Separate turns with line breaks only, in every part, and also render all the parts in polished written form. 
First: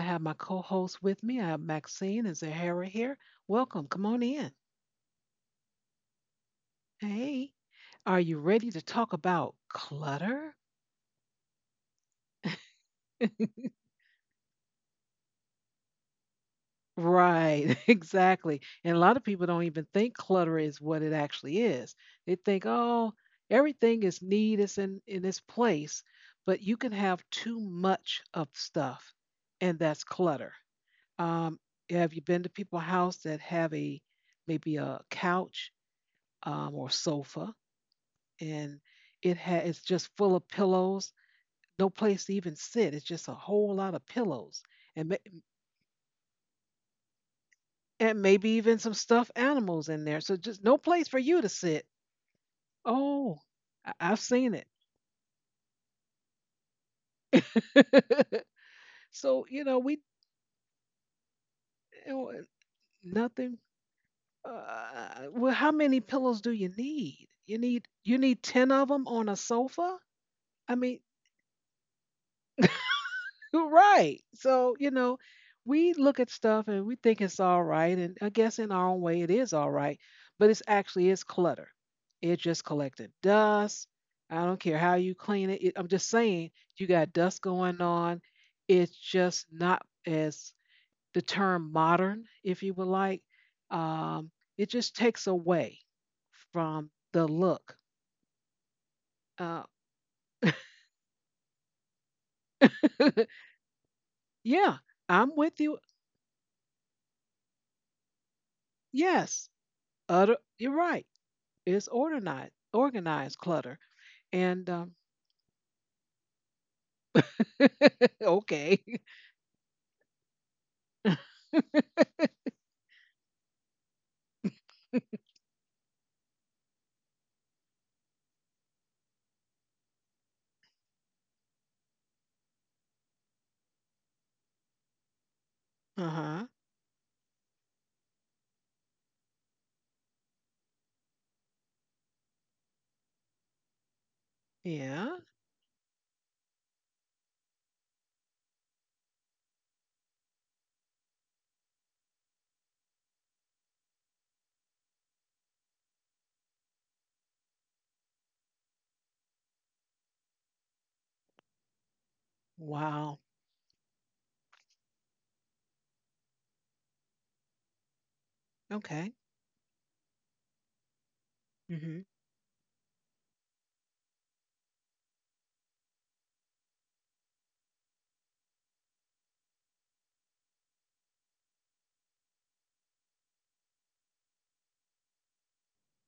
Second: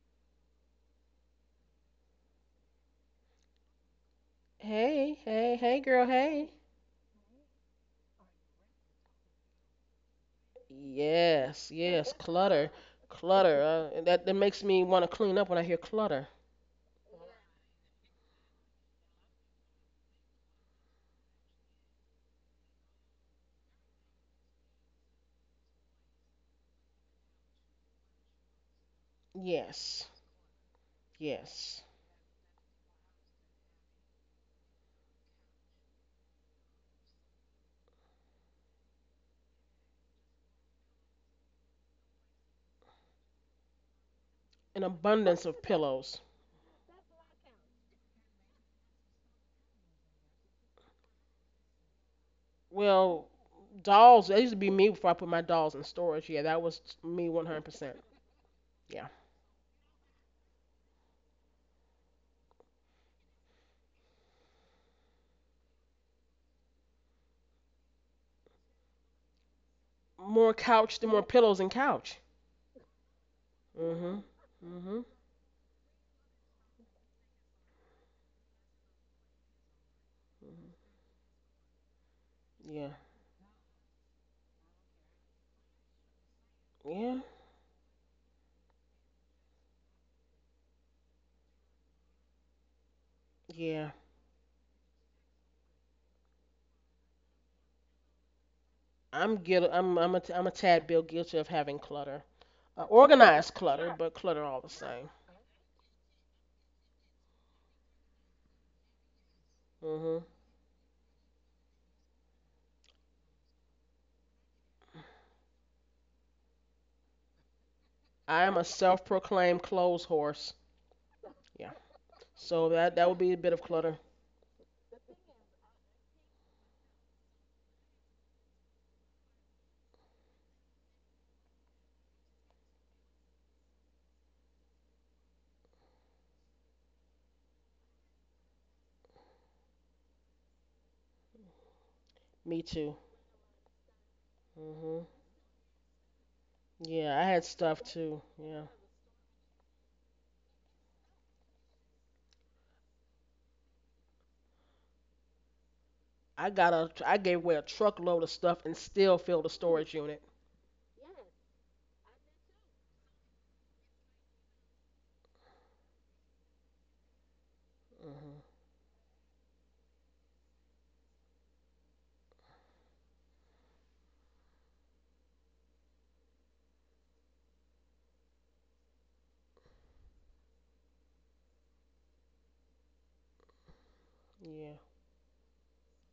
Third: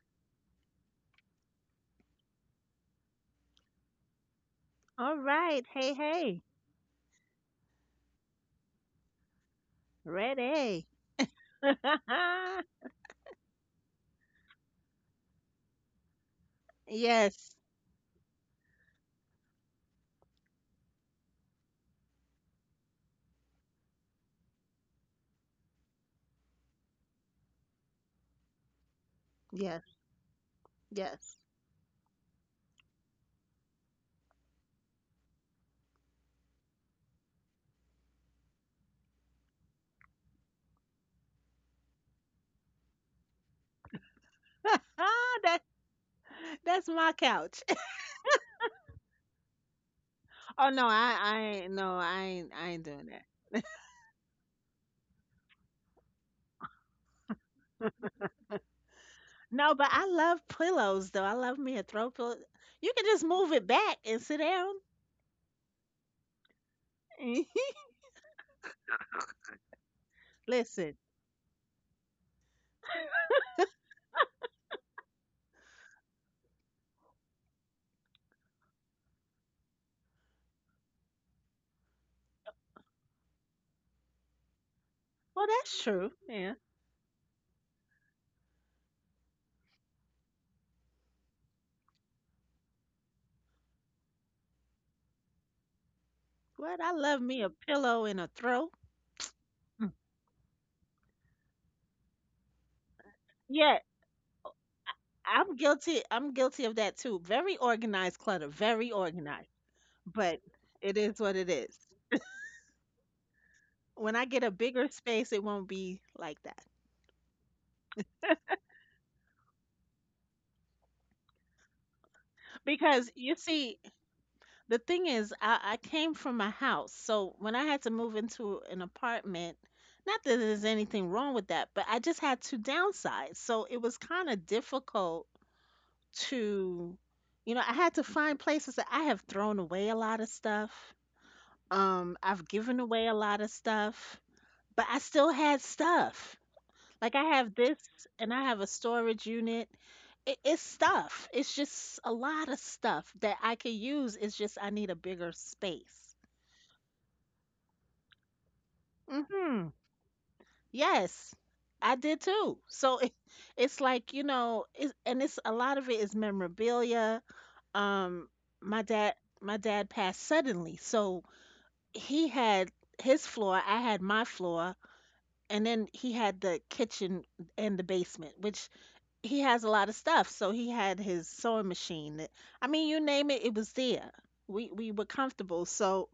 have my co host with me. I have Maxine and Zahara here. Welcome. Come on in.
Hey,
All
hey,
right.
hey,
Hey,
girl,
hey.
hey.
Hey, are you ready to talk about clutter?
Ready.
Yes, yes, clutter, clutter. And that makes me want to clean up when I hear clutter.
Yes.
Right, exactly. And a lot of people don't even think clutter is what it actually is. They think, oh, everything is neat, it's in its place, but you can have too much of stuff, and
Yes.
that's
Yes,
clutter.
Yes.
Um,
yes.
have you been to people's house that have a maybe a couch, or sofa, and it's just full of pillows, no place to even sit. It's just a whole lot of pillows,
An
and ma-
abundance
That
of pillows.
that's my couch.
and maybe even some stuffed animals in there. So just
Oh
no
no,
place for you
I
to
ain't
sit.
no, I ain't doing that.
Well,
Oh, I've
dolls. That
seen
used to
it.
be me before I put my dolls in storage. Yeah, that was me 100%. Yeah.
So,
No, but
we,
I love pillows though. I love me a
you
throw
know,
pillow. You can just
nothing.
move it back and sit down.
Well, how many pillows do you need? You need you need ten of them on a sofa.
More
I mean,
Listen.
couch than more pillows and couch.
right.
Mhm.
So, you
Mhm.
know, we look at stuff and we think it's all right. And I guess in our own way, it is all right. But it's
Mhm.
actually, it's clutter. It just
Yeah.
collected dust. I don't care how you clean
Well,
it.
that's
I'm just
true.
saying,
Yeah.
you got
Yeah.
dust going on. It's just not as the term modern, if you would like.
Yeah.
Um, it just takes away
What?
from
I love
the
me a
look.
pillow and a throw.
I'm
Uh,
guilty.
Mm.
I'm a tad bit guilty of having clutter. Organized
Yeah,
clutter, but clutter all the
yeah,
same.
I'm with
I'm
you.
guilty. I'm guilty of that too. Very organized clutter. Very
Yes,
organized.
Hmm.
utter,
But
you're
it
right.
is what it
It's
is.
organized clutter.
When I get a
And
bigger space, it won't be like that.
I am a
okay.
self-proclaimed clothes horse. Yeah. So that
Because
that would
you
be a bit of
see,
clutter.
the thing is, I came from a house. So when I had to move into an apartment, not that there's anything wrong with that, but I just had to downsize. So it was kind of difficult
Uh huh.
to, you know, I had to find places that I have thrown away a lot of stuff. I've
Me
given
too.
away a lot of stuff, but I
Hmm.
Yeah.
still had stuff. Like
Yeah,
I
I had
have this
stuff too.
and I have
Yeah.
a storage unit. It's stuff. It's just a lot of stuff that I could use. It's just I need a bigger space.
I gave away a truckload of stuff and still filled a
hmm
storage unit.
Yes, I did too.
Wow.
It's like, you know, it's, and it's a lot of it is memorabilia. Um,
Hmm.
my dad,
Okay.
my dad passed suddenly, so
Mm-hmm.
he had his floor, I had my floor, and then he had the kitchen and the basement, which he has a lot of stuff. So he had his sewing machine. I mean, you name it, it was there. We
Yeah.
we were comfortable. So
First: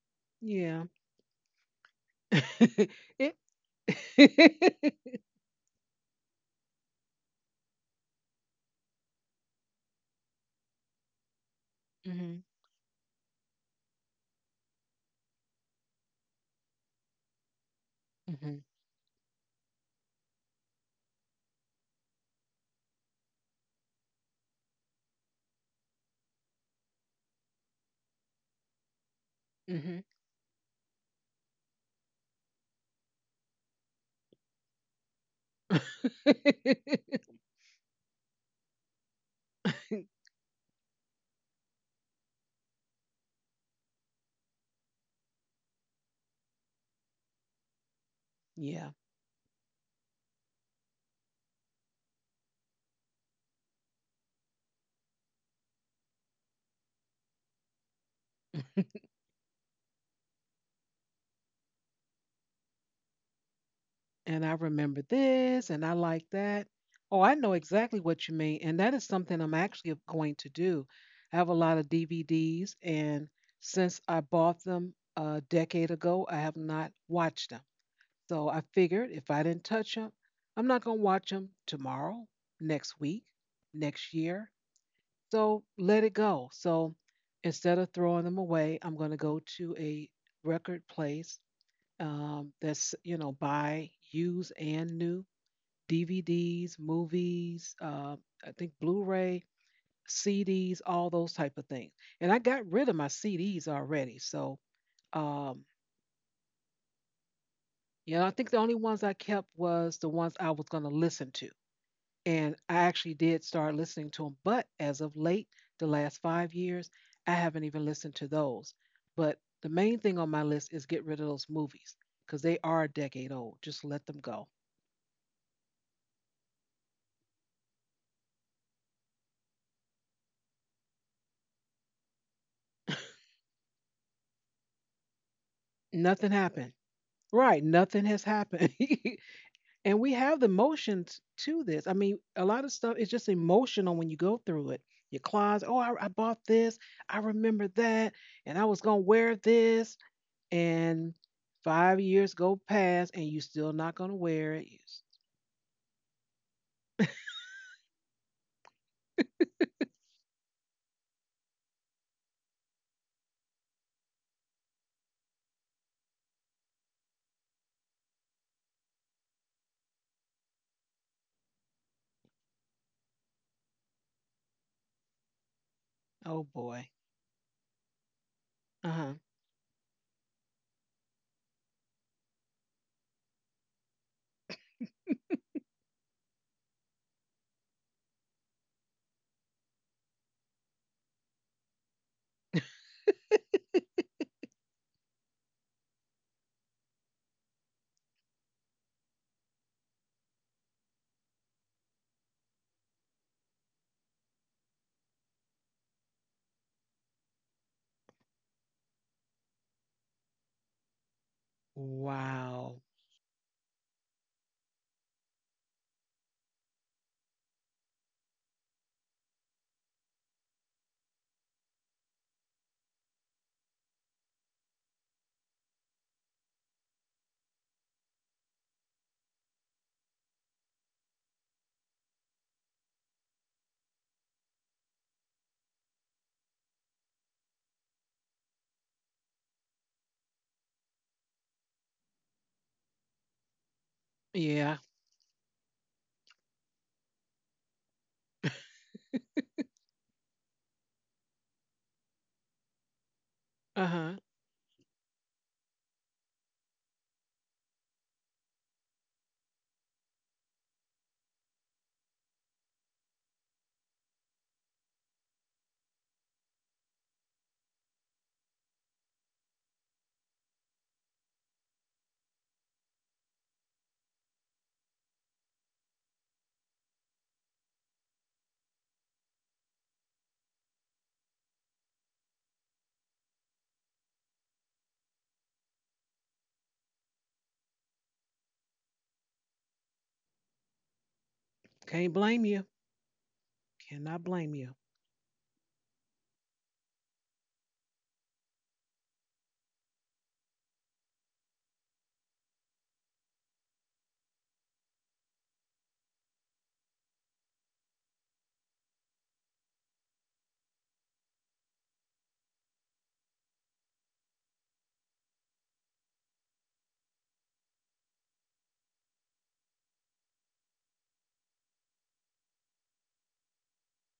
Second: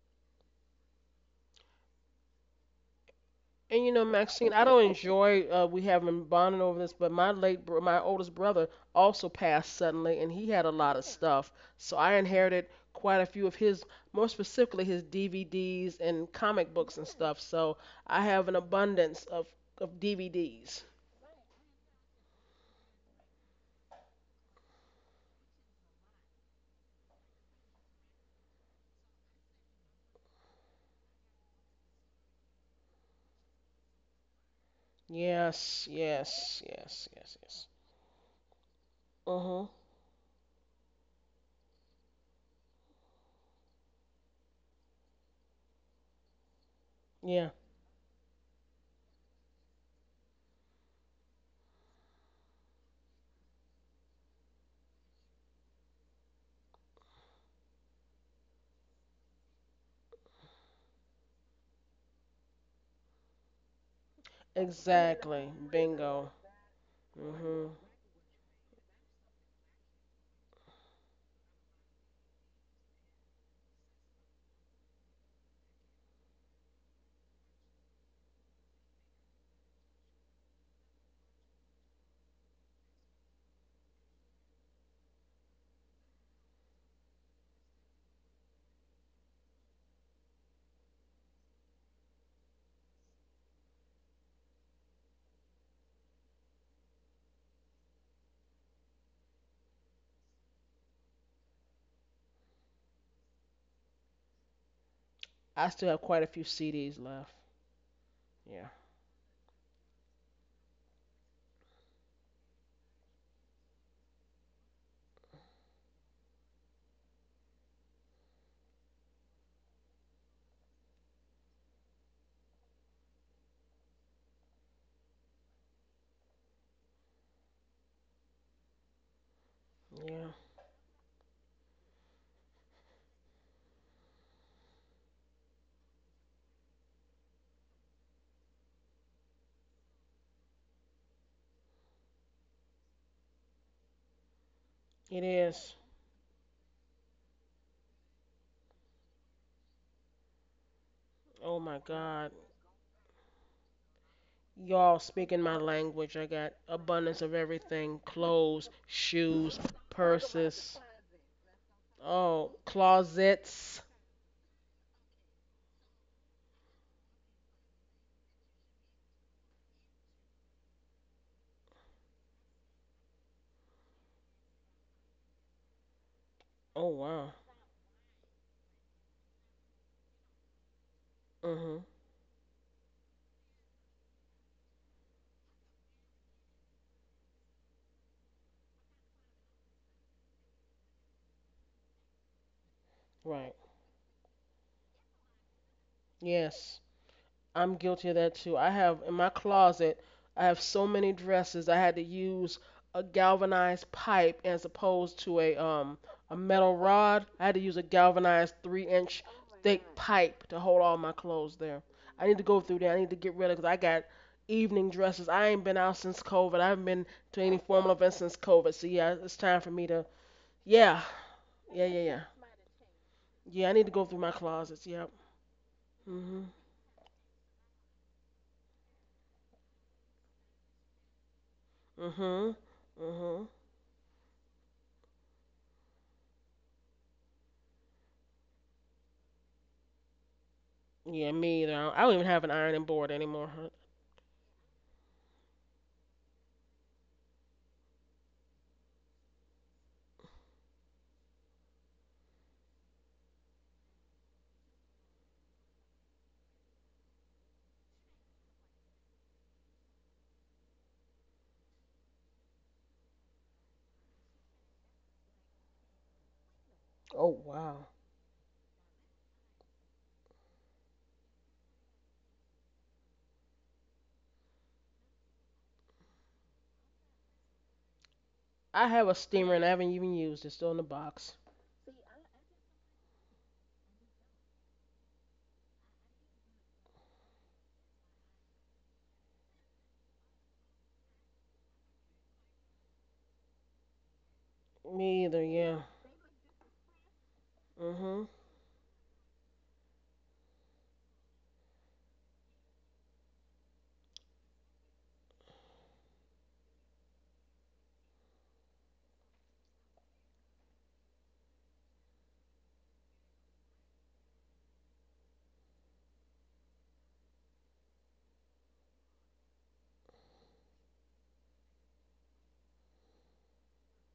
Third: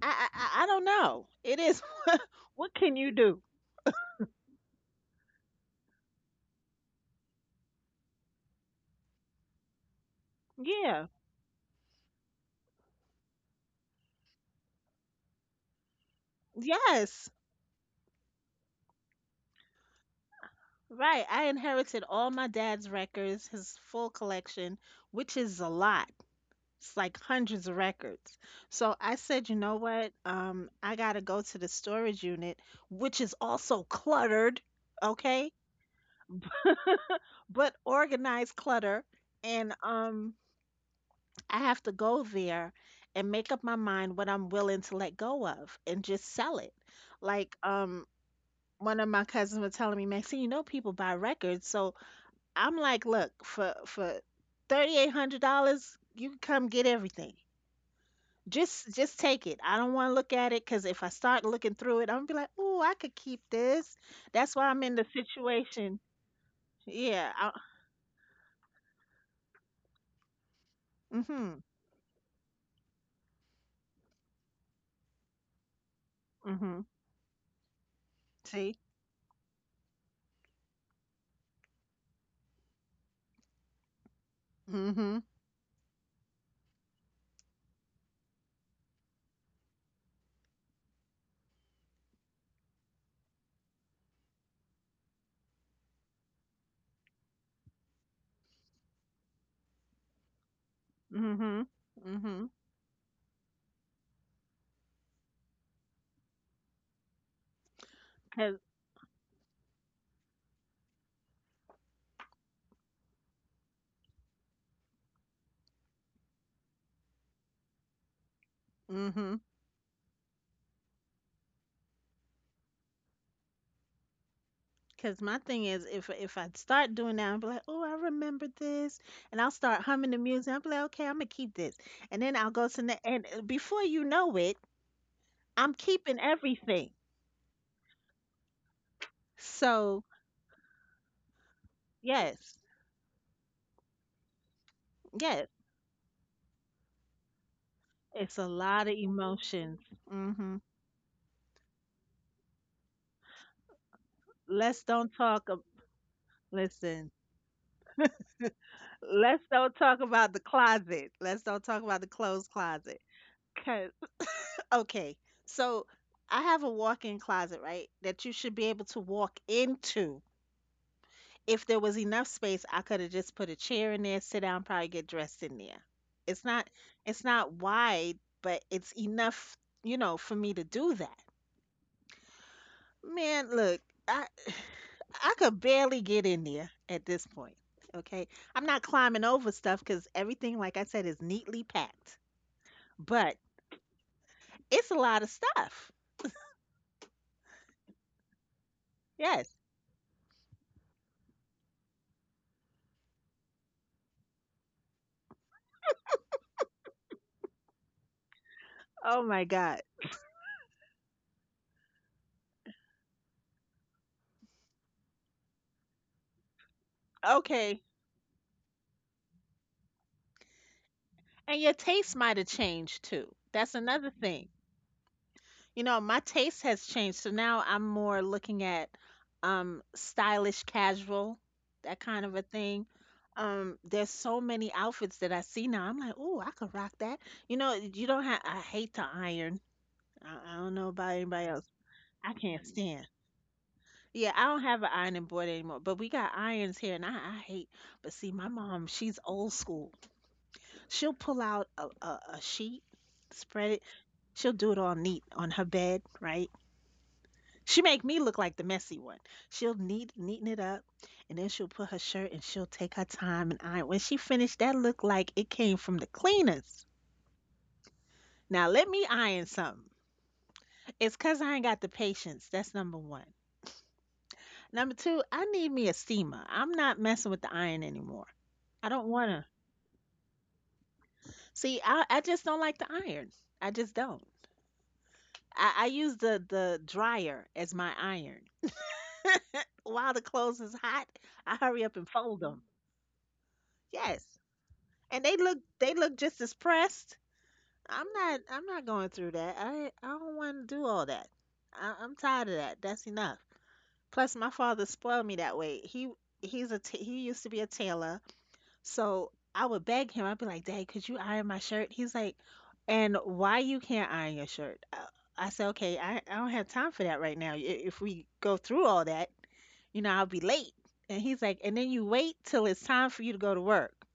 I I, I don't
Yeah.
know. It is what can you
It.
do?
And you know, Maxine, I don't enjoy we having bonding over this, but my oldest brother also passed suddenly, and he had a lot of
Yeah.
stuff. So I
Mm-hmm.
inherited quite a few of his, more specifically his DVDs and comic books and
Yes.
stuff. So I have
Mm-hmm.
an abundance of DVDs.
Right. I inherited all my dad's records, his full collection, which is a lot. It's like hundreds of records. So I said, you know
Mm-hmm.
what? I gotta go to the storage unit, which is also cluttered. Okay.
Yes, yes, yes, yes, yes.
But organized clutter.
Mhm.
And I have to go there and make up my mind what I'm willing to let go of and just sell it.
Yeah.
Like um
Yeah.
One of my cousins was telling me, Maxine, you know people buy records. So I'm like, look, for $3,800, you can come get everything. Just take it. I don't want to look at it because if I start looking through it, I'm gonna be like, oh, I could keep this.
And I
That's why I'm
remember
in the
Exactly.
this and I
situation.
like
Bingo.
that. Oh, I
Yeah.
know
I,
Mhm.
exactly what you mean. And that is something I'm actually going to do. I have a
mm-hmm.
lot of DVDs, and since I bought them a decade ago, I have not
Mm-hmm.
watched them. So I
See?
figured if I didn't touch them, I'm not going to watch them tomorrow, next week, next year.
Mm-hmm.
So let it go. So instead of throwing them away, I'm going to go to a record place, that's, buy used and new DVDs, movies, I think Blu-ray, CDs, all those type of
Mhm.
things. And I
Mhm.
got rid of my CDs already. So, um,
I still have quite a few CDs left.
I think the
Cause
only
Yeah.
ones I kept was the ones I was going to listen to. And I actually did start listening to them. But as of late, the last 5 years, I haven't even listened to those. But
mhm.
the main thing on my list is get rid of those movies because they are a decade old. Just let them go.
Cause my thing is, if I start doing that, I'm like, oh, I remember this, and I'll start humming the
Yeah.
music. I'm like, okay, I'm gonna keep this, and then I'll go to the and before you know it, I'm keeping
Nothing happened.
everything.
Right, nothing has happened. And
So
we have the emotions to this. I mean, a lot
yes,
of stuff is just emotional when you go through it. Your
It
yes,
closet, oh,
is.
I bought this, I remember that,
it's a
and I was
lot
gonna
of
wear
emotions.
this,
Mhm.
and
Oh my
5 years
God.
go past, and you still not gonna wear it.
Let's
Y'all
don't
speaking
talk.
my
Ab-
language. I got
Listen,
abundance of everything, clothes,
let's
shoes,
don't talk about the
purses,
closet. Let's don't talk about the clothes
oh,
closet.
closets.
Okay, so I have a walk-in closet, right? That you should be able to walk into. If there was enough space, I could have just put a chair in there, sit down, probably get dressed in there.
Oh
It's not
boy.
Oh,
it's
wow.
not wide, but
Uh
it's
huh.
enough, you know, for me to do that.
Mm hmm.
Man, look, I I could barely get in there at this point. Okay. I'm not climbing over stuff because everything, like I said, is neatly packed. But
Right.
it's a lot of stuff.
Yes. I'm guilty of that too. I have in my
Yes.
closet, I have so many dresses. I had to use a galvanized pipe as opposed to a metal rod. I had to use a galvanized 3-inch
Oh my God.
thick pipe to hold all my clothes there. I need to go
Wow.
through there. I need to get rid of because I got evening dresses. I ain't been out since COVID. I haven't been to any
Okay.
formal event since COVID. So yeah, it's time for me to, yeah,
And your
yeah, yeah,
taste
yeah,
might have changed too.
yeah. I
That's
need to go
another
through my
thing.
closets. Yep.
You know, my
Mhm.
taste has changed. So now I'm more looking at stylish casual, that kind of a
Mhm.
thing.
Mhm.
There's so many outfits that I see now. I'm like, "Oh, I could rock that." You know, you don't have I hate to iron. I don't know about
Yeah,
anybody
me
else.
either. I don't even
I
have an
can't
ironing
stand.
board anymore. Huh?
Yeah, I don't
Yeah.
have an ironing board anymore, but we got irons here and I hate. But see, my mom, she's old school. She'll pull out a sheet,
Uh
spread
huh.
She'll do it all neat on her bed, right? She make me look like the messy one. She'll neaten it up, and then she'll put her shirt and she'll take her time and iron. When she finished, that looked like it came from the cleaners.
Oh wow.
Now let me iron something. It's cause I ain't got the patience. That's number one. Number two, I need me a steamer. I'm not messing with the iron anymore. I
I have
don't
a
wanna.
steamer and I haven't even used it. Still in the box.
See, I just don't like the iron. I just don't. I use the dryer as my iron. While the clothes is hot, I hurry up
Can't
and
blame
fold
you.
them.
Cannot
Yes.
blame you.
And
Me either. Yeah.
they look just as pressed.
Mhm.
I'm not going through that. I don't want to do all that. I'm tired of that. That's enough. Plus, my father spoiled me that way. He used to be a tailor, so I would beg him. I'd be like, "Dad, could you iron my shirt?" He's like, "And why you can't iron your shirt?" I said, "Okay, I don't have time for that right now. If we go through all that, you know, I'll be late. And he's like, and then you wait till it's time for you to go to work.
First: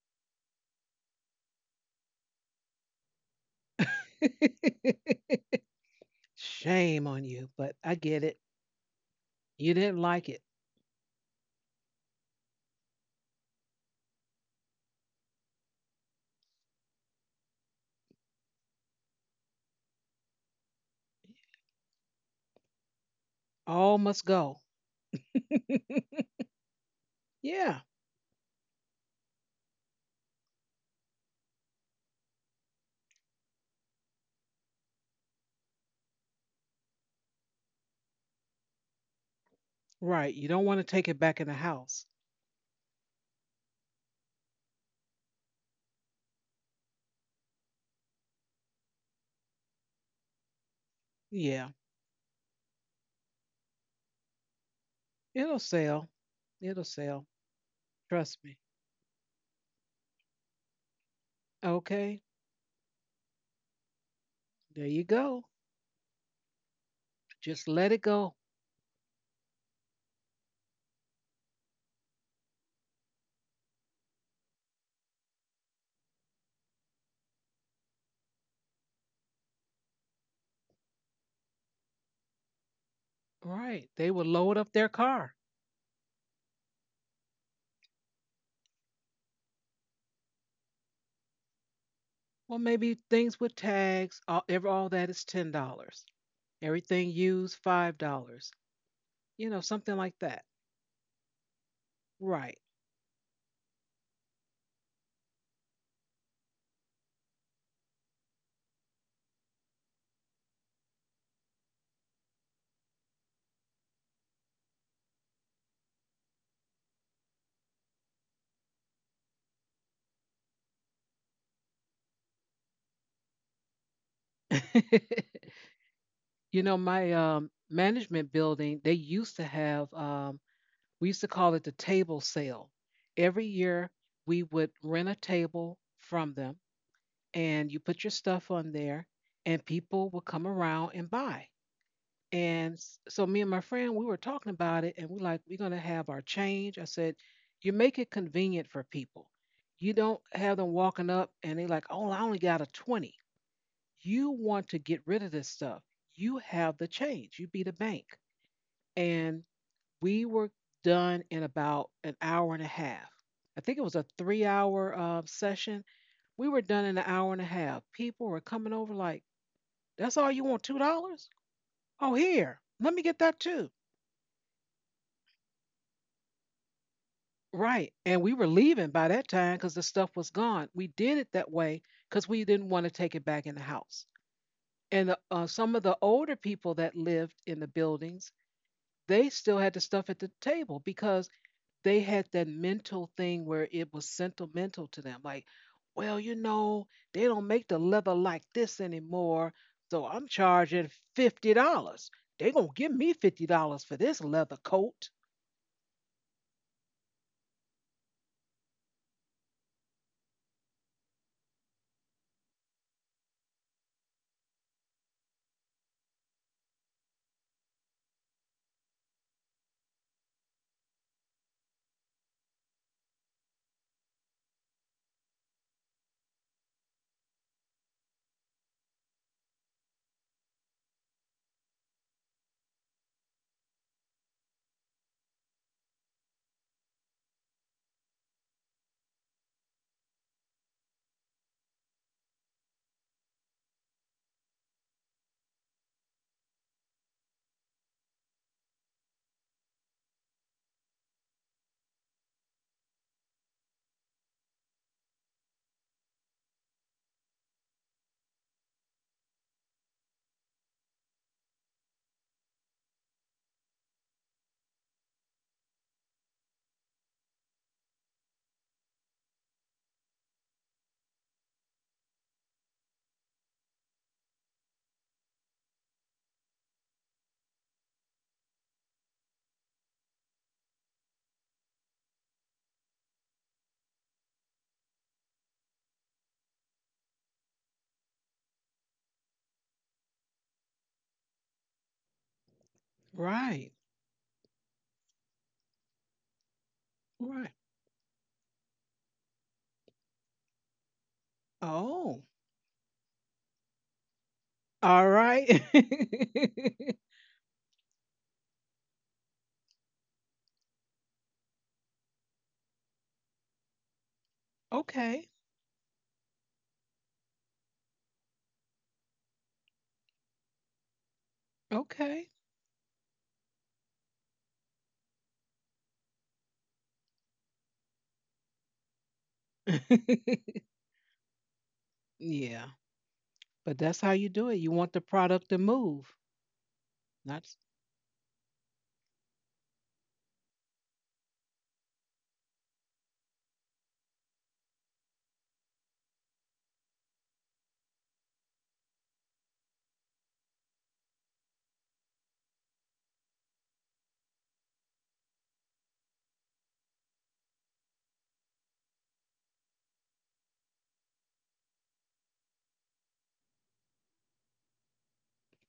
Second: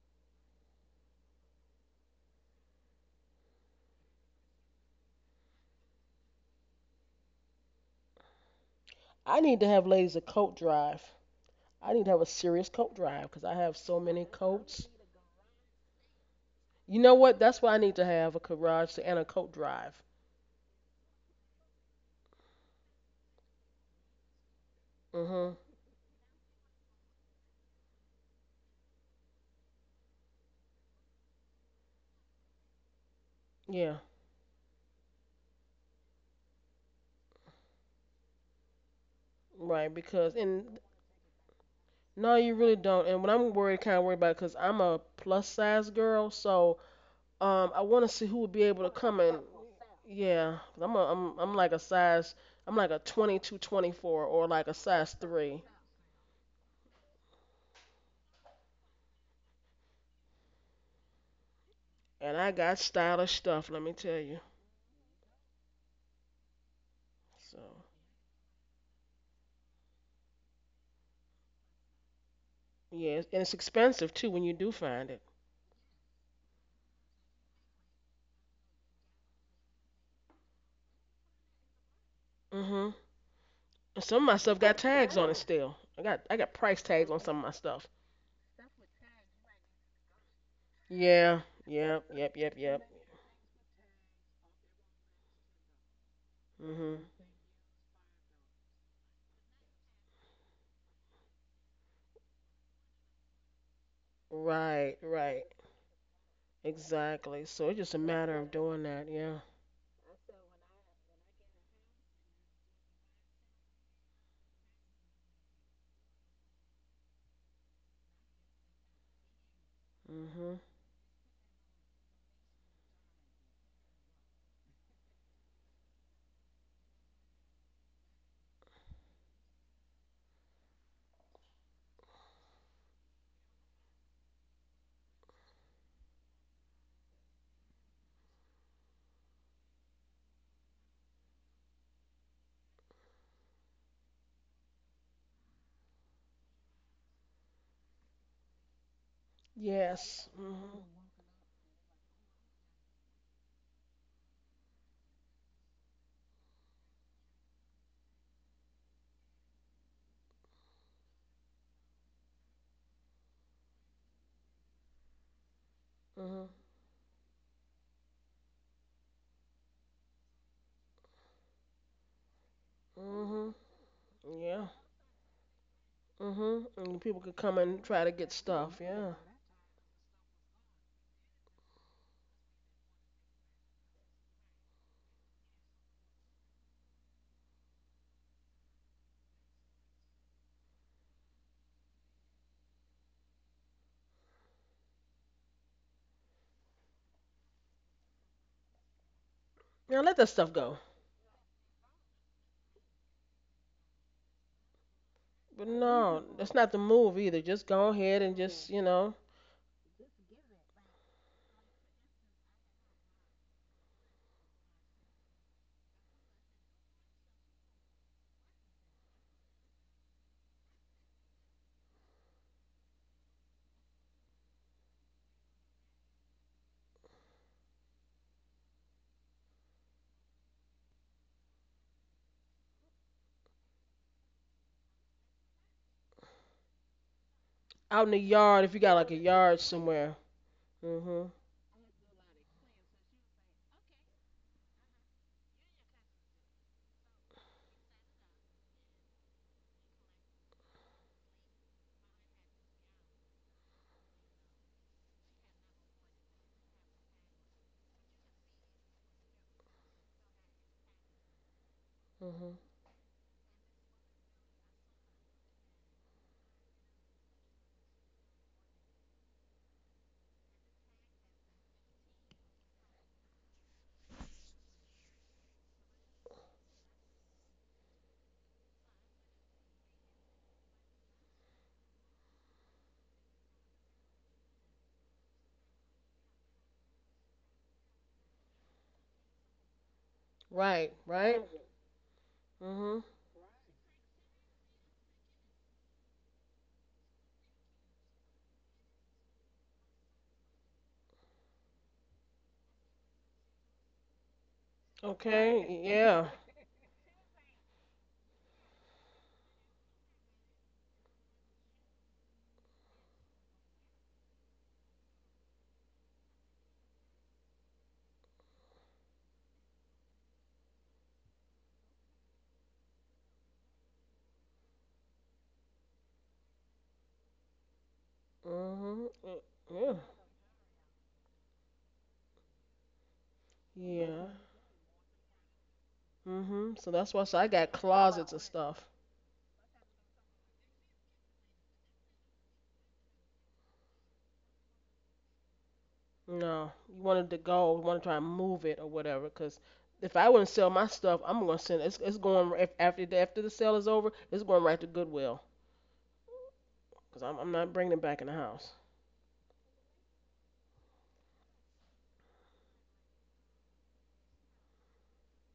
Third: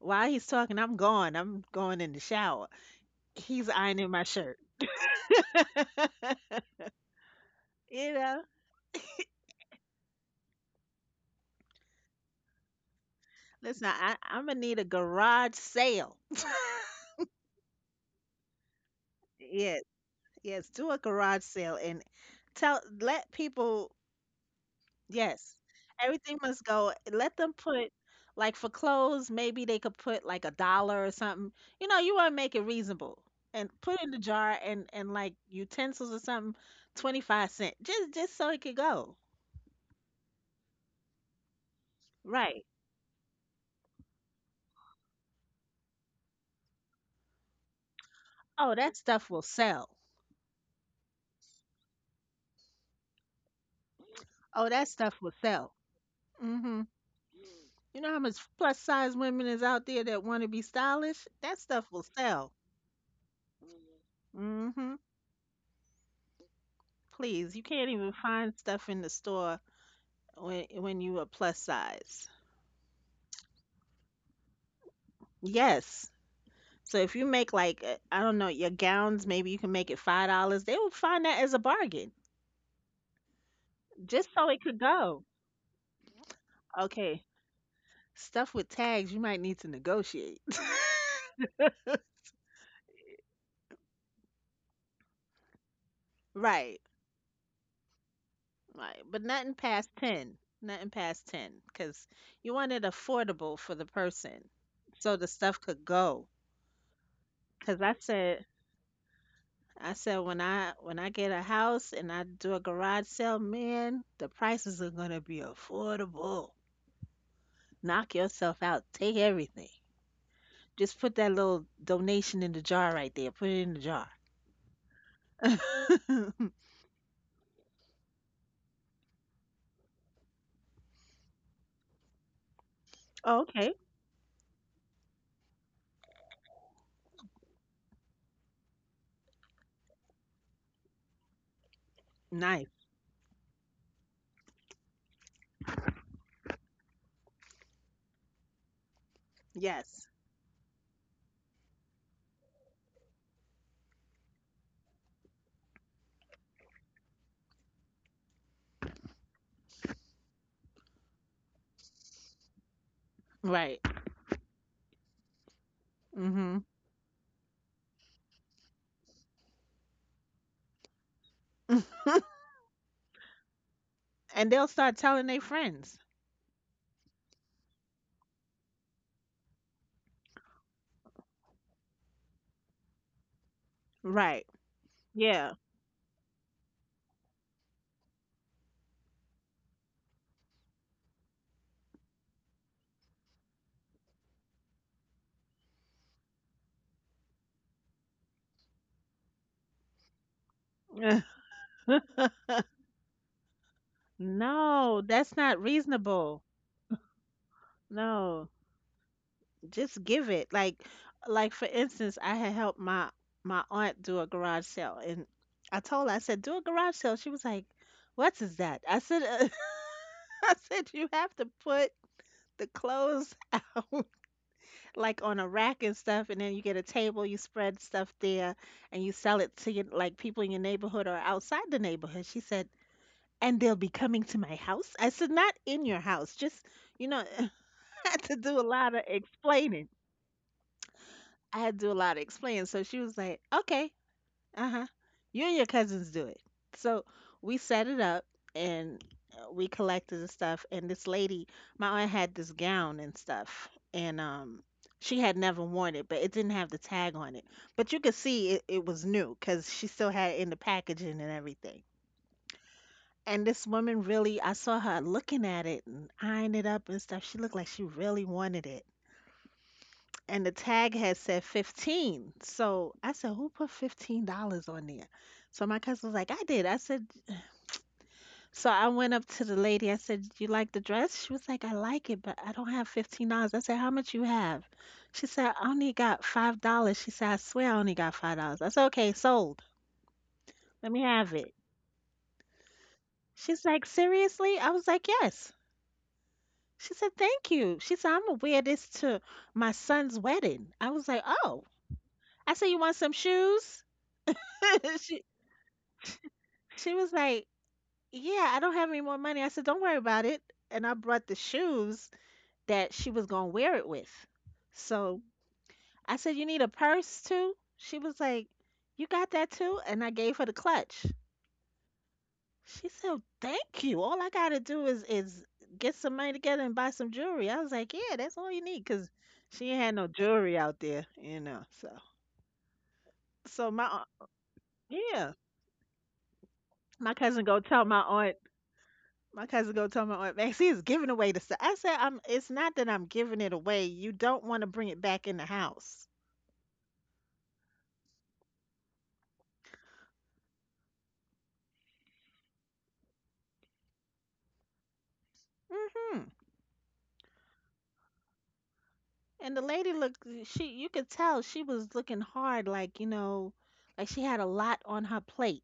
While he's talking, I'm gone. I'm going in the shower. He's ironing my shirt.
Shame on you, but I
You
get it.
know,
I need to
You
have
didn't
ladies a
like it.
coat drive. I need to have a serious coat drive because I have
listen,
so many
I'm gonna need a
coats.
garage sale.
You know what? That's why I need to have a garage and a coat
Yes,
drive.
yes, do a garage sale and tell let people
All must go.
Yes.
Mhm.
Everything must go. Let them
Yeah.
put like for clothes, maybe they could put like a dollar or something. You know, you want to make it reasonable. And
Yeah.
put in the jar and like utensils or something, 25 cents. Just so it could go.
Right.
Right.
Because
You don't want
and
to take it back in the house.
no, you
Right.
really don't. And when I'm worried, kind of worried about it because I'm a plus size girl, so I want to see who would be
Oh,
able to
that
come
stuff
and.
will sell.
Yeah, 'cause
Yeah.
I'm like a 22, 24 or
Oh,
like a
that
size
stuff will
It'll
3,
sell.
sell.
Mhm.
It'll sell.
You know how much
Trust me.
plus size women is out there that want to be stylish? That stuff will
Okay.
and
sell.
I got stylish stuff, let me tell you.
There
Mhm.
you go.
Please, you
So,
Just
can't
let it
even
go.
find stuff in the store when you are plus size.
yeah, and it's expensive too when you do find it.
Yes. So if you make like I don't know your gowns, maybe you can make it $5. They will find that as a bargain,
Mhm.
Right.
And
They
some
will
of
just
my
so
load
stuff
it
up
could
got
their
tags
go.
on
car.
it still. I got price tags on
Okay,
some of my stuff.
stuff with tags you might need to negotiate.
Yeah. Yep, yep,
Well,
yep, yep.
maybe things with tags, all that is $10.
Right,
Mhm.
Everything used, $5.
right, but nothing
You know,
past
something like
ten.
that.
Nothing past ten, because you
Right.
want it affordable for the person,
Right,
so the
right.
stuff could go.
Exactly. So it's
Because
just a matter of doing that, yeah.
I said when I get a house and I do a garage sale, man, the prices are gonna be affordable. Knock yourself out. Take everything.
Mhm.
Just put that little donation in the jar right there. Put it in the jar.
My management building, they used to have, we used to call it the table sale. Every
Okay.
year, we would rent a table from them, and you put your stuff on there, and people would come around and buy. And
Nice.
so, me and my friend, we were talking about it, and we're like, we're going to have our change. I said, you make it convenient for people. You
Yes.
don't
Yes.
have them
Mhm.
walking up and they're like, oh, I only got a 20. You want to get rid of this stuff. You have the change, you be the bank. And we were done in about an hour and a half. I think
Right.
it was a 3 hour session. We
Mhm.
were
Mhm.
done in an hour and a half. People were coming over like, that's all you want, $2? Oh, here, let me get that
Mhm.
too.
And they'll
Yeah.
start telling their friends.
Mhm. And people could come and
Right.
try to
And we
get
were
stuff.
leaving by
Yeah.
that time because the stuff was gone. We did it that way because we didn't want to take it back in the house.
Right.
And
Yeah.
some of the older people that lived in the buildings, they still had the stuff at the table because they had that mental thing where it was sentimental to them. Like, well, they don't make the leather like this anymore. So
Now let
I'm
that stuff go.
charging $50 they going to give me $50 for this leather coat.
No, that's not
But no,
reasonable.
that's not the move either. Just go ahead and
No.
just,
Just give it. Like for instance, I had helped my my aunt do a garage sale and I told her, I said, do a garage sale. She was like, What is that? I said I said you have to put the clothes out like on a rack and stuff, and then you get a table, you spread stuff there, and you sell it to your, like people in your neighborhood or outside the neighborhood. She said, and they'll be coming to my house. I said, not in your house, just you know. I
out in
had
the
to do a
yard if you
lot
got
of
like a yard
explaining.
somewhere. Mhm.
I had to do a lot of explaining. So she was like, okay. Uh-huh. You and your cousins do it. So we set it up and we collected the stuff and this lady, my aunt had this gown and stuff and she had never worn it, but it didn't have the tag on it. But you could see it, it was new because she still had it in the packaging and everything.
Mhm.
And this woman really, I saw her looking at it and eyeing it up and stuff. She looked like she really wanted it and the tag had said 15. So I said, Who put $15 on there? So my cousin was like, I did. I said, So I went up to the lady. I said, You like the dress? She was like, I like it, but I don't have $15. I said, How much you have? She said, I only got $5. She said, I swear I only got $5. I said, Okay, sold. Let
Right.
me have
Right.
it.
Mhm.
She's
Right.
like, Seriously? I was like, Yes. She said,
Right.
Thank you. She said, I'm going to wear this to my son's wedding. I was like, Oh.
Oh,
I said, You want some shoes?
all right.
Okay. Yeah.
She was like, Yeah, I don't have any more money. I said, Don't worry about it. And I brought the shoes that she was going to wear it with.
Okay.
So I said, You need a purse too? She was like, You got that too? And I gave her the clutch.
Okay.
She said, Thank you. All I got to do is get some money together and buy some jewelry. I was like, Yeah, that's all you need. Cause
Mhm.
she ain't had
Yeah.
no jewelry out there. So,
Yeah. But
so
that's how you
Yeah.
do it. You want the
yeah,
product to move.
Mhm. So
my
that's why
Not
so
cousin
I
go
got
tell my aunt
closets of stuff.
My cousin go tell my aunt Maxie is giving away the stuff. I said, I'm it's not that I'm giving it away. You don't want to bring it back in the house.
No, you wanted to go, you want to try and move it or whatever. Cause if I wouldn't sell my stuff, I'm gonna send it's going, if, after the sale is over, it's going right to Goodwill.
hmm
Cause I'm not bringing it back in the house.
And the lady looked she, you could tell she was looking hard, like, like she had a lot on her plate,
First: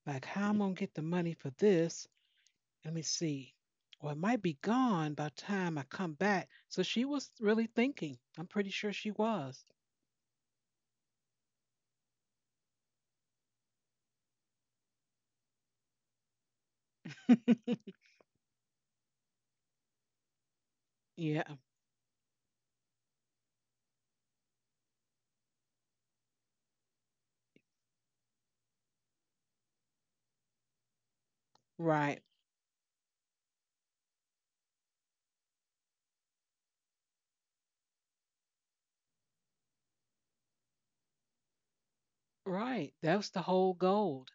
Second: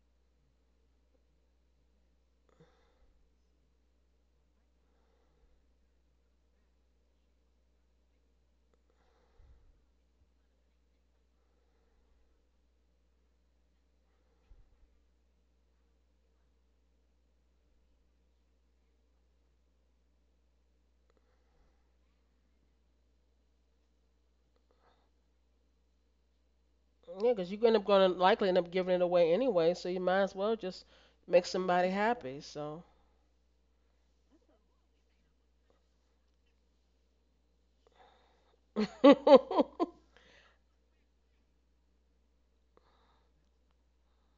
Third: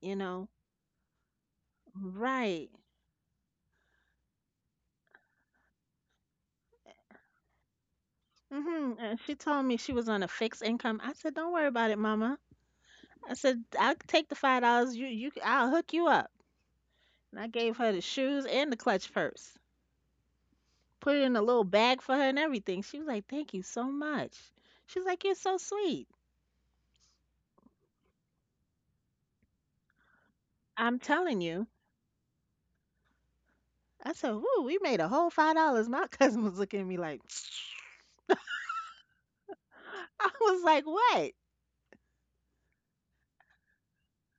you
like, how
know.
I'm going to get the money for this.
Right.
Let me see. Well, it might be gone by the time I come back. So she was really thinking. I'm pretty sure she
And she
was.
told me she was on a fixed income. I said, Don't worry about it, mama. I said, I'll take the $5, you I'll hook you up. And I gave her the shoes and the clutch purse. Put it in a
Yeah.
little bag for her and everything. She was like, "Thank you so much." She's like, "You're so sweet.
Yeah, cause you're gonna likely end up giving it away anyway, so you might as well just
I'm telling
make
you."
somebody
Right.
happy. So
I said, "Woo, we made a whole $5." My cousin was looking at me like,
you
I was like, "What?"
Right. That was the whole gold.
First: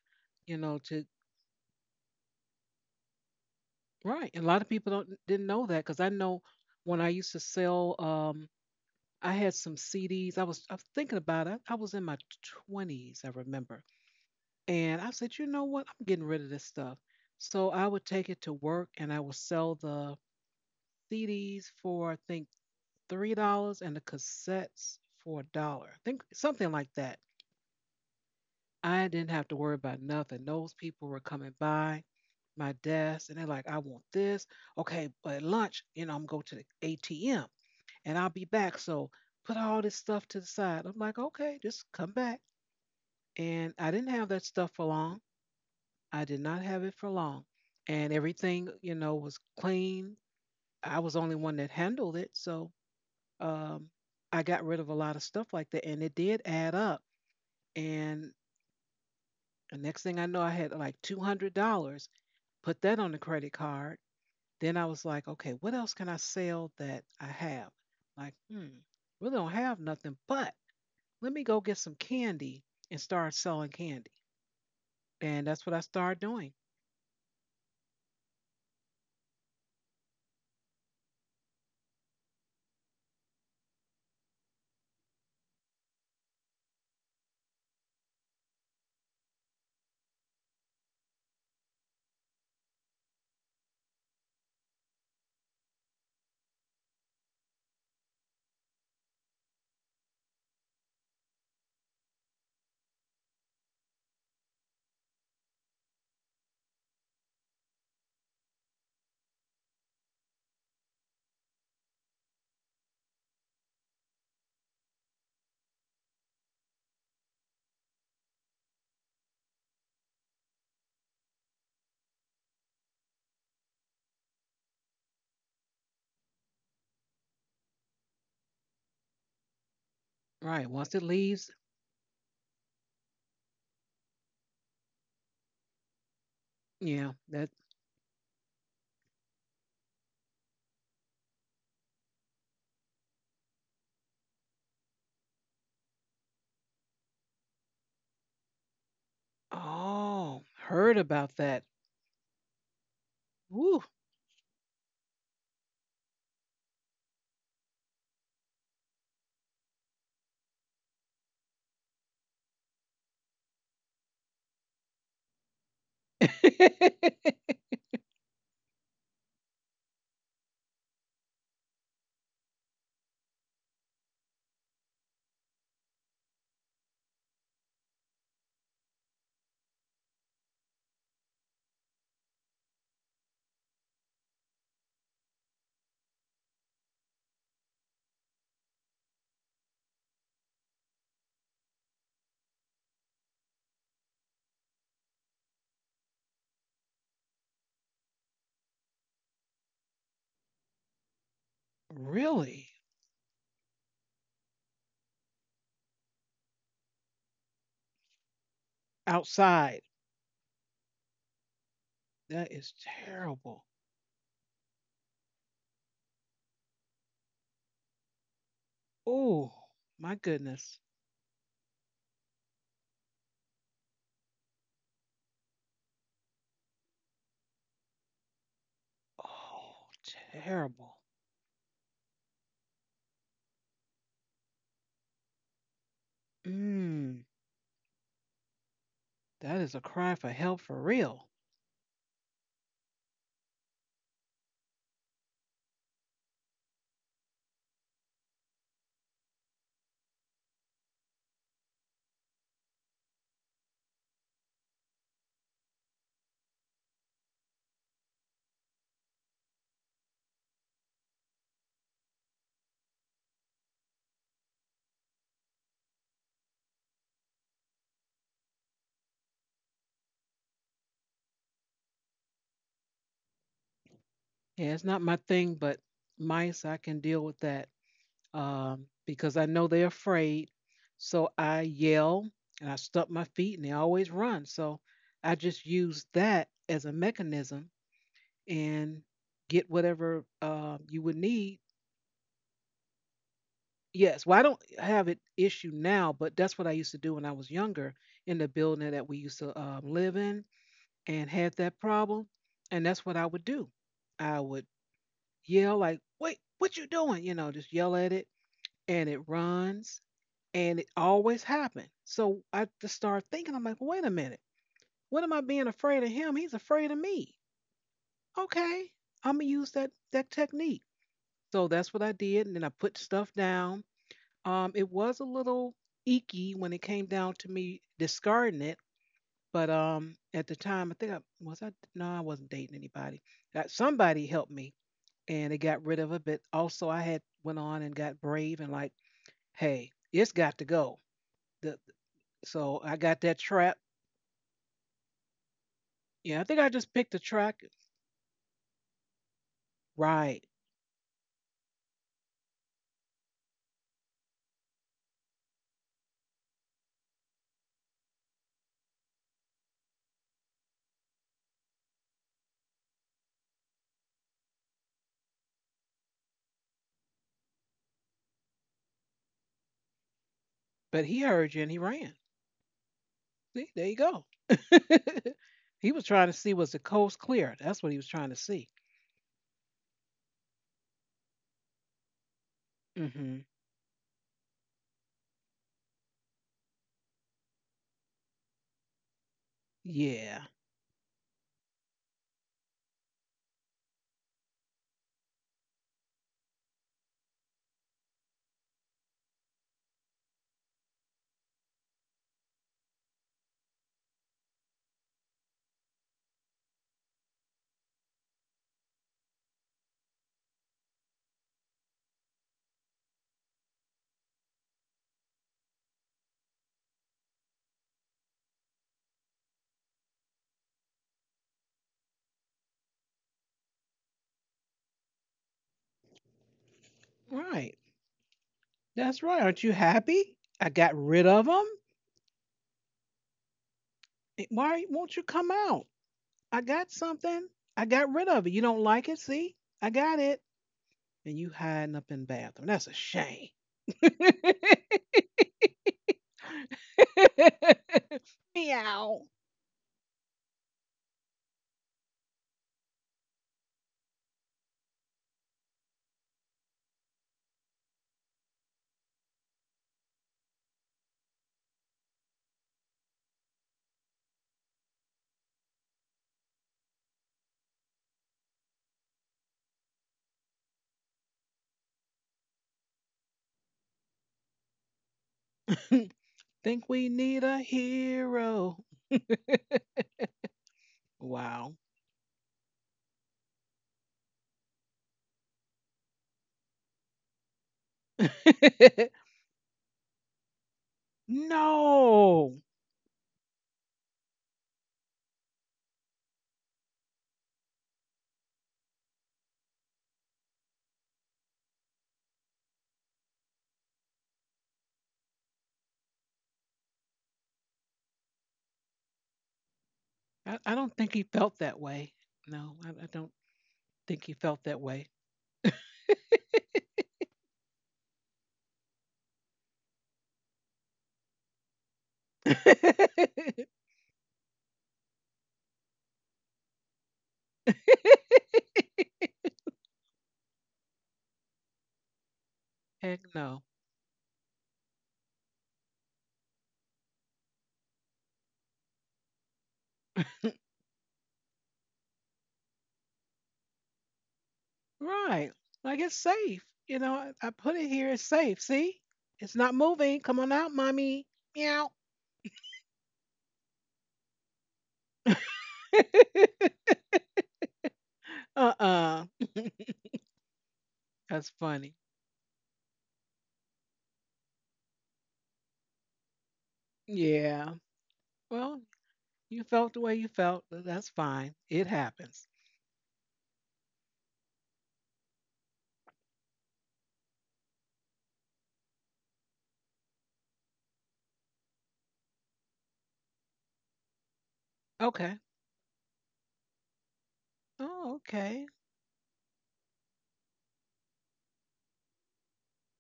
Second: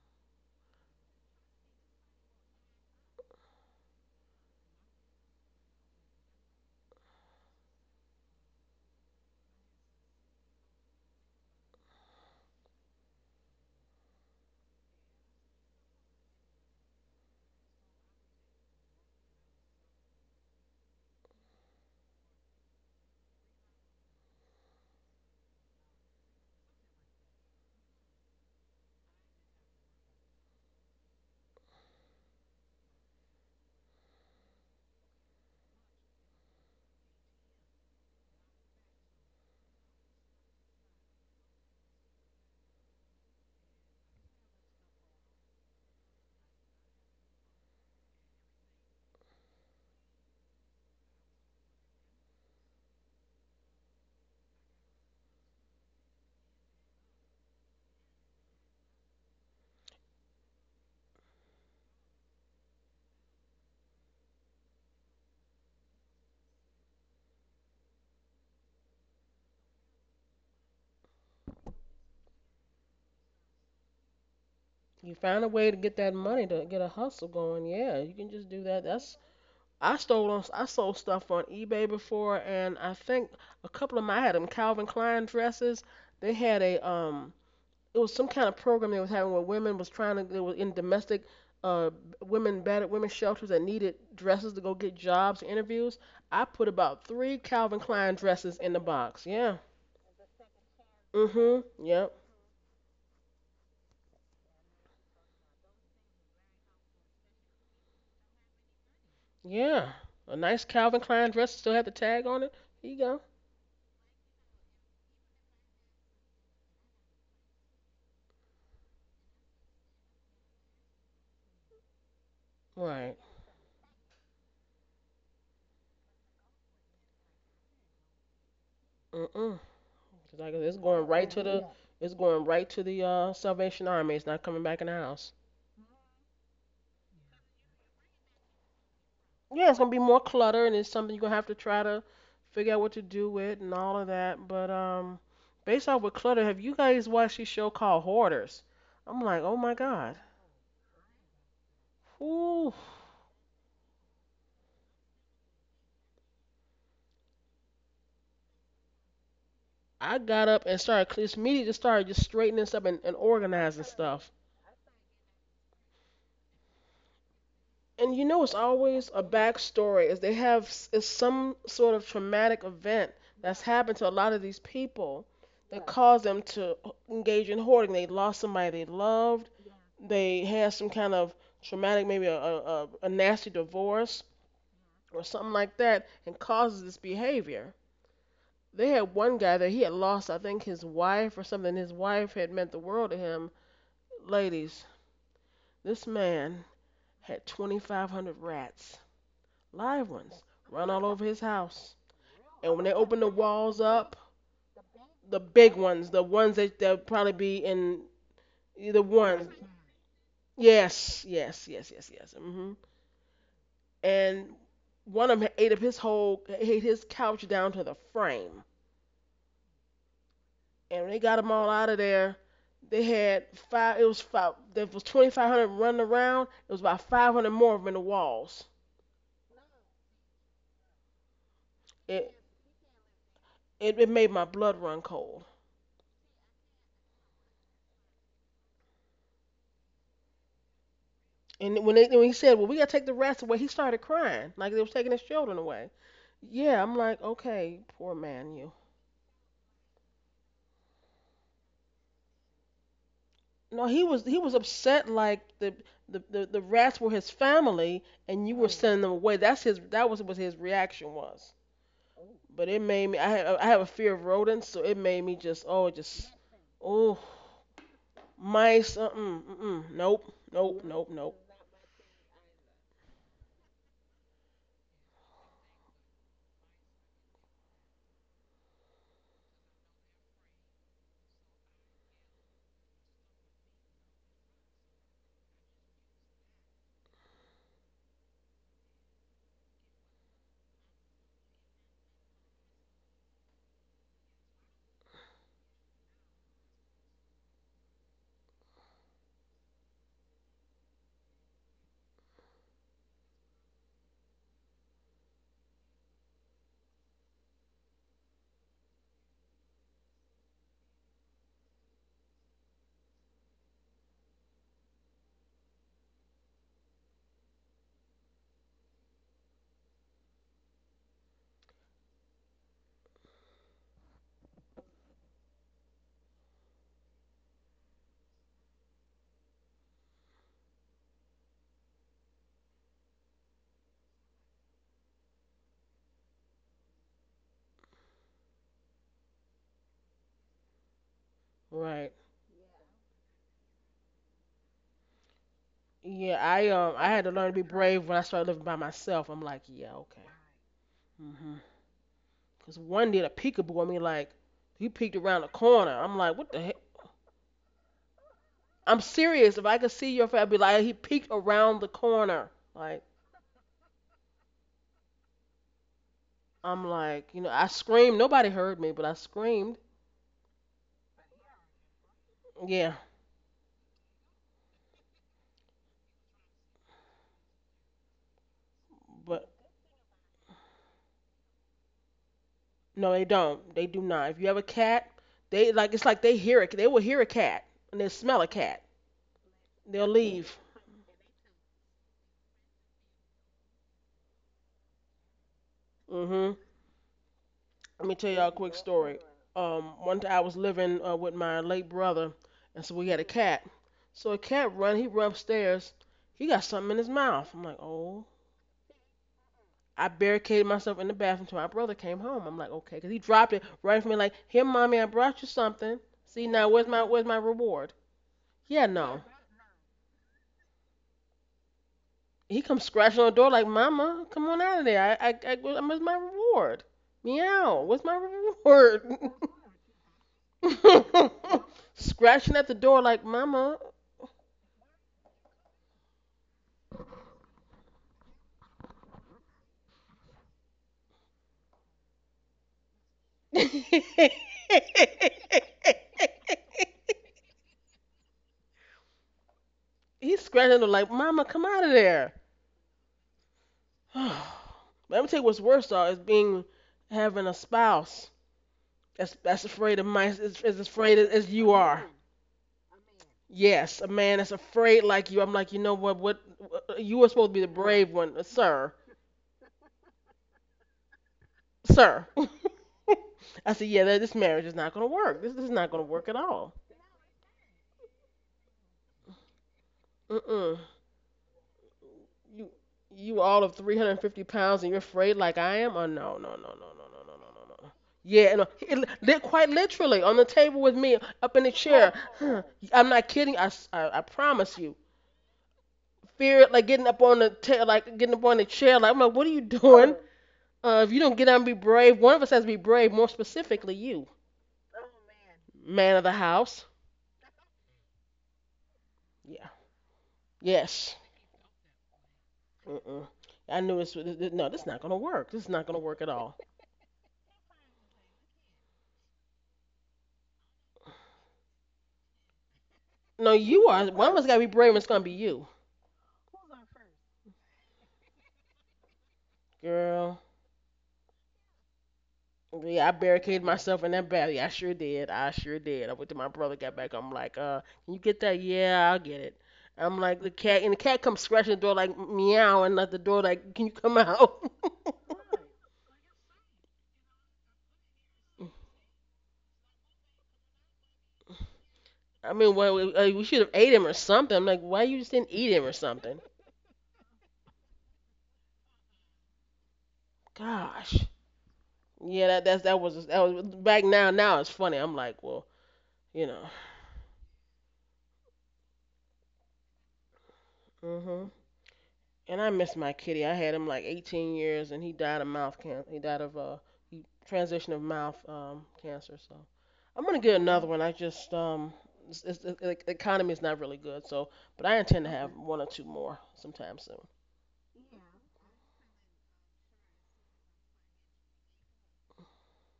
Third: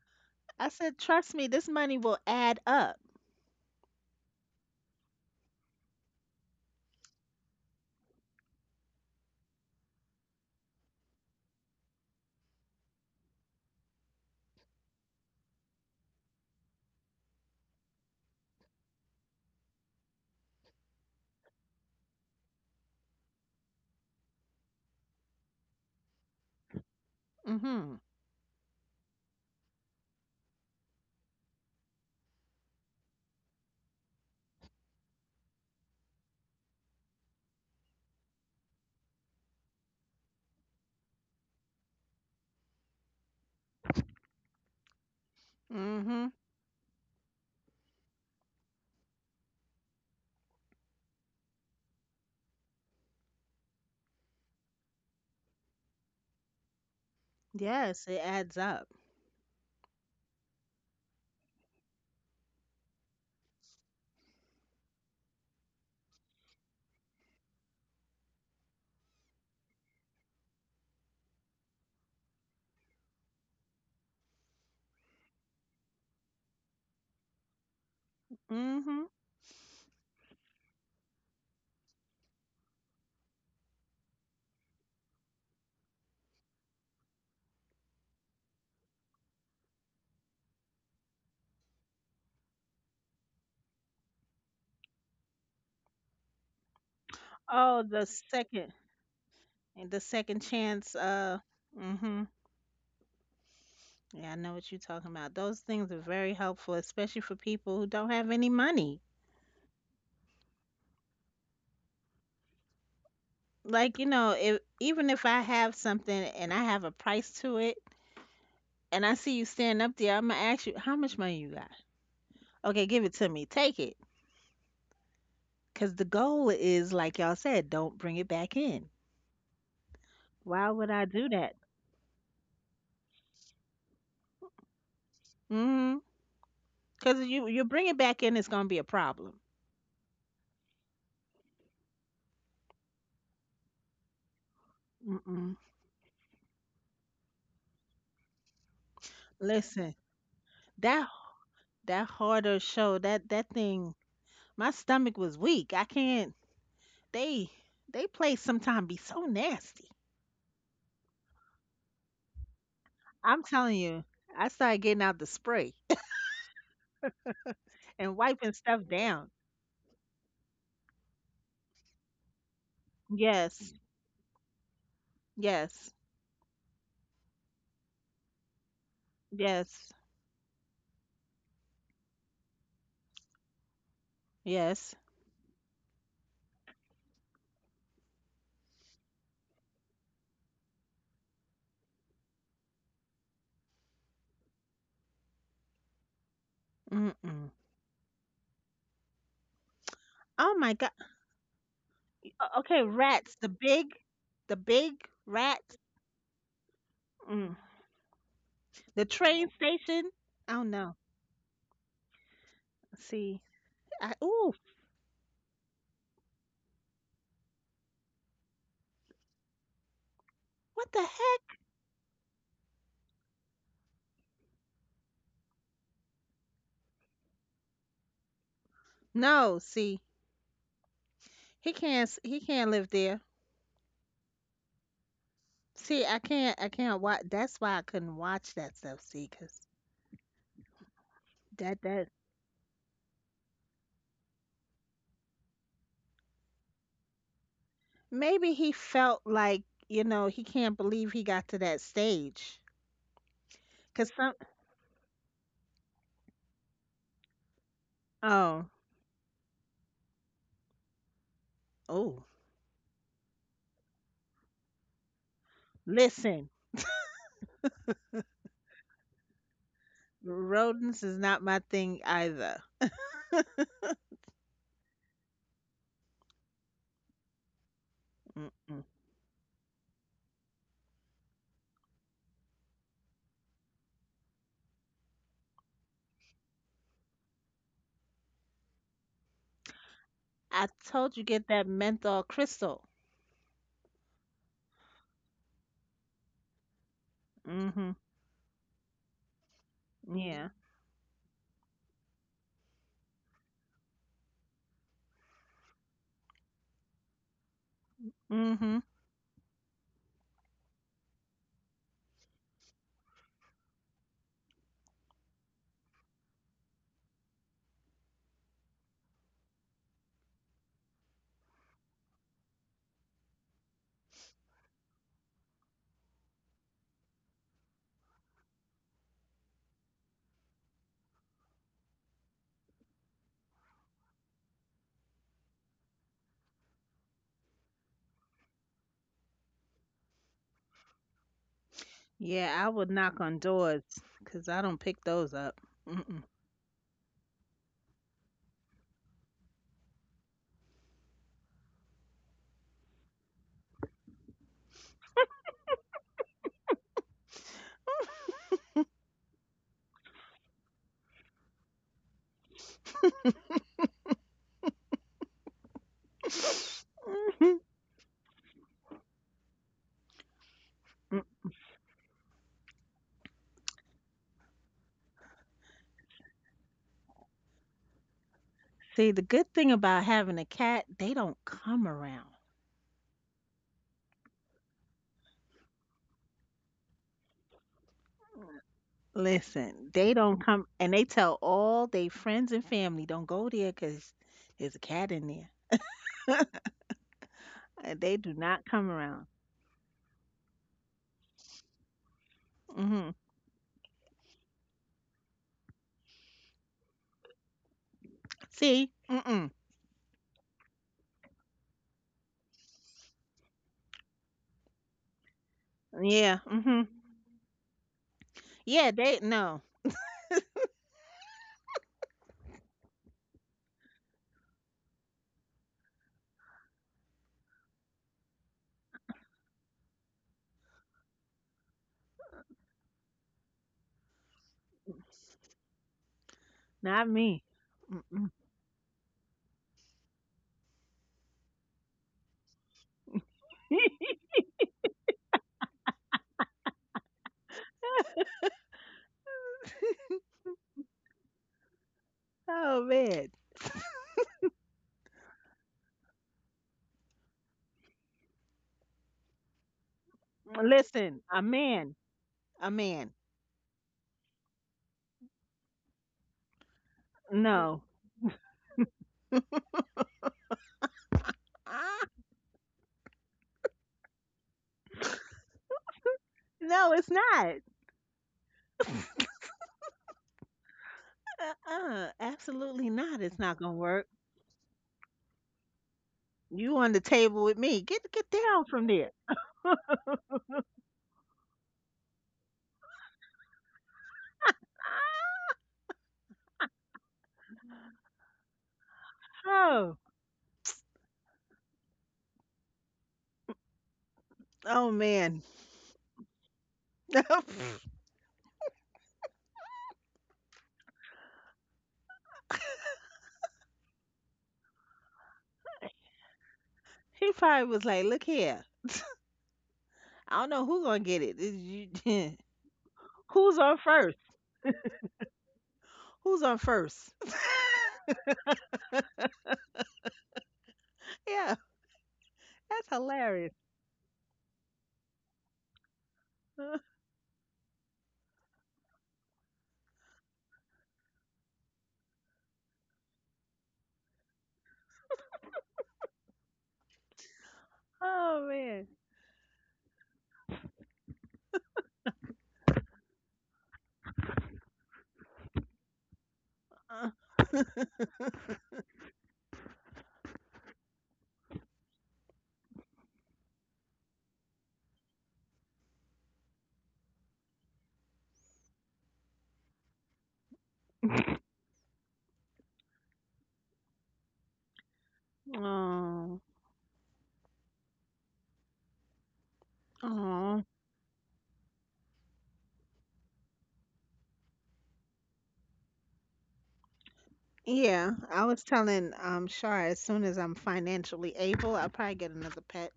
You
I
know,
said,
to,
"Trust me, this money will add up."
right. And a lot of people don't didn't know that because I know when I used to sell, I had some CDs. I was thinking about it. I was in my twenties, I remember. And I said, you know what? I'm getting rid of this stuff. So I would take it to work and I would sell the CDs for I think $3 and the cassettes for a dollar. I think something like that.
Mhm.
I didn't have to worry about nothing. Those people were coming by my desk and they're like, I want this. Okay, but at lunch, I'm going to the ATM and I'll be back. So put all this stuff to the side. I'm like, okay, just come back. And I didn't have that stuff for long. I
Mhm.
did not have it for long. And everything, was clean. I was the only one that handled it. So um, I got rid of a lot of stuff like that, and it did add up.
Yes, it
And
adds up.
the next thing I know, I had like $200. Put that on the credit card. Then I was like, okay, what else can I sell that I have? Like, hmm, really don't have nothing, but let me go get some candy and start selling candy.
found
And
a
that's
way
what
to
I
get that
started
money
doing.
to get a hustle going. Yeah, you can just do that.
Mhm.
That's I sold stuff on eBay before, and I think a couple of my I had them Calvin Klein dresses. They had a It was some kind of program they was having where women was trying to, they were in domestic uh women, battered women shelters that needed dresses to go get jobs and interviews. I put about three Calvin
Oh, the
Klein dresses in
second,
the box. Yeah.
the second chance.
Hmm. Yep.
Mhm. Yeah, I know what you're talking about. Those things are very helpful, especially for people who don't have any money.
Yeah. A nice Calvin Klein dress still had the tag on it. Here you go.
Like, if even if I have something and I have a price to it, and I see you standing up there, I'm gonna ask you, how much money you got? Okay, give it
Right.
to me, take it, because the goal is, like y'all said, don't bring it back in.
Mm-mm. Cause like
Right.
Why would
Once it
I do
leaves,
that?
it's going right to the Salvation Army. It's not coming back in the house.
mm-hmm
yeah,
because you
that,
you bring it back in, it's gonna be a problem.
Yeah, it's gonna be more clutter, and it's something you're gonna have to try to figure out what to do with and all of that. But
Mm-mm.
based off with clutter, have you guys watched this show called Hoarders? I'm like, oh my
Listen,
God,
oh, heard
that
about that.
that harder
ooh!
show, that
Woo.
thing, my stomach was weak, I can't— they they play sometime be so nasty.
I got up and started cleaning. Immediately just started just straightening stuff, and
I'm telling
organizing
you,
stuff.
I started getting out the spray
And
and
it's
wiping stuff
always a
down.
backstory is they have is some sort of traumatic event that's
Yes,
happened to a lot of these people that, right,
yes,
caused them to engage in hoarding. They lost somebody they loved.
yes,
They had some kind of traumatic, maybe a nasty divorce
yes.
or something like that, and causes this behavior. They had one guy that he had lost, I think, his wife or something. His wife had meant the world to him. Ladies, this man had
Mm-mm.
2,500 rats. Live ones.
Oh my
Run
God.
all over his house. And
Really?
when
Okay,
they open the
rats. The
walls
big,
up,
the big
the big
rats.
ones, the ones that they'll probably
Mm.
be in, the
The
ones.
train
Outside.
station. Oh no.
Yes, yes, yes, yes, yes. mm
That
hmm
is
See,
terrible.
ooh,
And one of them ate up ate his couch down to the frame.
Oh, my goodness.
what the
And when they got them
heck?
all out of there, they had five. It was five. There was 2,500 running around. It was about 500 more of them in the walls.
No,
Oh,
see,
terrible.
he can't.
It
He can't live there.
it made my blood run cold.
See, I can't. I can't
Mmm,
watch. That's why I couldn't watch that stuff. See,
that
'cause
is a cry for help for real.
that
And
that
when he said, "Well, we gotta take the rats away," he started crying like they was taking his children away. Yeah, I'm like, okay, poor
maybe
man,
he
you.
felt like, he can't believe he got to that stage.
No, he
'Cause
was
some.
he was upset like the rats were his family and you
Oh.
were sending them away. That was what his reaction was.
Oh,
But it made me, I have a fear of rodents, so it made me just, oh, just,
listen,
oh, mice, mm mm, nope, nope,
rodents
nope,
is
nope.
not my thing either.
Yeah, it's not my thing, but mice, I can deal with that,
Mm-mm.
because I know they're afraid. So I yell and I stump my feet and they always run. So I just use that as a mechanism and get whatever
I
you would
told you get
need.
that menthol crystal.
Yes, well, I don't have an issue now, but that's what I used to do when I was younger
Mhm.
in the building that we used to, live in
Yeah.
and had that problem. And that's what I would do. I would yell like, "Wait, what you doing?" Just yell at it,
Mhm.
and it runs, and it always happened. So I just started thinking, I'm like, "Wait a minute, what am I being afraid of him? He's afraid of me. Okay, I'm gonna use that technique." So that's what I did, and then I put stuff down. It was a little icky when it came down to me discarding it, but at the time, I think I was I no, I wasn't dating anybody. Got somebody helped me, and it got rid of it. But also, I had went on and got brave and like, hey, it's got to go. The,
Right.
Yeah, I
so
would
I got
knock
that
on
trap.
doors cuz I don't pick those up. Mm-mm.
Yeah,
Yeah, I think
I
I
um
just
I
picked a
had to learn to be
track.
brave when I started living by myself. I'm like, yeah, okay.
Right,
Hmm. Cause one did a peekaboo, I mean, like he peeked around the corner. I'm like, what the heck? I'm serious. If I could see your face, I'd be like, he peeked around the corner. Like I'm like, you know, I screamed. Nobody heard me, but I screamed.
but he
Mm.
heard you and he ran.
Yeah,
See, there you go. He was trying to see was the coast clear. That's what he was trying to see.
See, the
but
good thing about having a cat, they don't come around.
no, they
Hmm.
don't. They do not. If you have a cat, they like it's like they hear it. They will hear a cat and they smell a cat.
Listen,
They'll
they don't
Yeah.
leave.
come and they tell all their friends and family don't go there cuz there's a cat in there.
Mm hmm Let me
They
tell
do
y'all a
not
quick
come
story.
around.
One time I was living with my late brother, and so we
Mm-hmm.
had a cat. So he run upstairs. He got something in his mouth. I'm like, oh.
See? Mm-mm.
I barricaded myself in the bathroom till my brother came home. I'm like, okay, 'cause he dropped it right from me, like, here, mommy, I brought you something.
Yeah.
See now, where's my where's my reward? Yeah,
Yeah,
no.
they, no,
He comes scratching on the door like, mama, come on out of there. I where's my reward?
Right.
Meow. Where's my reward?
That's right. Aren't you happy? I got rid of them.
Scratching at the door like, Mama.
Why won't you come out? I got
not me.
something. I got
Mm-mm.
rid of it. You don't like it? See? I got it. And you hiding up in the bathroom. That's a shame. Meow.
He's scratching at the door like, Mama, come out of there.
Oh man.
Let me tell you what's worse though is being having a spouse that's afraid of mice is afraid
Listen, a
as, you
man.
are.
A man.
Yes, a man that's afraid like you. I'm like, you know what? What you were supposed to be the
No.
brave one, sir,
Ah,
sir. I said, yeah, this marriage is not gonna work. This is not gonna work at all.
Think
no,
we
it's
need
not.
a hero.
Mm-mm.
Wow.
Uh-uh.
You
Absolutely not.
you
It's not
all of
gonna work.
350 pounds and you're afraid like I am? Oh, no, no, no, no, no,
You on the
no, no, no,
table with
no,
me.
no.
Get
Yeah, no,
down from there.
quite literally on the table with me, up in the chair.
No.
Huh, I'm not kidding. I promise you. Fear like getting up like getting up on the chair. Like I'm like, what are you
Oh.
doing? If you don't get out and be brave, one of us has to be brave. More specifically, you,
Oh man.
man of the house. Yeah.
I don't
Yes.
think he felt that way. No, I
Mm-mm.
don't
I knew this.
think he felt
No, this
that
is not
way.
gonna work. This is not gonna work at all.
He probably was like, "Look here, I don't know who gonna get it. Is you-
No,
Who's on
you are.
first?
One of us gotta be brave, and it's gonna be you.
Who's on first?
Girl,
Yeah, that's
yeah, I
Heck
hilarious.
barricaded
no.
myself in that bathroom. I sure did. I sure did. I went to my brother, got back. I'm like, can you get that? Yeah, I'll get it. I'm like the cat, and the cat comes scratching the door like meowing at the door like, can you come out?
Right. Like it's safe. I put it here. It's
Oh
safe.
man.
See, it's not moving. Come on out, mommy. Meow.
I mean, well, we should have ate him or something. I'm like, why you just didn't eat him or something?
Uh,
Uh-uh.
Gosh.
That's funny.
Yeah, that's that was back now. Now it's funny. I'm like, well, you know.
Yeah. Well, you felt the way you felt. But That's
Hmm.
fine. It happens.
And I miss my kitty. I had him like 18 years, and he died of mouth cancer. He died
Oh.
of uh, he transition of mouth cancer. So I'm gonna get
Oh.
another one. I just the economy is not really good. So, but I intend to
Okay.
have, okay, one or two more sometime soon.
Oh,
Yeah, I was
okay.
telling Shar as soon as I'm financially able, I'll probably get another pet.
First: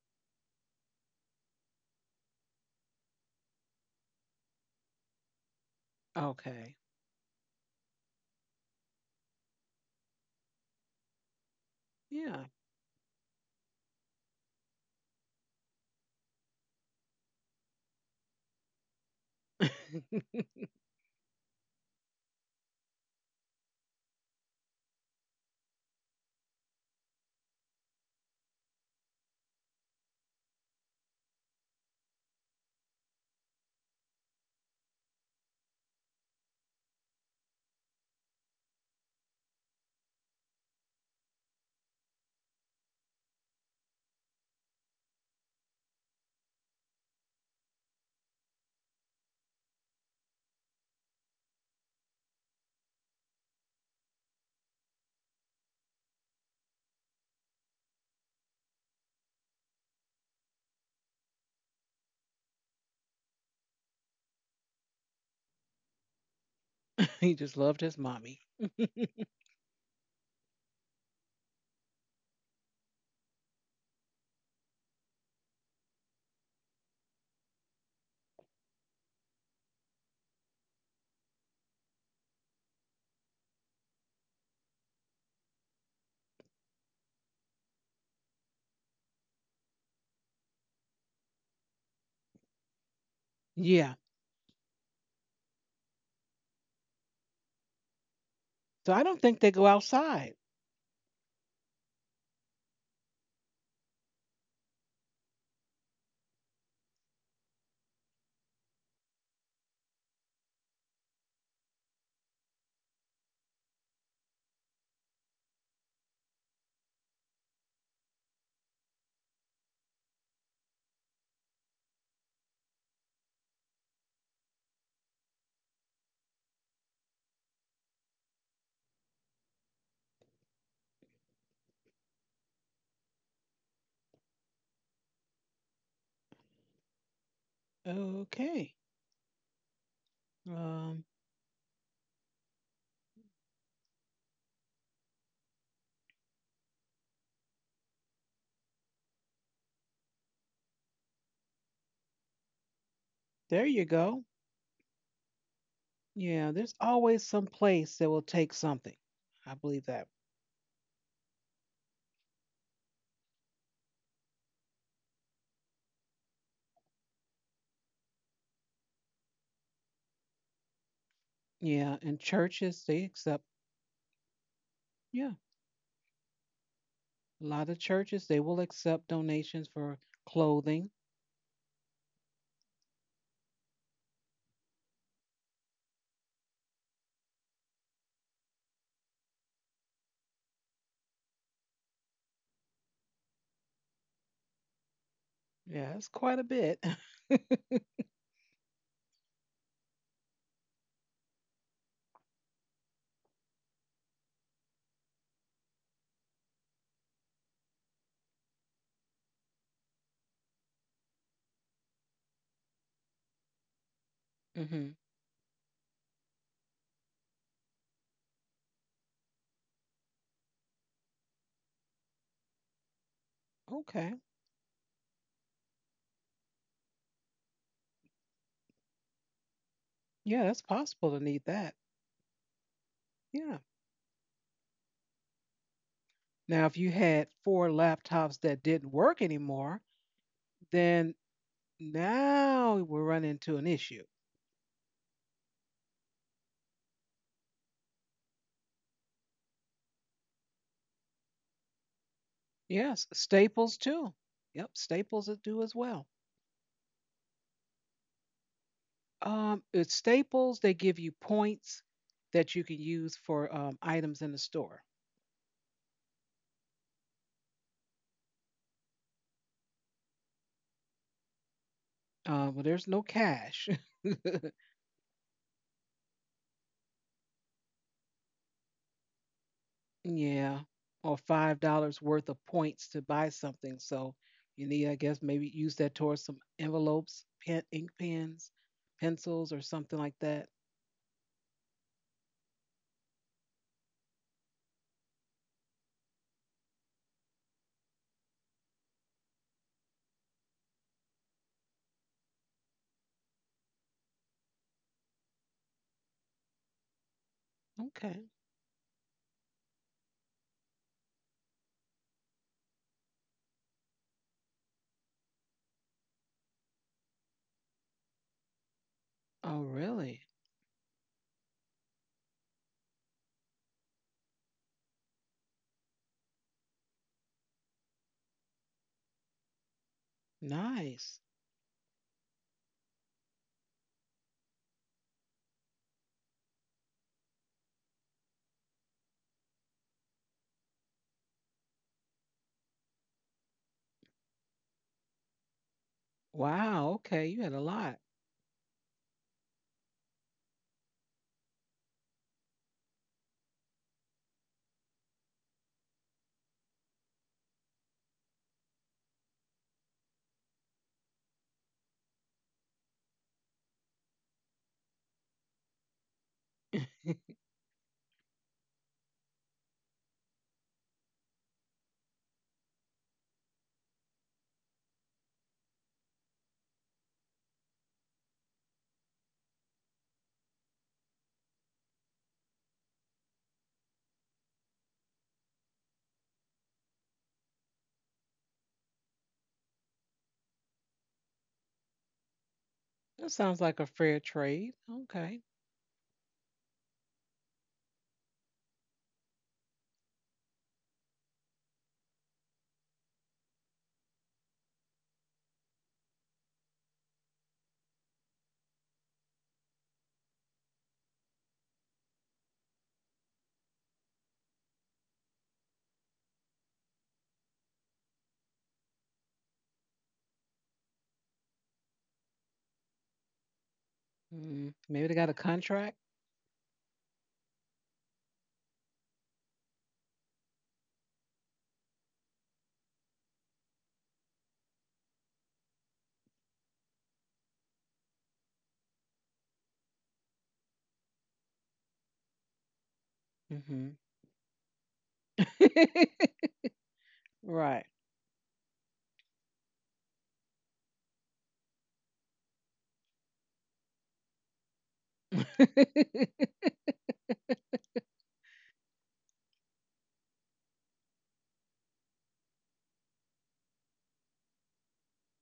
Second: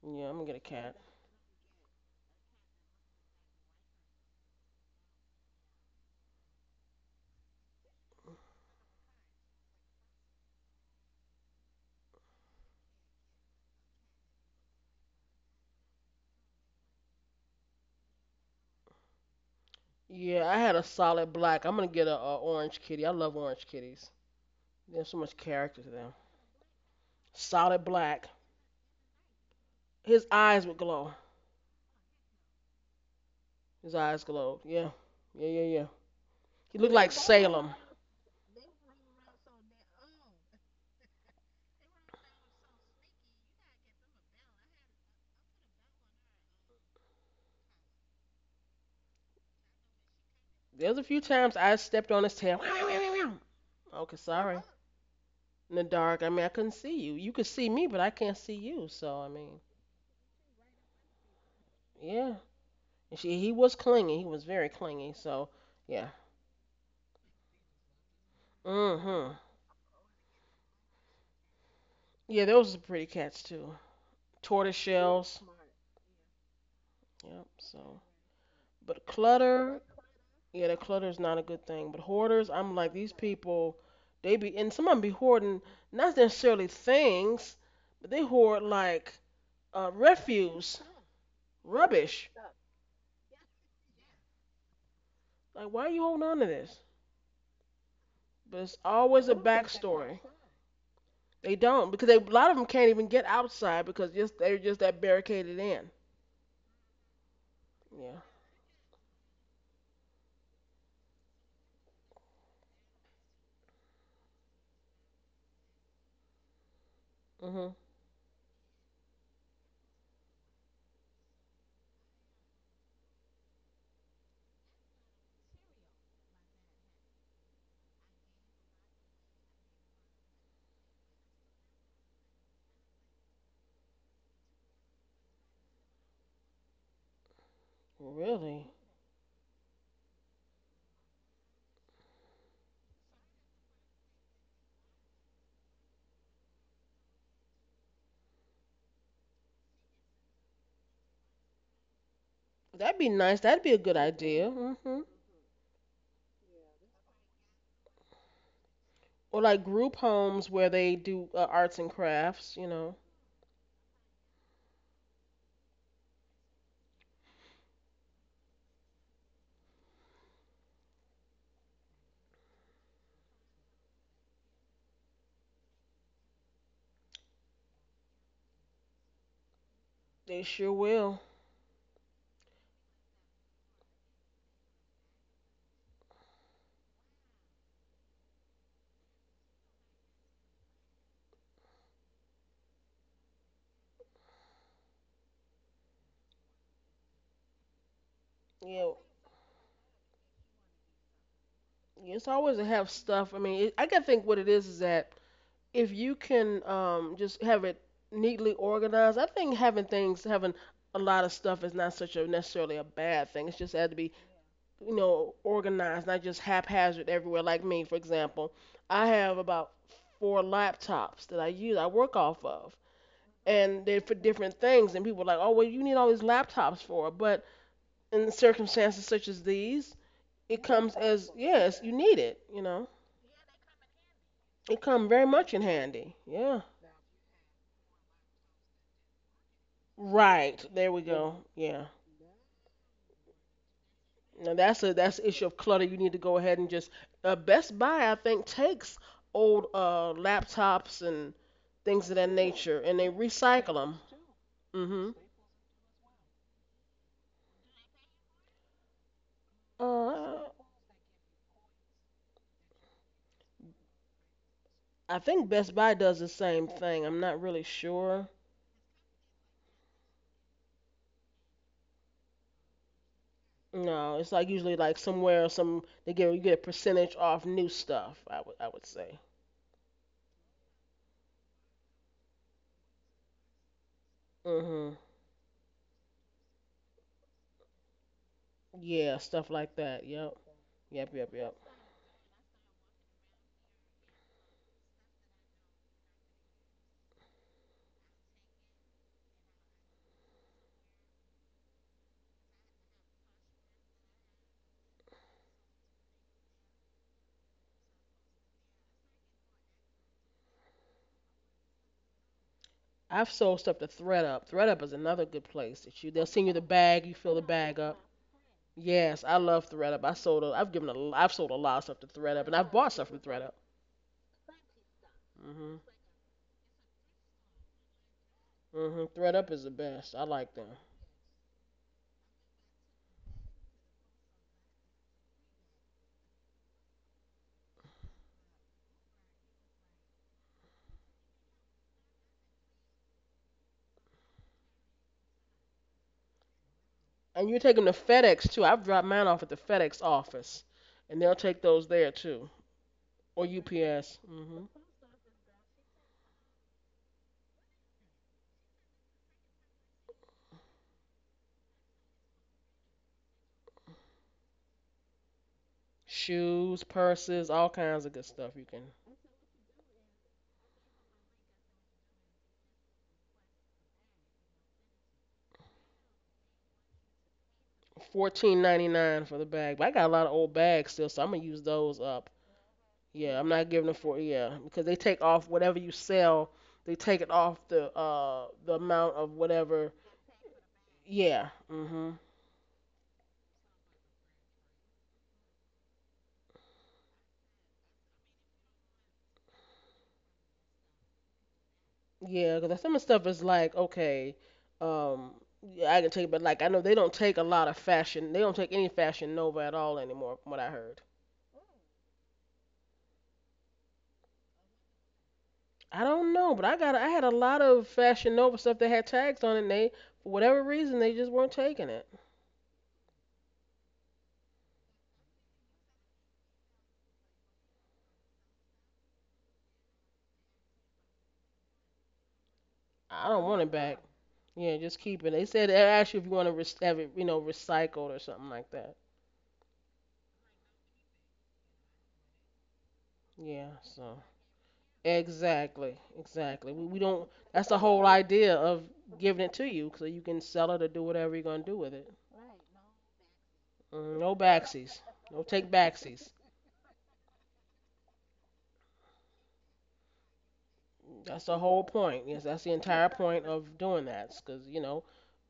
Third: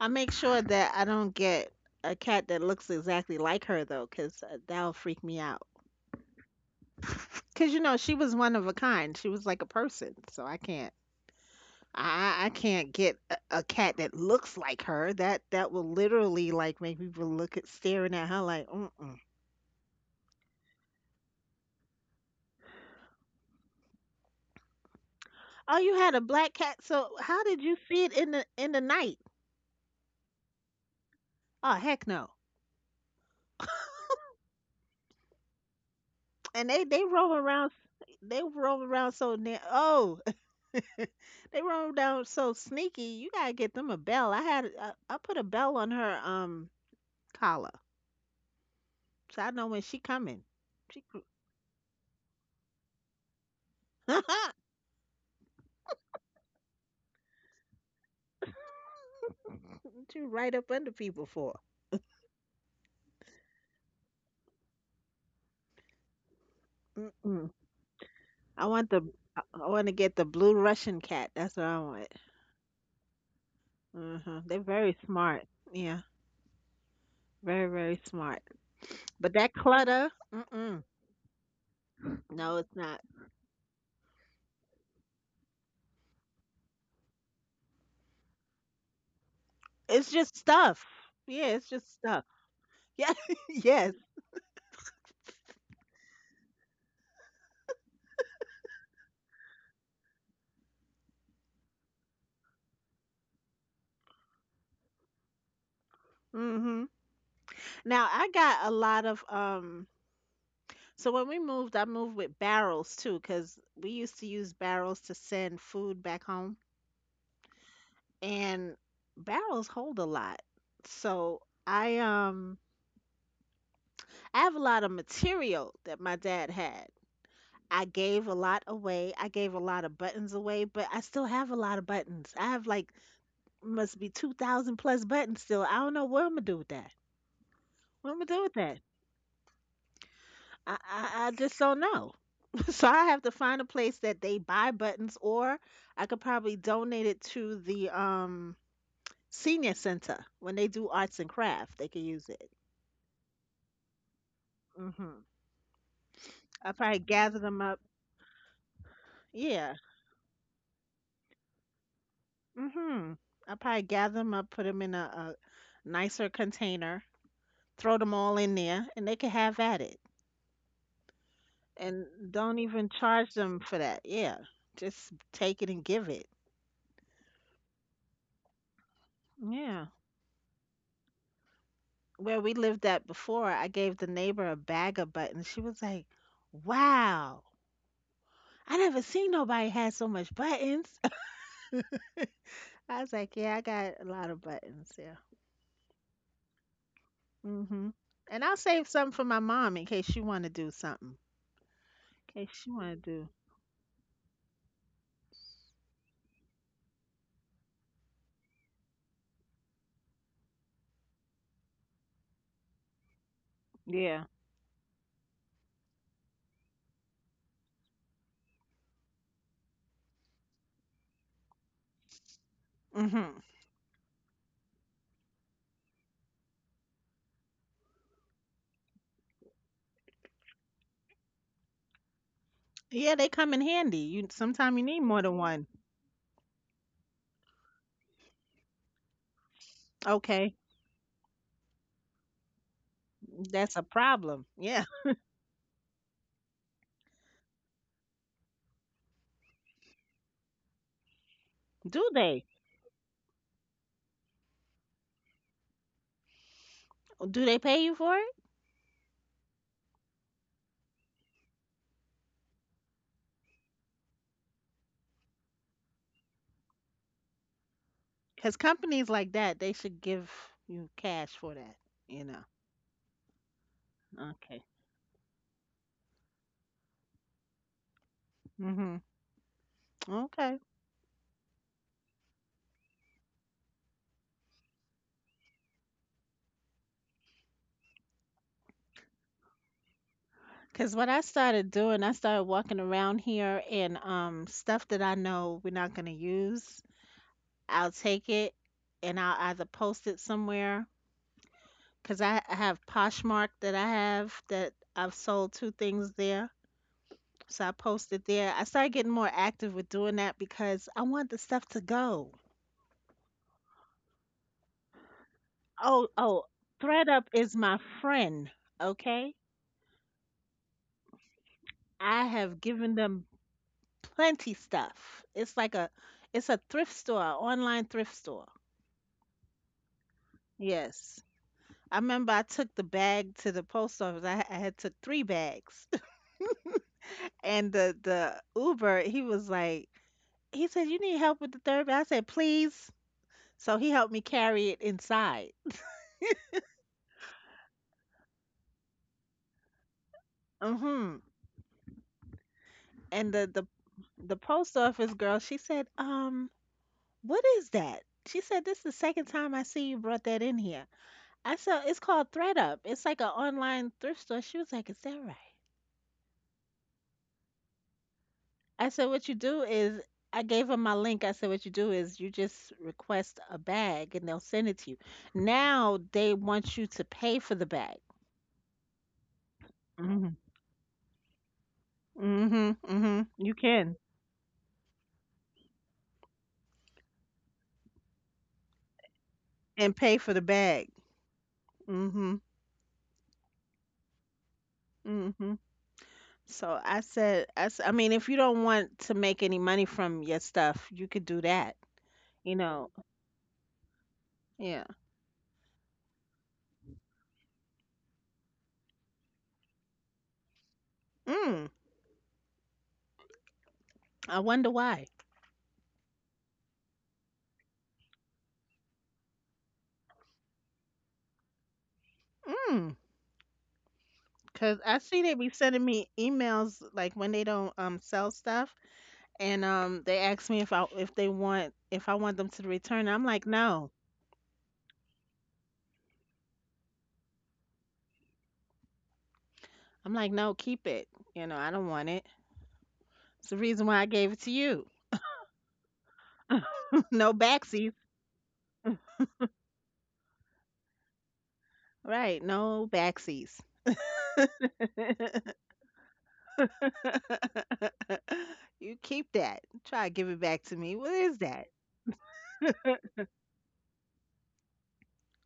I
Yeah,
make
I'm gonna get
sure
a
that
cat.
I don't get a cat that looks exactly like her though, 'cause that'll freak me out.
Okay.
'Cause, she was one of a kind. She was like a person, so I can't I I
Yeah.
I can't get a cat that looks like her. That will literally like make people look at staring at her like, mm-mm.
Yeah, I had a solid black. I'm gonna get a orange kitty. I love orange kitties. There's so much
Oh,
character to
you had
them.
a black cat. So how did you
Solid
see it
black.
in the night?
His eyes would glow.
Oh, heck no.
His eyes glowed. Yeah, yeah, yeah, yeah.
And
He
they
looked
they
like
roll around
Salem.
they roll around so near. Oh, they roll down so sneaky. You gotta get them a bell. I put a bell on her collar, so I know when she coming.
There's
She
a few
cr-
times I stepped on his tail. Okay, sorry. In the dark, I mean, I couldn't see you. You could see me, but I can't see you. So I mean,
she right up under people for.
yeah. And he was clingy. He was very clingy. So yeah.
He
Mm-mm.
just loved his mommy.
I want the
Mhm.
I want to get the blue Russian cat. That's what I want.
Yeah, those are pretty cats too.
hmm They're
Tortoise
very
shells.
smart. Yeah,
Yep.
very
So,
very smart.
but
But that
clutter,
clutter.
yeah, the
Mm-mm.
clutter is not a good thing. But hoarders,
No,
I'm
it's
like
not.
these people, they be and some of them be hoarding not necessarily things, but they hoard like
It's just
refuse,
stuff. Yeah, it's just
rubbish.
stuff. Yeah.
Yeah.
Yes.
Like, why are you holding on to this? But it's
So I don't
always a
think they go
backstory.
outside.
They don't because a lot of them can't even get outside because just they're just that barricaded in.
Mhm. Now
Yeah.
I got a lot of So when we moved, I moved with barrels too cuz we used to use barrels to send food back home,
Mhm.
and barrels hold a lot. So I um I have a lot of material that my dad had. I gave a lot away. I gave a lot of buttons away, but I still have a lot of buttons. I have like must be 2000 plus buttons still. I don't know what I'm going to do with that. What am I do with
Really?
Okay.
that? I,
Um,
I I just don't know. So I have to find a place that they buy buttons, or I could probably donate it to the senior center when they do arts and craft. They could use it.
That'd be nice. That'd
there
be a
you
good
go.
idea. Mhm.
Mhm.
Yeah, there's
I probably
always
gather
some
them up.
place that will take something.
Or
I
like
Yeah.
believe
group
that.
homes where they do arts and crafts. You know,
Mhm. I probably gather them up, put them in a nicer container, throw them all in there, and they can have at it.
Yeah,
And
and
don't
churches,
even
they
charge
accept,
them for that. Yeah. Just
yeah,
take it and give it.
a lot of churches, they will accept donations
Yeah.
for
they sure
clothing.
will.
Where we lived at before, I gave the neighbor a bag of buttons. She was like, "Wow, I never seen nobody had so much buttons." I was like, "Yeah, I got a lot of buttons. Yeah,
Yeah, that's quite a bit.
hmm and I'll
Yeah.
save some for my mom in case she want to do something.
It's
In case
always to
she
have
want to
stuff.
do,
I mean, I gotta think what it is that if you can just have it neatly organized. I think having a lot of stuff is not such a necessarily a bad thing. It's just had to be,
yeah.
you
hmm
know, organized, not just haphazard everywhere. Like me, for example, I have about four laptops that I use, I work off of,
hmm
and they're for
Okay.
different things. And people are like, oh, well, you need all these laptops for. But in circumstances such as these,
Yeah,
it
that's
comes
possible to
as
need that.
yes, you need it. You know,
Yeah, they
Yeah.
come in handy. You
it
Sometimes you need
come very
more than
much in
one.
handy. Yeah.
Now, if you had four laptops that didn't work anymore,
Okay,
Right. There we, yeah,
then
go. Yeah.
now we run into an
that's a
issue.
problem.
Now
Yeah,
that's the issue of clutter. You need to go ahead and just Best Buy I think takes old laptops and things
do
of that
they?
nature and
Yes,
they recycle
Staples
them.
too. Yep,
Mhm.
Staples would do as well.
Do they pay you for it?
At
Uh
Staples, they give you points that you can use for items in the store.
I think Best Buy does the same thing. I'm not really sure.
Because companies like that, they should give you cash for that. You know.
But there's no cash.
No, it's like
Okay.
usually like somewhere some they get you get a percentage off new stuff, I would
Mhm.
say.
Yeah,
Cause
or $5 worth of points to buy something. So you need,
Mhm.
I guess, maybe use that towards some envelopes, pen, ink pens,
Yeah, stuff
pencils, or
like
something
that.
like
Yep.
that.
Yep,
what
yep,
I
yep.
started doing, I started walking around here and stuff that I know we're not gonna use, I'll take it and I'll either post it somewhere 'cause I have Poshmark that I have that I've sold two things there. So I posted
Okay.
there. I started getting more active with doing that because I want the stuff to go.
I've sold stuff to ThreadUp. ThreadUp is another good place that you
Oh,
they'll send you
oh,
the bag, you fill
ThreadUp
the
is
bag
my
up.
friend,
Yes, I
okay?
love
Oh,
ThreadUp. I
really?
sold a, I've given a, l- I've sold a lot of stuff to
I
ThreadUp, and
have
I've bought
given
stuff from
them
ThreadUp.
plenty stuff. It's
Mhm.
like a it's a thrift store, online thrift store.
Mhm. ThreadUp is the best. I like them.
Nice.
Yes. I remember I took the bag to the post office. I had took three bags. And the Uber, he was like he said, You need help with the third bag? I said, please. So he helped me carry it inside.
Wow. Okay, you
And
had
you
a
take them to
lot.
FedEx too. I've dropped mine off at the FedEx office, and
Mm-hmm.
they'll take those there too,
And
or
the, the
UPS.
the
Mhm.
post office girl, she said, what is that? She said, this is the second time I see you brought that in here. I said, it's called ThreadUp. It's like an online thrift store. She was like, is that right?
Shoes, purses, all kinds of good stuff you can.
I said, what you do is, I gave her my link. I said, what you do is you just request a bag and they'll send it to you. Now they want you to pay for the bag.
14.99 for the bag, but I got a lot of
Mm-hmm.
old bags still, so I'm gonna use those up.
Mm-hmm. Mm-hmm.
Yeah, I'm
You
not giving them
can.
four. Yeah, because they take off whatever you sell. They take it off the amount of whatever.
And pay for the bag.
Yeah. Mhm.
Mm-hmm.
That sounds like a fair trade. Okay.
Mm-hmm. So I said, I mean, if you don't want to make any money from your stuff, you could do that.
Yeah,
You
because some
know,
of the stuff is like okay,
yeah.
um, yeah, I can take, but like I know they don't take a lot of fashion. They don't take any Fashion Nova at all anymore, from what I heard.
Mm, I wonder why.
I don't know, but I had a lot of Fashion Nova stuff that had tags on it. And They for whatever reason they just weren't taking it.
Mm.
Mm,
Cause I
maybe they
see
got
they
a
be sending
contract.
me emails like when they don't sell stuff, and they ask me if I want them to return.
I don't want it back. Yeah, just keep it. They said they asked you if you want to have it, recycled or something like that.
I'm like no, keep it. You know I don't want it. It's the
Yeah,
reason why
Hmm
I
so
gave it to you.
exactly, exactly. We don't.
No
That's the
Right.
backsies,
whole idea of giving it to you, so you can sell it or do whatever you're gonna do with it.
right? No backsies.
Mm, no backsies, no take backsies.
You keep that. Try to give it back to me. What is
That's the
that?
whole point. Yes, that's the entire point of doing that, because you know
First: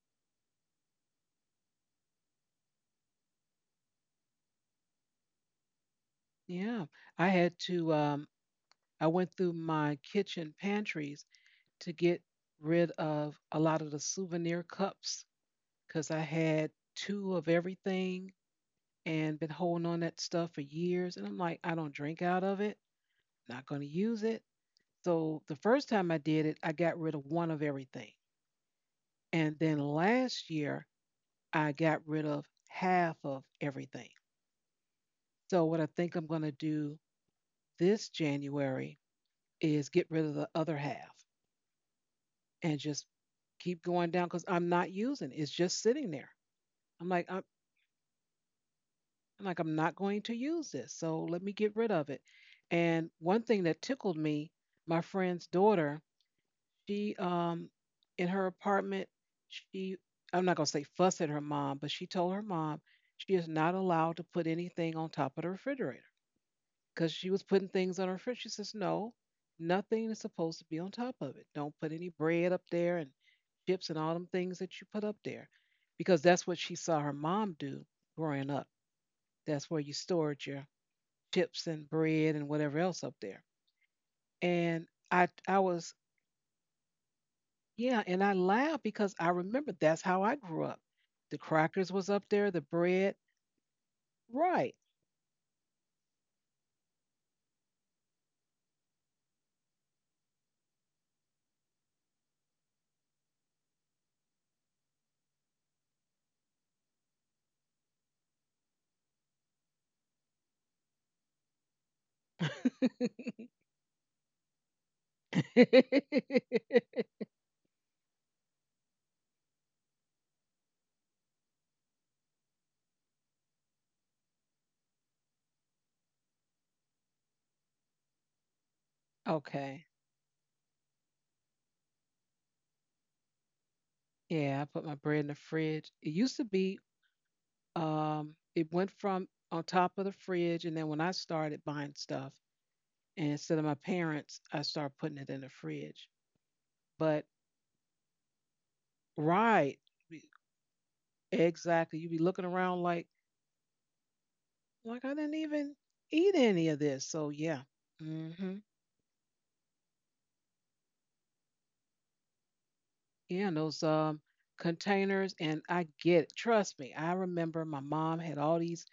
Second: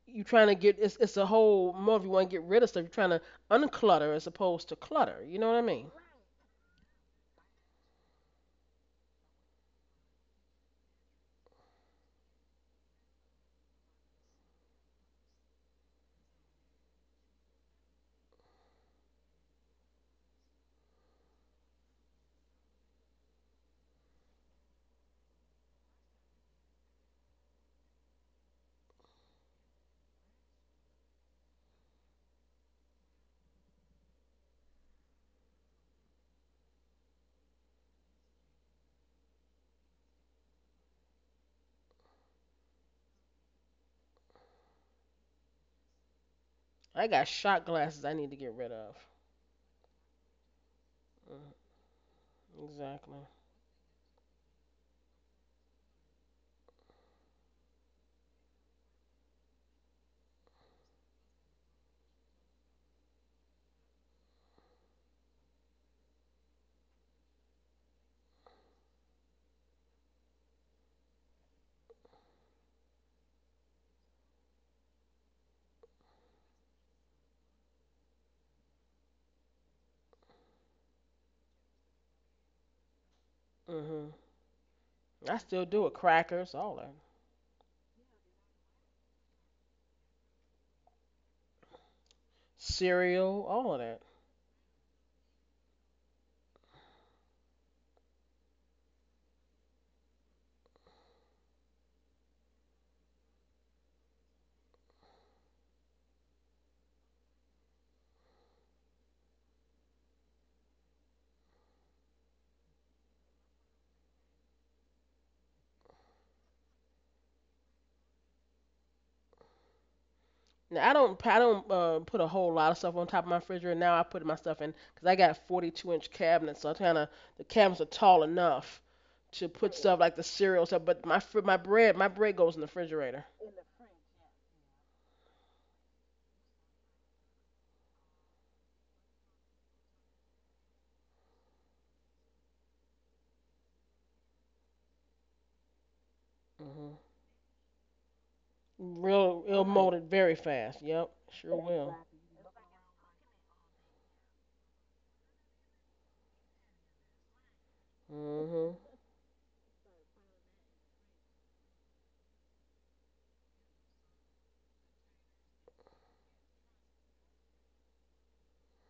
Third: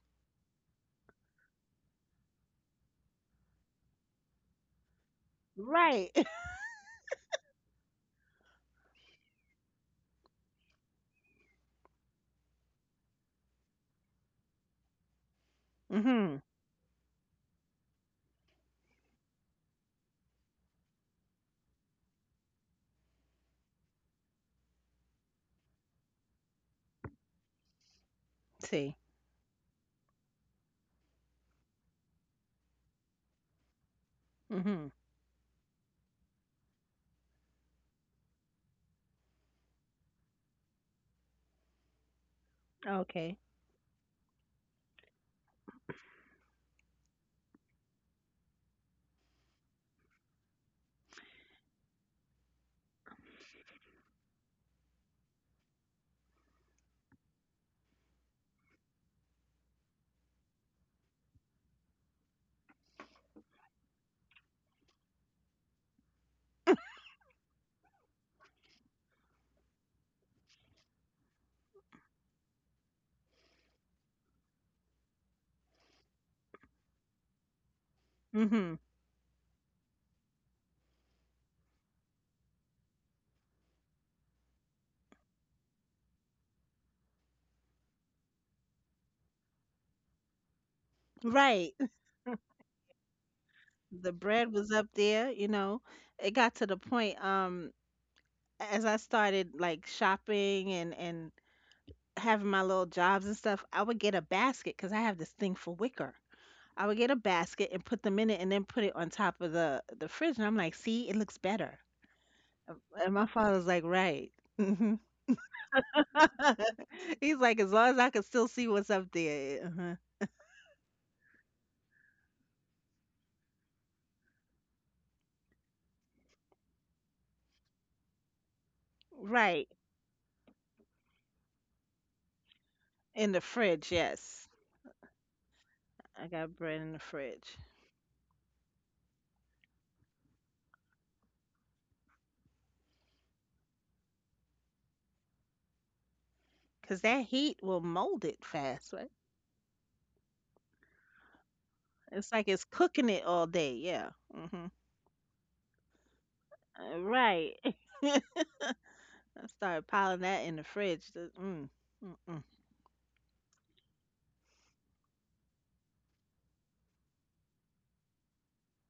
you're trying to get. It's a whole more if you want to get rid of stuff. You're trying to unclutter as opposed to clutter. You know what I mean?
Right.
Yeah. I had to I went through my kitchen pantries to get rid of a lot of the souvenir cups cuz I
Mhm.
had two of everything and been holding on that stuff for years, and I'm like, I don't drink out of it, not going to use it. So the first time I did it, I got rid of one of everything.
See.
And then last year, I got rid of half of everything.
Mhm.
So what I think I'm going to do this January is get rid of the other half and just
Okay.
keep going down because I'm not using it. It's just sitting there. I'm
I
like,
got
I'm,
shot glasses I need to get rid of.
I'm like, I'm not going to use this. So let me
Mm,
get rid of it. And
exactly.
one thing that tickled me, my friend's daughter, she in her apartment, she, I'm not gonna say fuss at her mom, but she told her mom she is not allowed to put anything on top of the refrigerator, because she was putting things on her fridge. She says, no, nothing is supposed to be on top of it. Don't put any bread up there and chips and all them things that you put up there, because that's what she saw her mom do growing up.
Mhm.
That's where you stored your chips and bread and whatever else up there.
Mhm.
And I,
I
I
still do
was,
it. Crackers, all that.
yeah, and I laughed because I remember that's how I grew up. The
Right.
crackers was up there, the bread,
Cereal, all of that.
The bread was
right.
up there. It got to the point as I started like shopping and having my little jobs and stuff, I would get a basket cuz I have this thing for wicker. I would get a basket and put them in it and then put it on top of the fridge and I'm like, "See, it looks better." And my father's like, "Right." Mhm. He's like, "As long as I can still see what's up there."
Now, I don't put a whole lot of stuff on top of my refrigerator now. I put my stuff in because I got 42-inch cabinets, so I kind of the cabinets are tall enough to
Right.
put
Okay.
stuff like the cereal stuff. But my bread goes in the refrigerator.
In the fridge, yes.
Yeah, I put my bread in the fridge. It
I
used to
got
be,
bread in the fridge.
it went from on top of the fridge, and then when I started buying stuff, and instead of my parents, I started putting it in the fridge.
Hmm.
Cause
But
that heat will mold it fast, right?
Real it'll
right,
mold it
we-
very fast. Yep, sure
exactly. You be
It's
looking
like it's
around
cooking it all day. Yeah. Hmm.
like I didn't even eat any of this. So
Right.
yeah, mm-hmm.
will.
I started piling that in the fridge. Mm, mm-mm.
Yeah, and those containers, and I get it. Trust me, I remember my mom had all these,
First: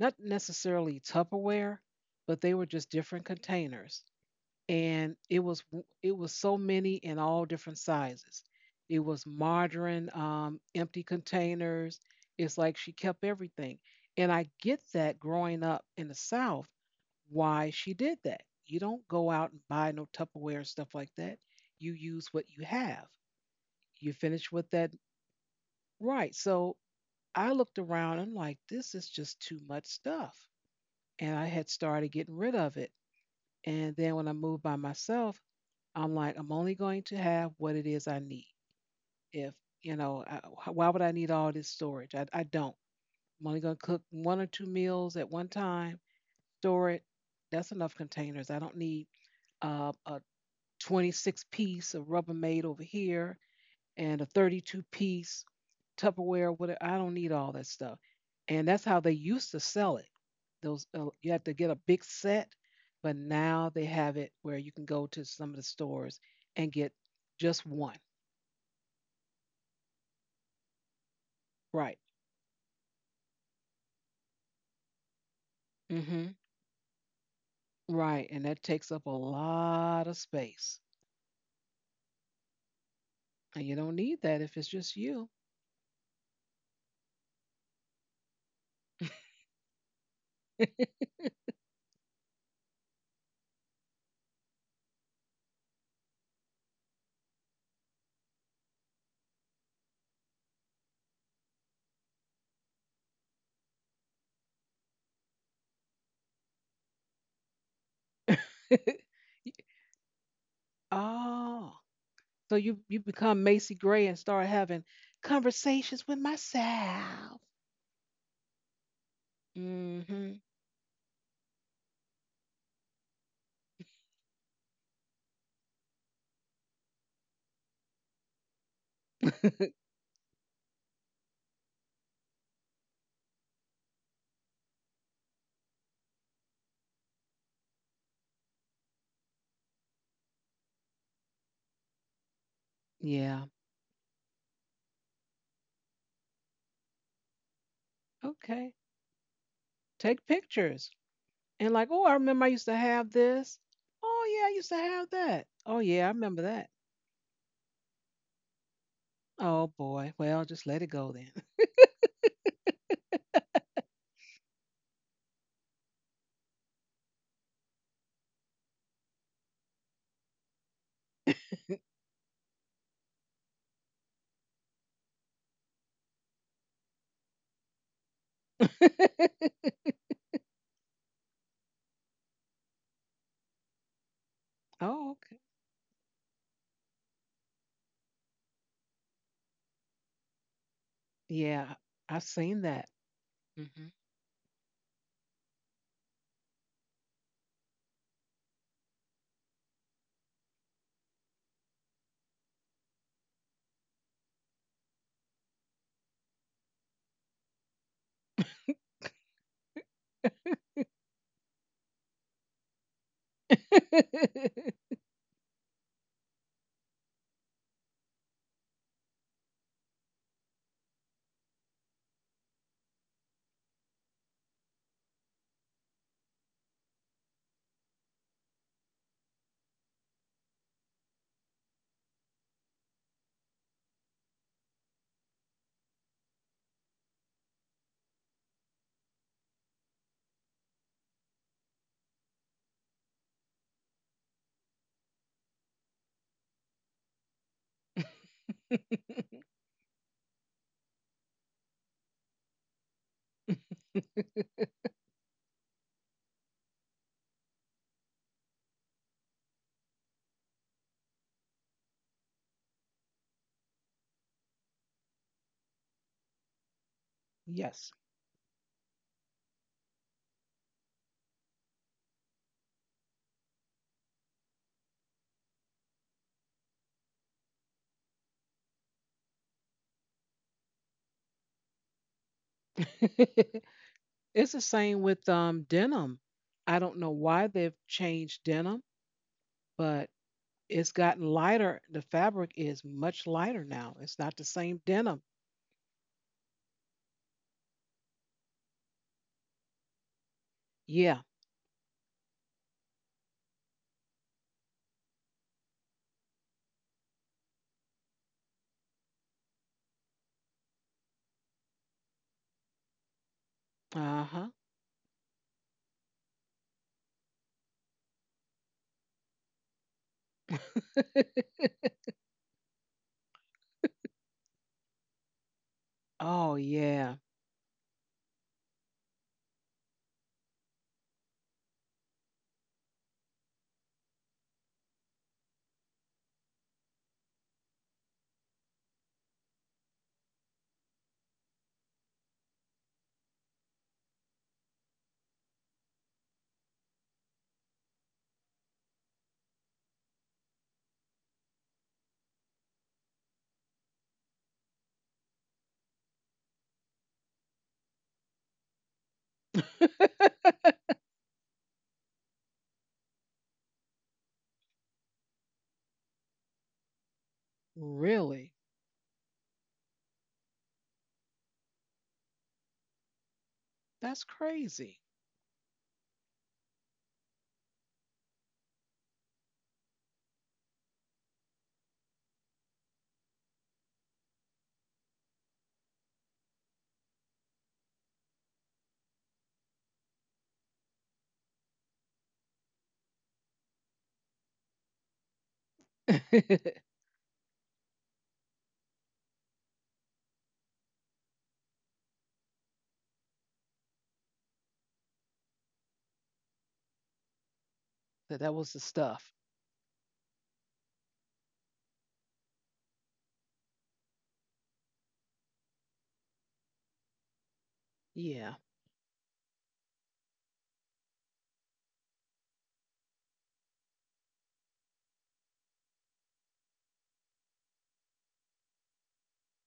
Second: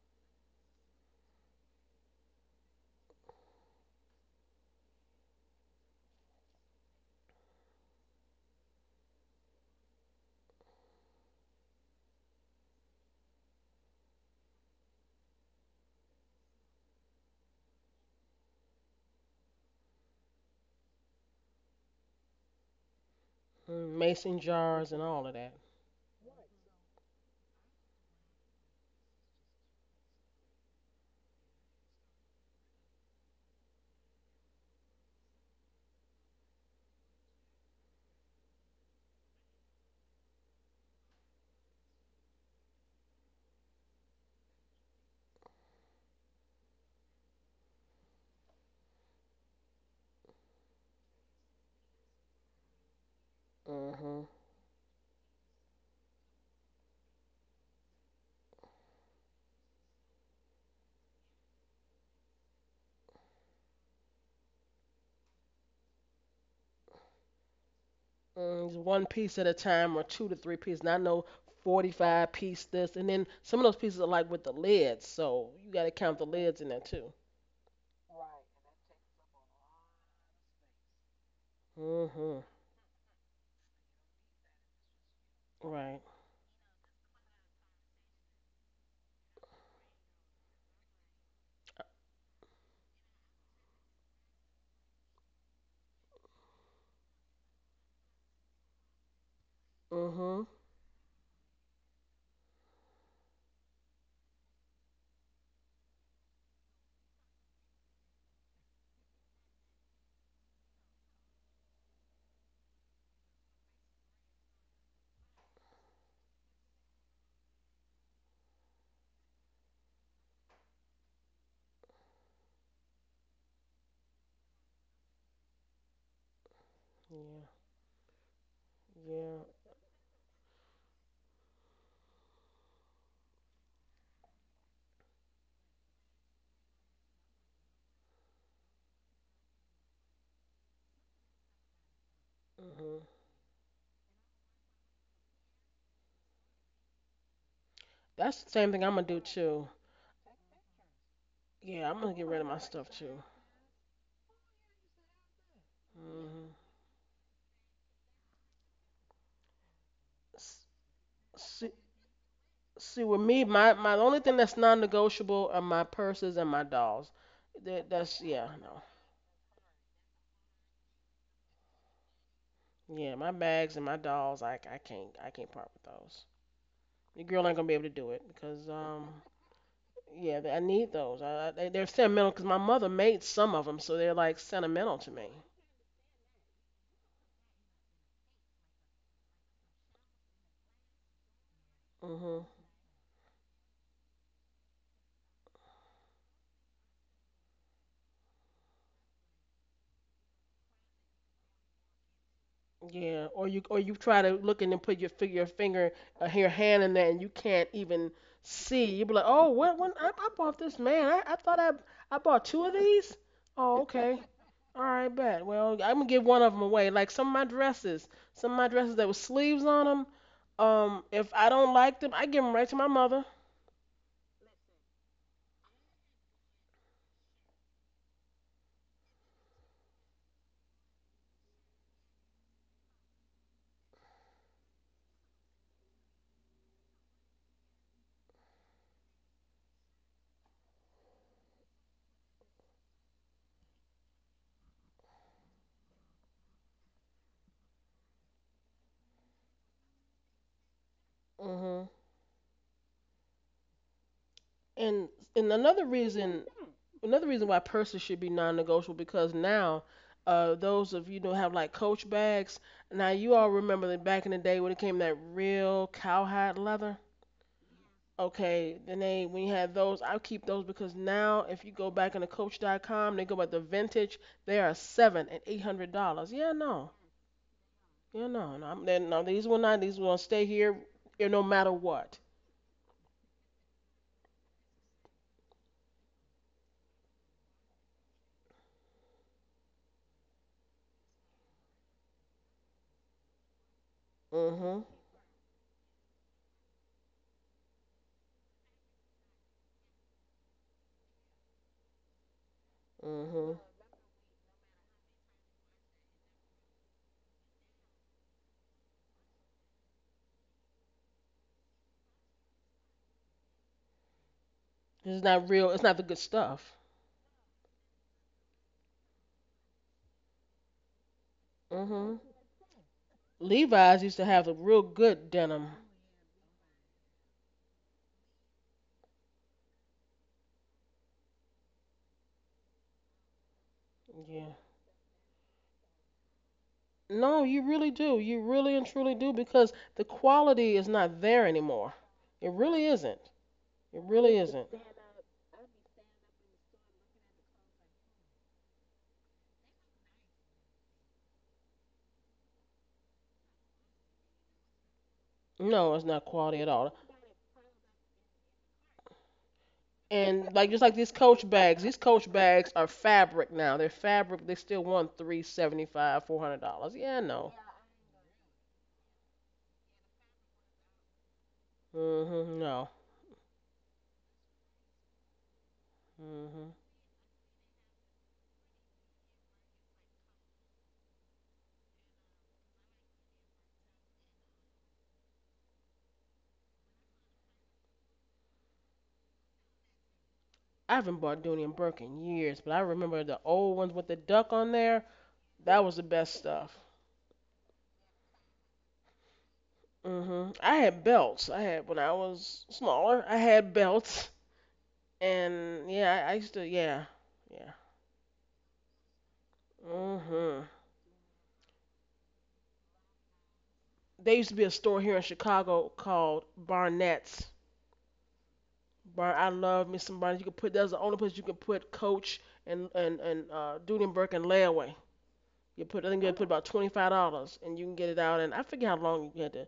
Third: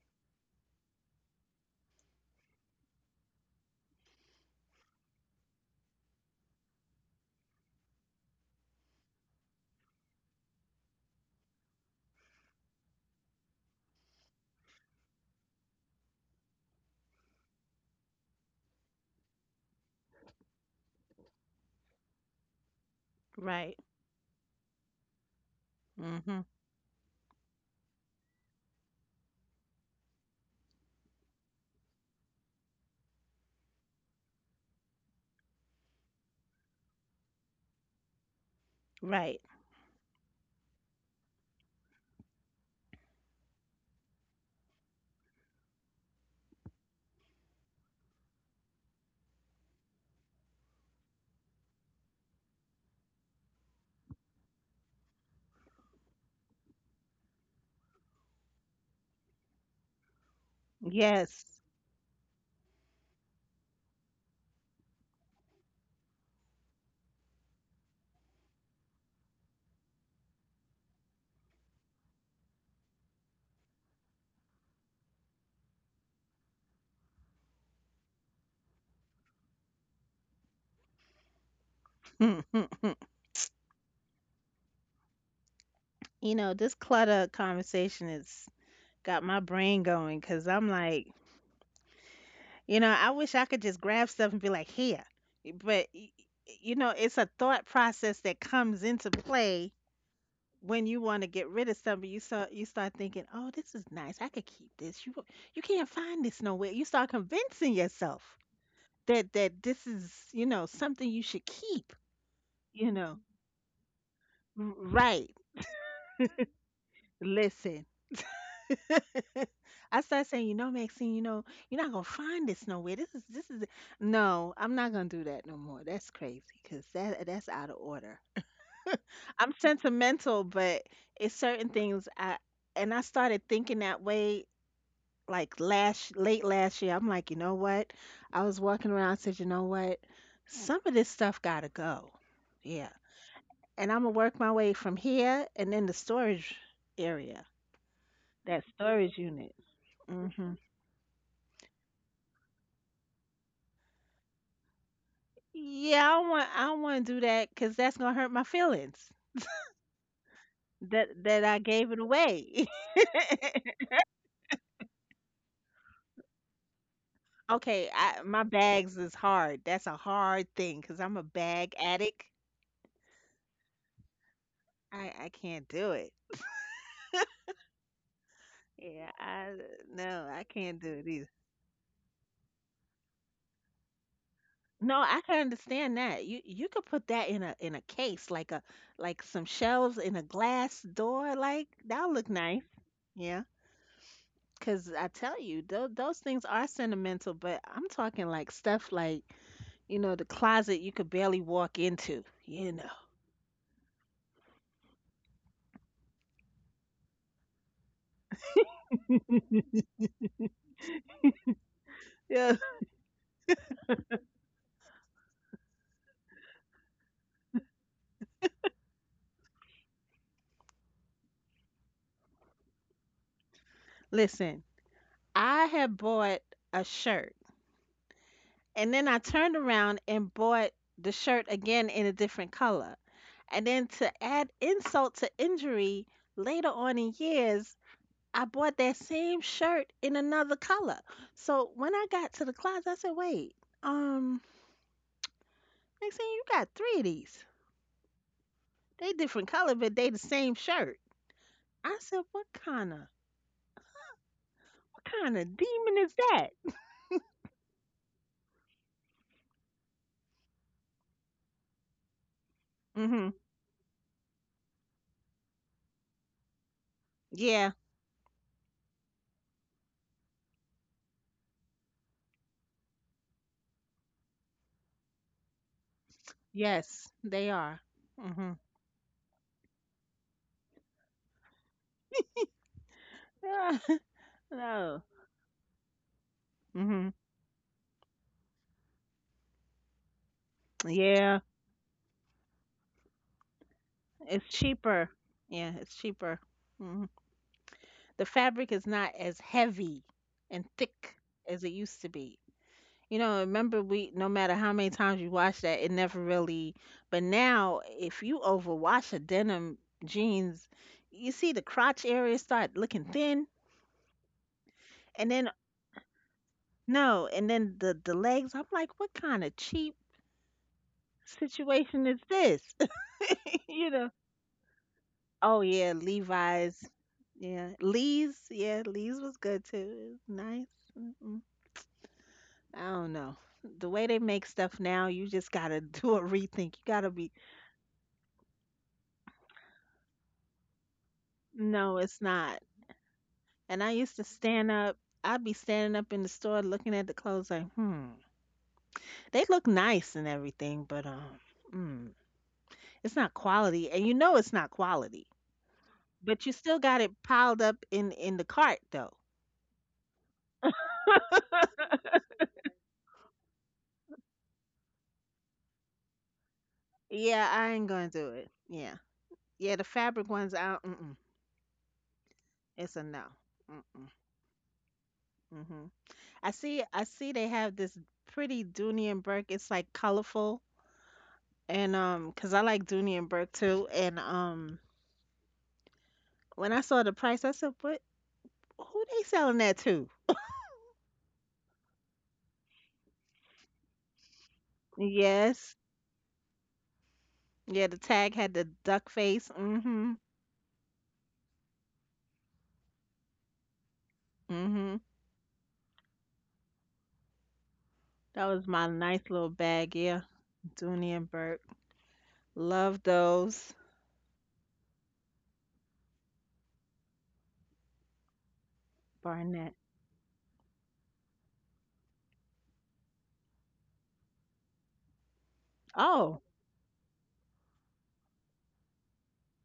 not necessarily Tupperware, but they were just different containers, and it was it was so many in all different sizes. It was margarine, empty containers. It's like she kept everything, and I get that growing up in the South, why she did that. You don't go out and buy no Tupperware and stuff like that. You use what you have.
Right.
Hmm.
You
Mason
finish with
jars
that
and all of that.
right.
Hmm.
So I looked around. I'm like, this is just too much stuff, and I had started getting rid of it. And then when I moved by myself, I'm like, I'm only going to have what it is I need.
Right.
If, you know, why would I need all this storage? I don't. I'm only going to cook one or two meals at one time, store it. That's enough containers. I don't need a 26 piece of Rubbermaid over here and
Hmm.
a 32-piece Tupperware. Whatever. I don't need all that stuff. And that's how they used to sell it. Those you had
Yes.
to get a big set, but now they have it where you can go to some of the stores and get just one.
Mm, it's one piece at a time or two to three pieces. And I know
Right.
45-piece this. And then some of those pieces are like with the lids. So you got to count the
hmm
lids in there too.
Right. And that takes up a lot of space.
Hmm.
Mm, mm, mm.
And you don't need that if it's just you.
Right.
This clutter conversation has got my brain going because I'm like, I wish I could just grab stuff and be like, here. But, it's a thought process that comes into play
Hmm.
when you want to get rid of something, you start thinking, "Oh, this is nice. I could keep this." You can't find this nowhere. You start convincing yourself that
Y-
that this is something you should
oh.
keep.
So you,
You
you
know,
become Macy Gray and start
R-
having
right?
conversations with myself.
Listen, I start
Hmm
saying, "You know, Maxine, you're not gonna find this nowhere. This is no. I'm not gonna do that no more. That's crazy because that
Yeah.
that's out of order. I'm
Yeah.
sentimental, but it's certain things I." And I started thinking that way like last late last year. I'm like, you know what? I was walking around, I said, you know what? Some of this stuff gotta go. Yeah.
Hmm.
Yeah.
And I'm gonna work my way from here and then the storage area,
That's the
that
Okay.
same thing I'm going to do
storage unit.
too.
Take
Hmm.
pictures. And like,
Yeah, I'm
oh, I
going to get rid
remember
of
I
my
used to
stuff
have
too.
this. Oh, yeah, I used to have that. Oh, yeah, I
Yeah, I don't
remember
want
Hmm.
I
that.
don't want to do that because that's gonna hurt my feelings
Oh, boy. Well, just let it go
that
then.
that I
See,
gave it away.
with me, my only thing that's non-negotiable are my purses and my dolls. That,
Okay,
that's,
my
yeah, no.
bags is hard. That's a hard thing because I'm a bag addict.
Yeah, my bags and my dolls, I can't,
I I
part
can't
with
do it.
those. The girl ain't gonna be able to do it because
Yeah, I no,
yeah,
I
I
can't
need
do it.
those. Are sentimental because my mother made some of them, so they're like sentimental
No,
to
Oh,
I
me.
okay.
can understand that. You could put that in a case, like a like some shelves in a glass door,
Yeah,
like that'll
I've
look
Mhm.
seen
nice.
that.
Yeah, because I tell you, those things are sentimental, but I'm talking like stuff like, the closet you could barely walk into.
Yeah. Or you try to look in and put your hand in there and you can't even see. You be like, oh, what? When I bought this man, I thought I bought
Yeah.
two of these. Oh, okay. All right, bet. Well, I'm gonna give one of them away. Like some of my dresses that with sleeves on them. If I don't like them, I give them right to my mother.
Listen, I had bought a shirt. And then I turned around and bought the shirt again in a different color. And then to add insult to injury, later on in years, I bought that same shirt in another color. So when I got to the closet, I said, wait, um, they saying you got three of these. They different color, but they the same shirt.
Mhm.
I said, what kind of, what
And
kind
and
of
another
demon is
reason,
that?
another reason why purses should be non-negotiable because now, those of you who have like Coach bags, now
Hmm.
you all remember that back in the day when it came that real cowhide leather.
Yeah.
Yes.
Okay, then they when you had those, I keep those because now if you go back into Coach.com, they go by the vintage. They are seven and eight hundred dollars. Yeah, no,
Yes, they are.
yeah, no,
Hmm.
no. No, these will not. These will stay here, no matter what.
It's the same
No.
with denim. I don't know
Hmm.
why they've changed denim, but it's gotten
Yeah.
lighter. The fabric is much lighter now. It's not the
It's
same
Mhm,
cheaper.
denim.
Yeah, it's cheaper. Hmm. The fabric is not as heavy and thick
Yeah.
as it used to be. You know,
mhm.
remember, we no matter how many times you wash that, it never really. But now if you overwash a denim jeans, you see the crotch area start looking thin,
Uh-huh.
It's
and
not
then
real. It's not the good stuff.
no, and then the legs, I'm like, what kind of cheap situation
Mhm.
is this? you
Levi's
know.
used to have a real good
Oh
denim.
yeah,
Oh
Levi's.
yeah.
Yeah, Lee's. Yeah, Lee's was good too. It was nice. Mm-mm. I don't know. The way they make
Yeah.
stuff now, you just gotta do a rethink. You gotta be.
No, you really do. You really and truly do because the quality is not there anymore.
No, it's
It
not.
really isn't.
And I
It
used to
really isn't.
stand up. I'd be standing up in the store looking at the clothes like, they look nice and everything, but mm, it's not quality. And you know it's not quality.
No, it's not
But you
quality at
still
all.
got it piled up in the cart though.
And like just like these Coach bags are fabric now. They're fabric. They still want 375, $400. Yeah,
Yeah,
no.
I ain't gonna do it.
Really?
Yeah, yeah, the fabric ones out.
Mhm. No.
It's a no. Mm-mm.
That's crazy.
Hmm. I
Mhm.
see. I see. They have this pretty Dooney& and Burke. It's like colorful, and 'cause I like Dooney& and Burke too. And when I saw the price, I said, "What? Who they selling that to?"
I haven't bought Dooney and Burke in years, but I remember the old ones with the duck on there.
Yes.
That was the best stuff.
That
Yeah. The tag had the duck face. Mm-hmm.
Mhm. I had belts. I had when I was smaller. I had belts,
Mm-hmm.
and yeah, I used to. Yeah, yeah.
That
that
was
was the
my nice
stuff.
little bag. Yeah.
Mhm.
Dooney& and Burke. Love those.
There used to be a store here in Chicago called Barnett's.
Yeah.
Bar. I
Barnett.
love me some Barnett's. You could put That's the only place you could put Coach and Dudenberg and layaway. You put I think you had to put
Oh,
about $25, and you can get it out. And I forget how long you had to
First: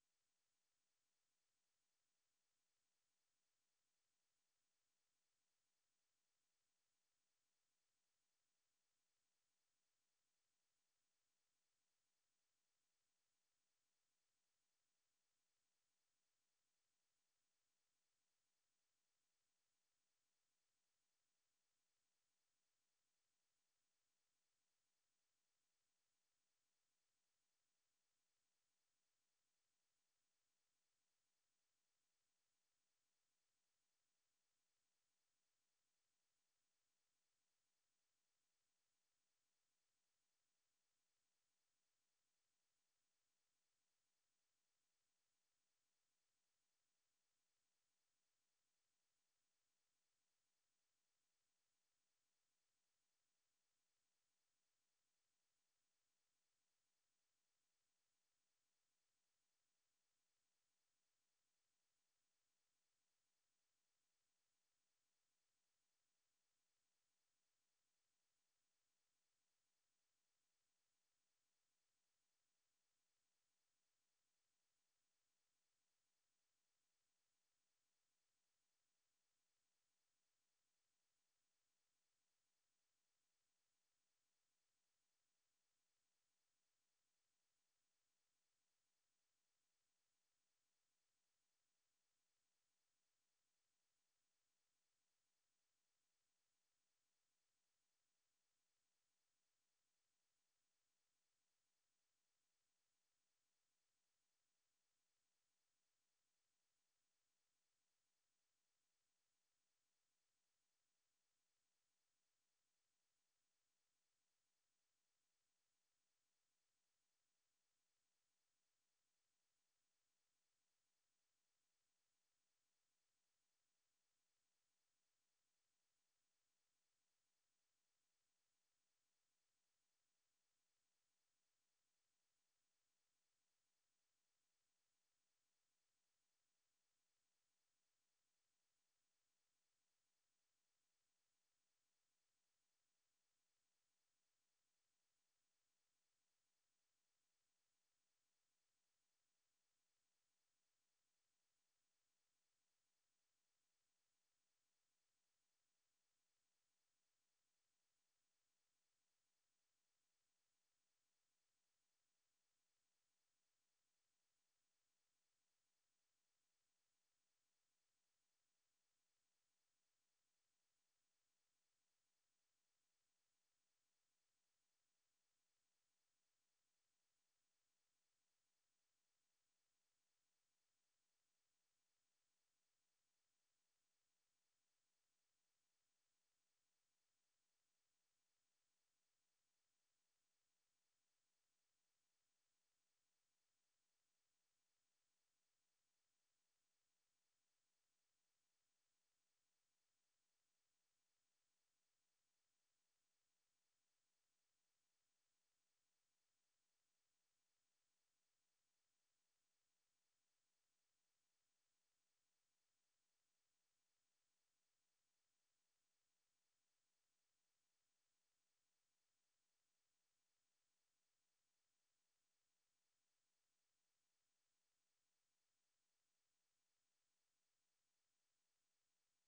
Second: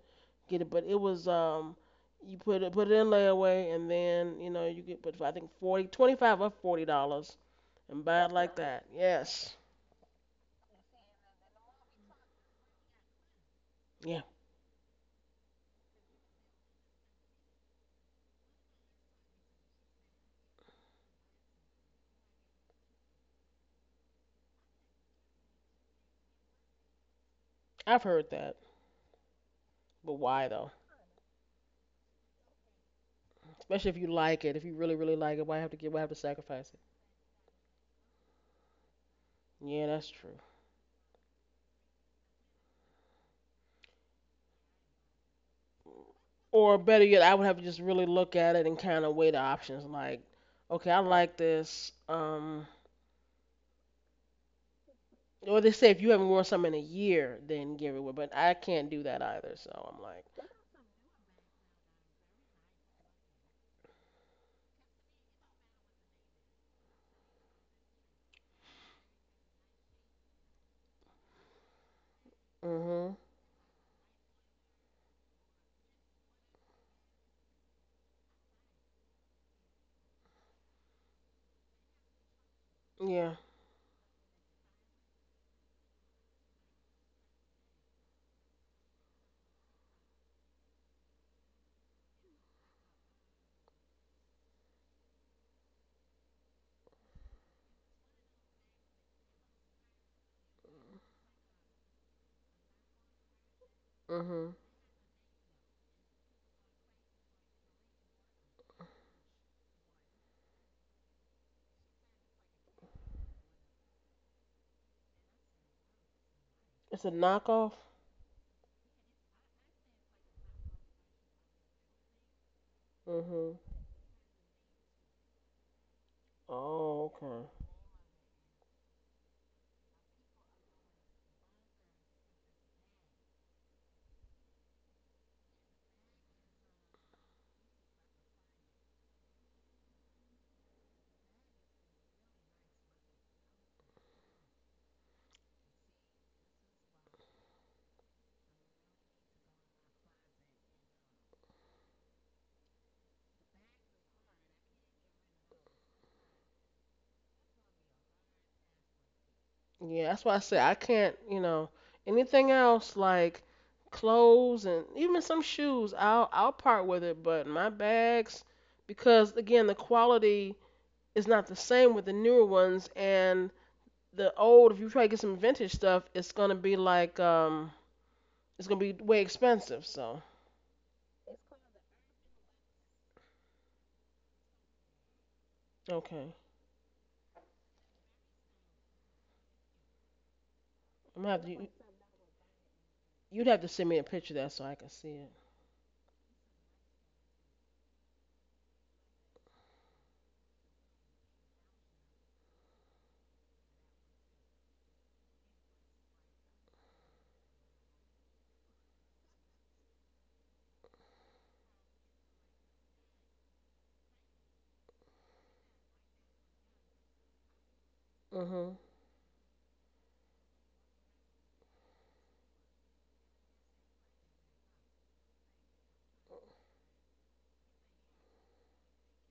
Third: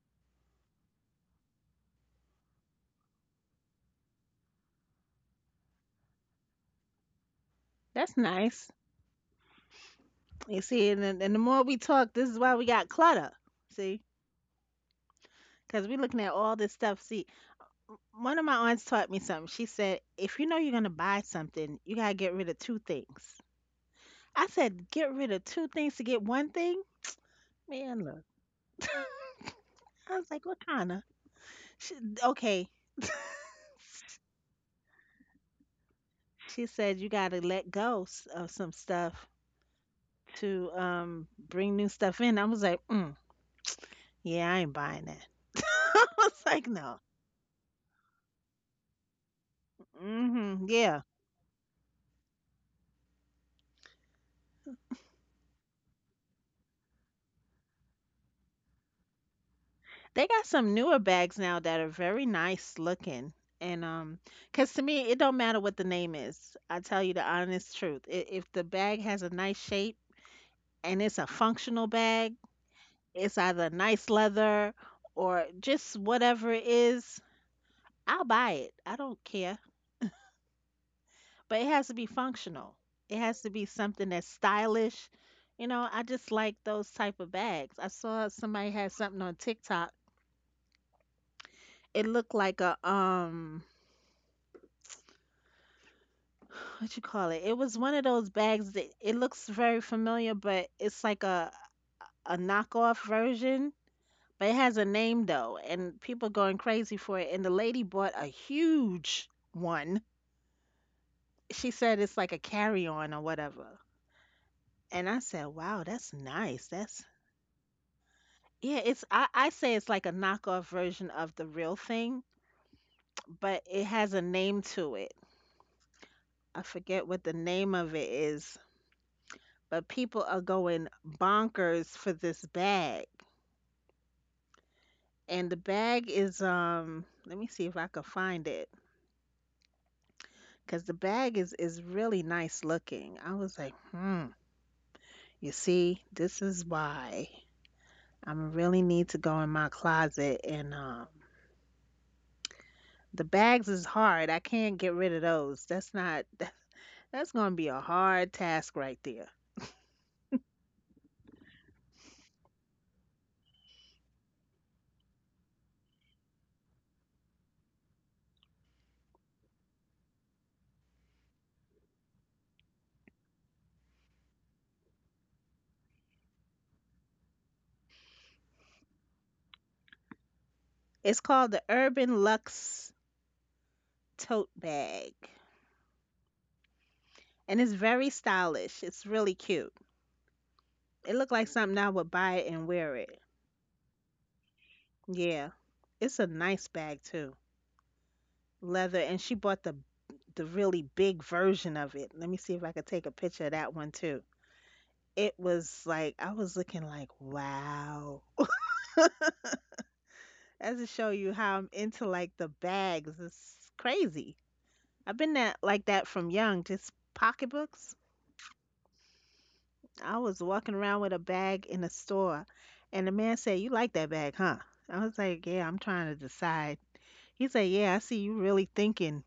get it, but it was. You put it in layaway, and then you could put I think 40, $25 or $40 and
that's
bad like
nice.
that. Yes.
You see, and the more we talk, this is why we got clutter. See,
Yeah.
because we're looking at all this stuff. See, one of my aunts taught me something. She said, if you know you're going to buy something, you got to get rid of two things. I said, get rid of two things to get one thing? Man,
I've
look.
heard that. But
I was like,
why
what
though?
kind of? She, okay.
Especially if you like it, if you really, really like it, why have to
She
sacrifice it?
said, you got to let go of some stuff
Yeah, that's true.
to bring new stuff in. I was like, yeah, I ain't buying that. I was like,
Or
no.
better yet, I would have to just really look at it and kinda weigh the options like,
Hmm.
okay, I
Yeah.
like this, or they say if you haven't worn something in a year, then give it away. But I can't do that either, so I'm like,
They got some newer bags now that are very nice looking. And cause to me, it don't matter what the name is. I tell you the honest truth. If the bag has a nice shape and it's a functional bag,
mm-hmm.
it's either nice leather or just whatever it is, I'll buy it. I don't care. But it has to be functional. It
Yeah.
has to be something that's stylish. I just like those type of bags. I saw somebody had something on TikTok. It looked like a what you call it? It was one of those bags that it looks very familiar, but it's like a knockoff version. But
Mm-hmm.
it has a name though, and people going crazy for it. And the lady bought a huge one. She said it's like a carry-on or whatever. And I said, "Wow, that's nice. That's
It's a knockoff?
yeah. It's I say it's like a knockoff version of the real thing,
Mm-hmm.
but it has a name to it." I forget
Oh,
what the
okay.
name of it is, but people are going bonkers for this bag, and the bag is, let me see if I could find it, because the bag is really nice looking. I was like, you see, this is why I really need to go in my closet, and the bags is hard. I can't get rid of those. That's not that's gonna be a hard task right there.
Yeah, that's why I say I can't, you know, anything else like clothes and even some shoes, I'll part with it, but my bags because again, the quality is not the same with the newer ones and the old if you try to get some vintage stuff, it's going to be like it's going to be way expensive, so
It's called the Urban Luxe Tote Bag.
okay.
And it's very stylish. It's really cute. It
I'm gonna
looked
have
like
to you,
something I would buy it and wear it.
You'd have to send me a picture of that so I can see it.
Yeah. It's a nice bag too. Leather, and she bought the really big version of it. Let me see if I could take a picture of that one too. It was like I was looking like, wow. That's to show you how I'm into like the bags. It's crazy. I've been that like that from young, just pocketbooks.
Mhm.
I was walking around with a bag in a store and the man said, "You like that bag, huh?" I was like, "Yeah, I'm trying to decide." He said, "Yeah, I see you really thinking."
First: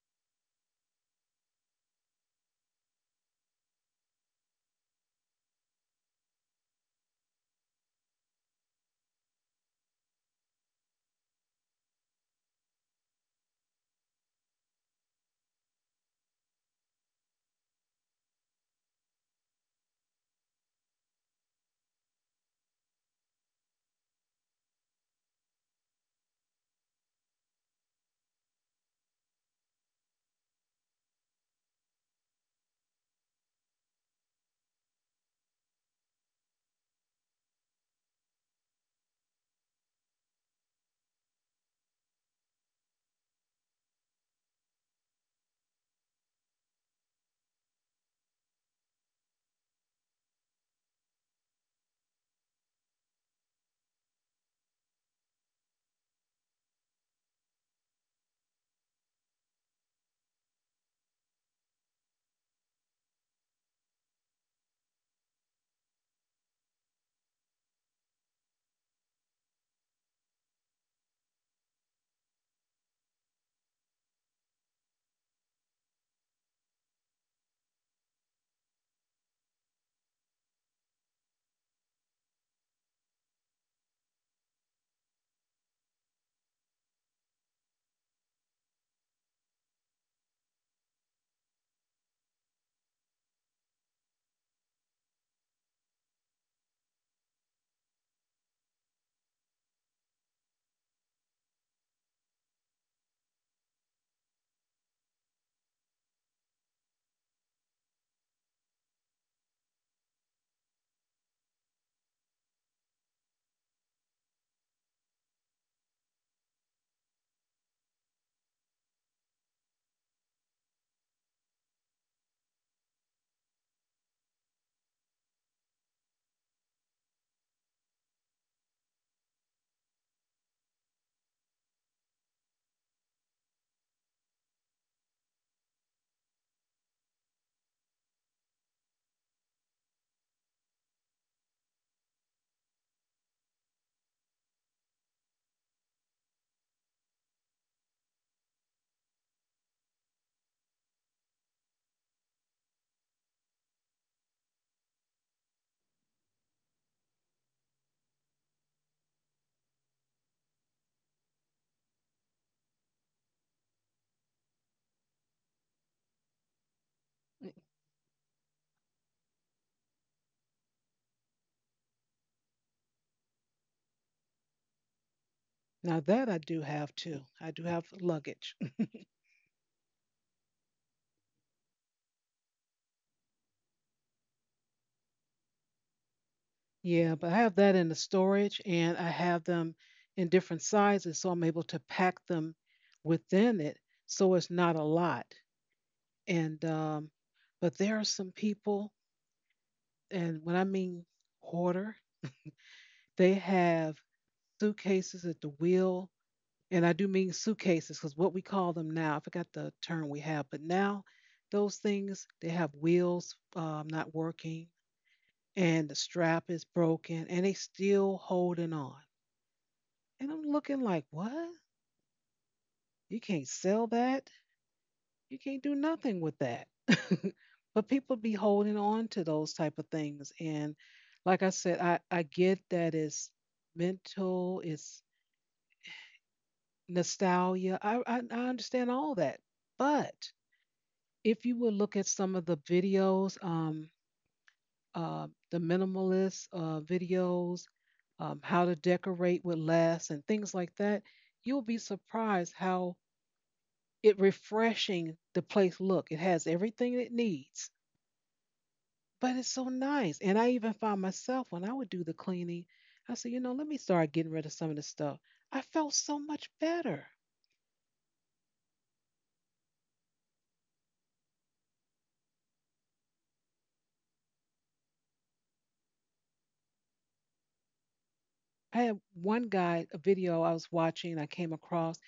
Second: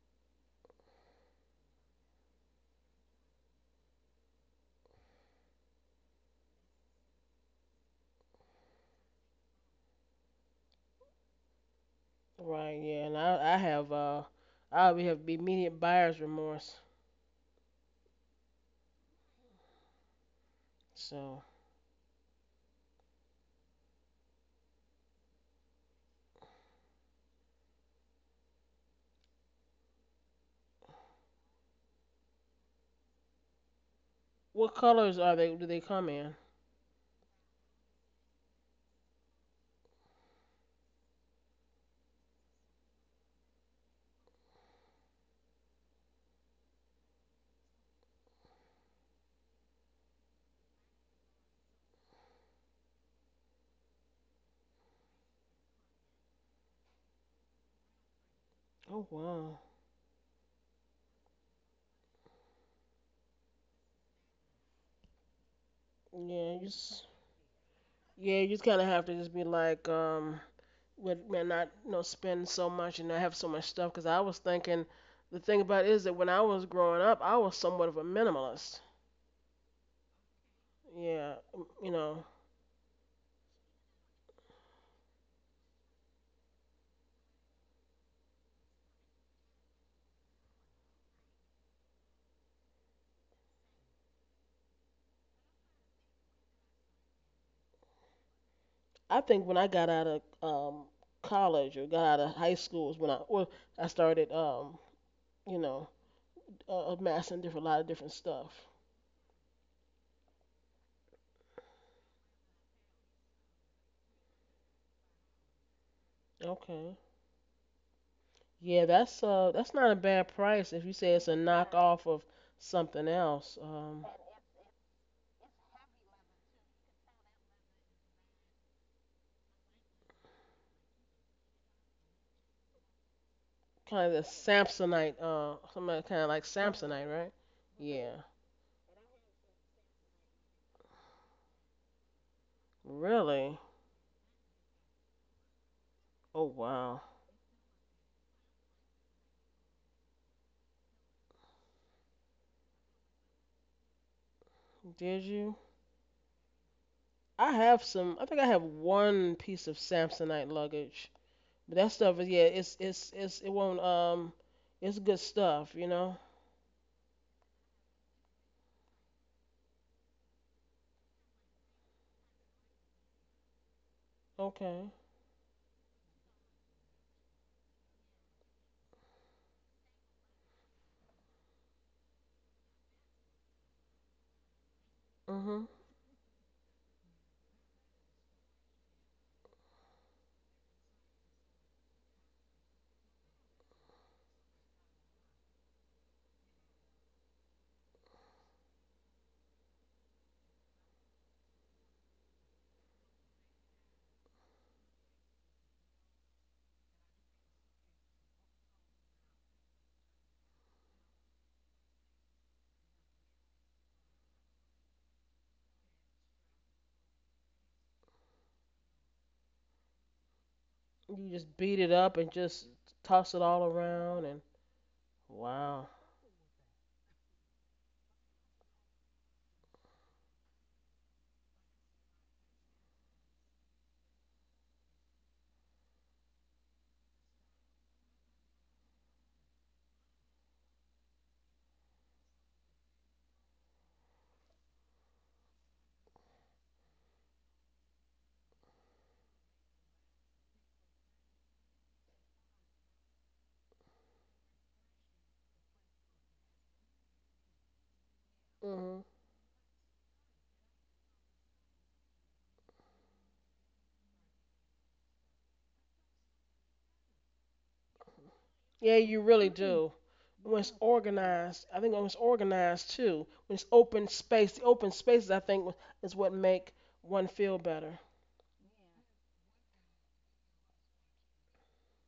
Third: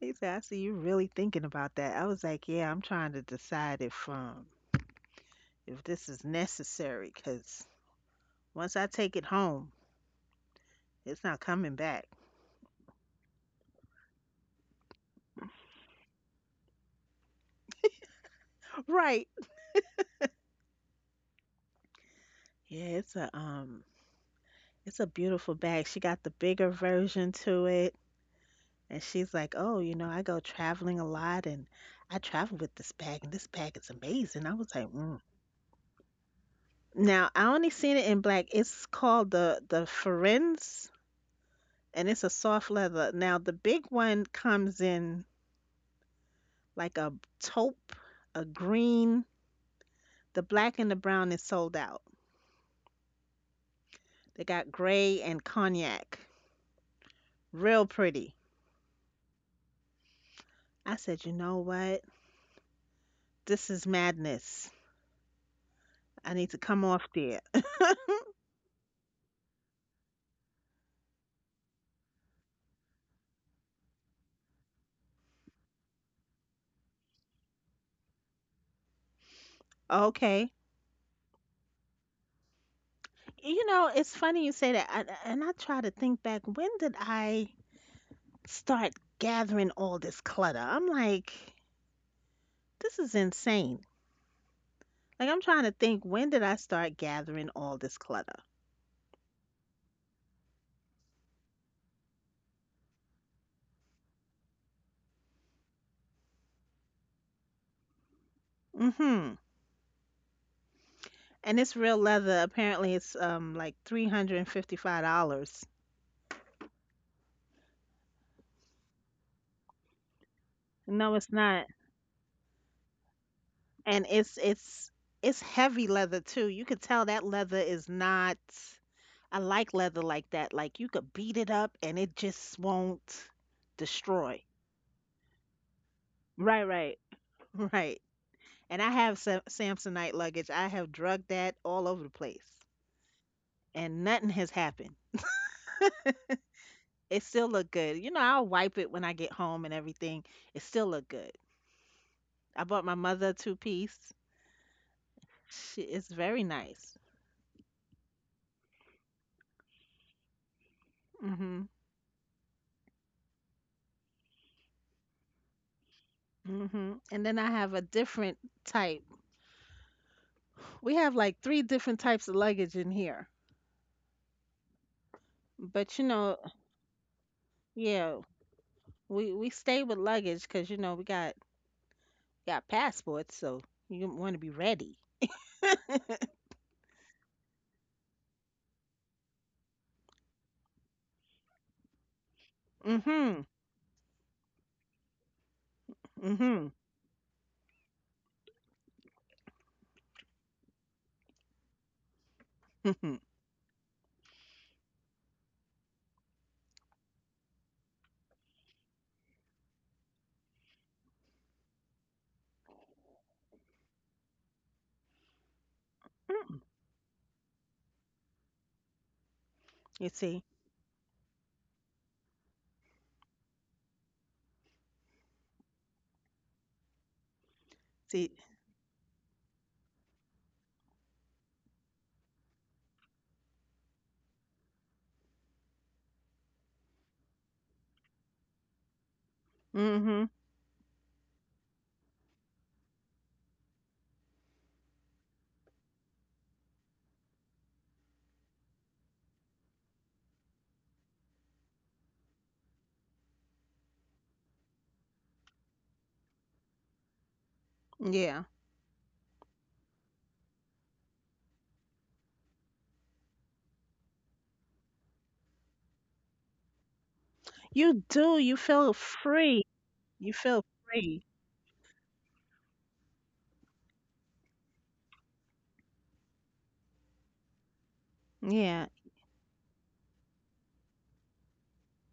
He said, "I see you really thinking about that." I was like, yeah, I'm trying to decide if this is necessary because once I take it home, it's not coming back.
Right, yeah. And I have I already have immediate buyer's remorse.
Right.
So
Yeah, it's a beautiful bag. She got the bigger version to it. And she's like, "Oh, I go traveling a lot and I travel with this bag and this bag is amazing." I was
what
like,
colors
mm.
are they? Do they come in?
Now I only seen it in black. It's called the Ferenz, and it's a soft leather. Now the big one comes in like a taupe, a green. The black and the brown is sold out. They got gray and cognac. Real pretty.
Oh wow.
I said, you know what? This is madness. I need
Yeah,
to
you
come
just
off there.
yeah, you just kind of have to just be like, with man, not you know spend so much and not have so much stuff. Because I was thinking, the thing about it is that when I was growing up, I was somewhat of a minimalist.
Okay.
Yeah, you know,
It's funny you say that. And I try to think back, when did I start gathering all this clutter? I'm like, this is insane. Like, I'm trying to think, when did I start gathering all this clutter?
I think when I got out of college or got out of high school is when I started you know amassing different, a lot of different stuff.
Mm hmm. And it's real leather. Apparently it's like $355.
Okay. Yeah, that's not a bad price if you
No,
say it's
it's
a
not.
knockoff of something else.
And
Um,
it's heavy leather too. You could tell that leather is not. I like leather like that. Like you could beat it up and it just won't
kind of the
destroy.
Samsonite, some kind of like
Right, right.
Samsonite, right?
Right.
Yeah.
And I have Samsonite luggage. I have drugged that all over the place
Really?
and nothing has happened.
Oh wow.
It still look good. I'll wipe it when I get home and everything. It still look good. I bought my mother a two piece.
Did you?
She is very nice.
I have some I think I have one piece of Samsonite luggage.
Mhm.
But that stuff is yeah, it's it won't it's good stuff, you know?
Mhm. And then I have a different type. We have like three different types of luggage in here.
Okay.
But
Now that I do have too. I do have
yeah,
luggage.
we stay with luggage, 'cause you know we got passports, so you want to be ready.
Mhm.
Yeah, but I have that in the storage and I have them in different sizes, so I'm able to pack them
Mhm.
within it, so it's not a lot. And
Mhm.
but there are some people, and when I mean hoarder,
Mhm. Mm.
they have suitcases at the wheel, and I do mean suitcases because what we call them now, I forgot the term we have, but now those things they have wheels not working, and the strap is broken, and they still holding on.
You see,
And I'm looking like,
You just
what?
beat it up and just
You
toss it
can't
all
sell
around
that.
and
You can't do
wow.
nothing with that. But people
see.
be holding on to those type of things. And like I said, I get that it's mental, it's nostalgia. I understand all that.
Mhm.
But if you would look at some of the videos, the minimalist videos, how to decorate with less and things like that, you'll be surprised how it refreshing the place look. It has everything it needs,
Yeah.
Mm-hmm.
but it's so nice. And I even found myself when I would do the cleaning, I said, you know, let me start getting rid of some of this stuff. I felt so much better.
You do. You feel
Yeah, you really
free.
do.
You feel
When it's
free.
organized, I think when it's organized too, when it's open space, the open spaces I think is what make one feel better.
Yeah.
I had one guy, a video I was watching, I came across,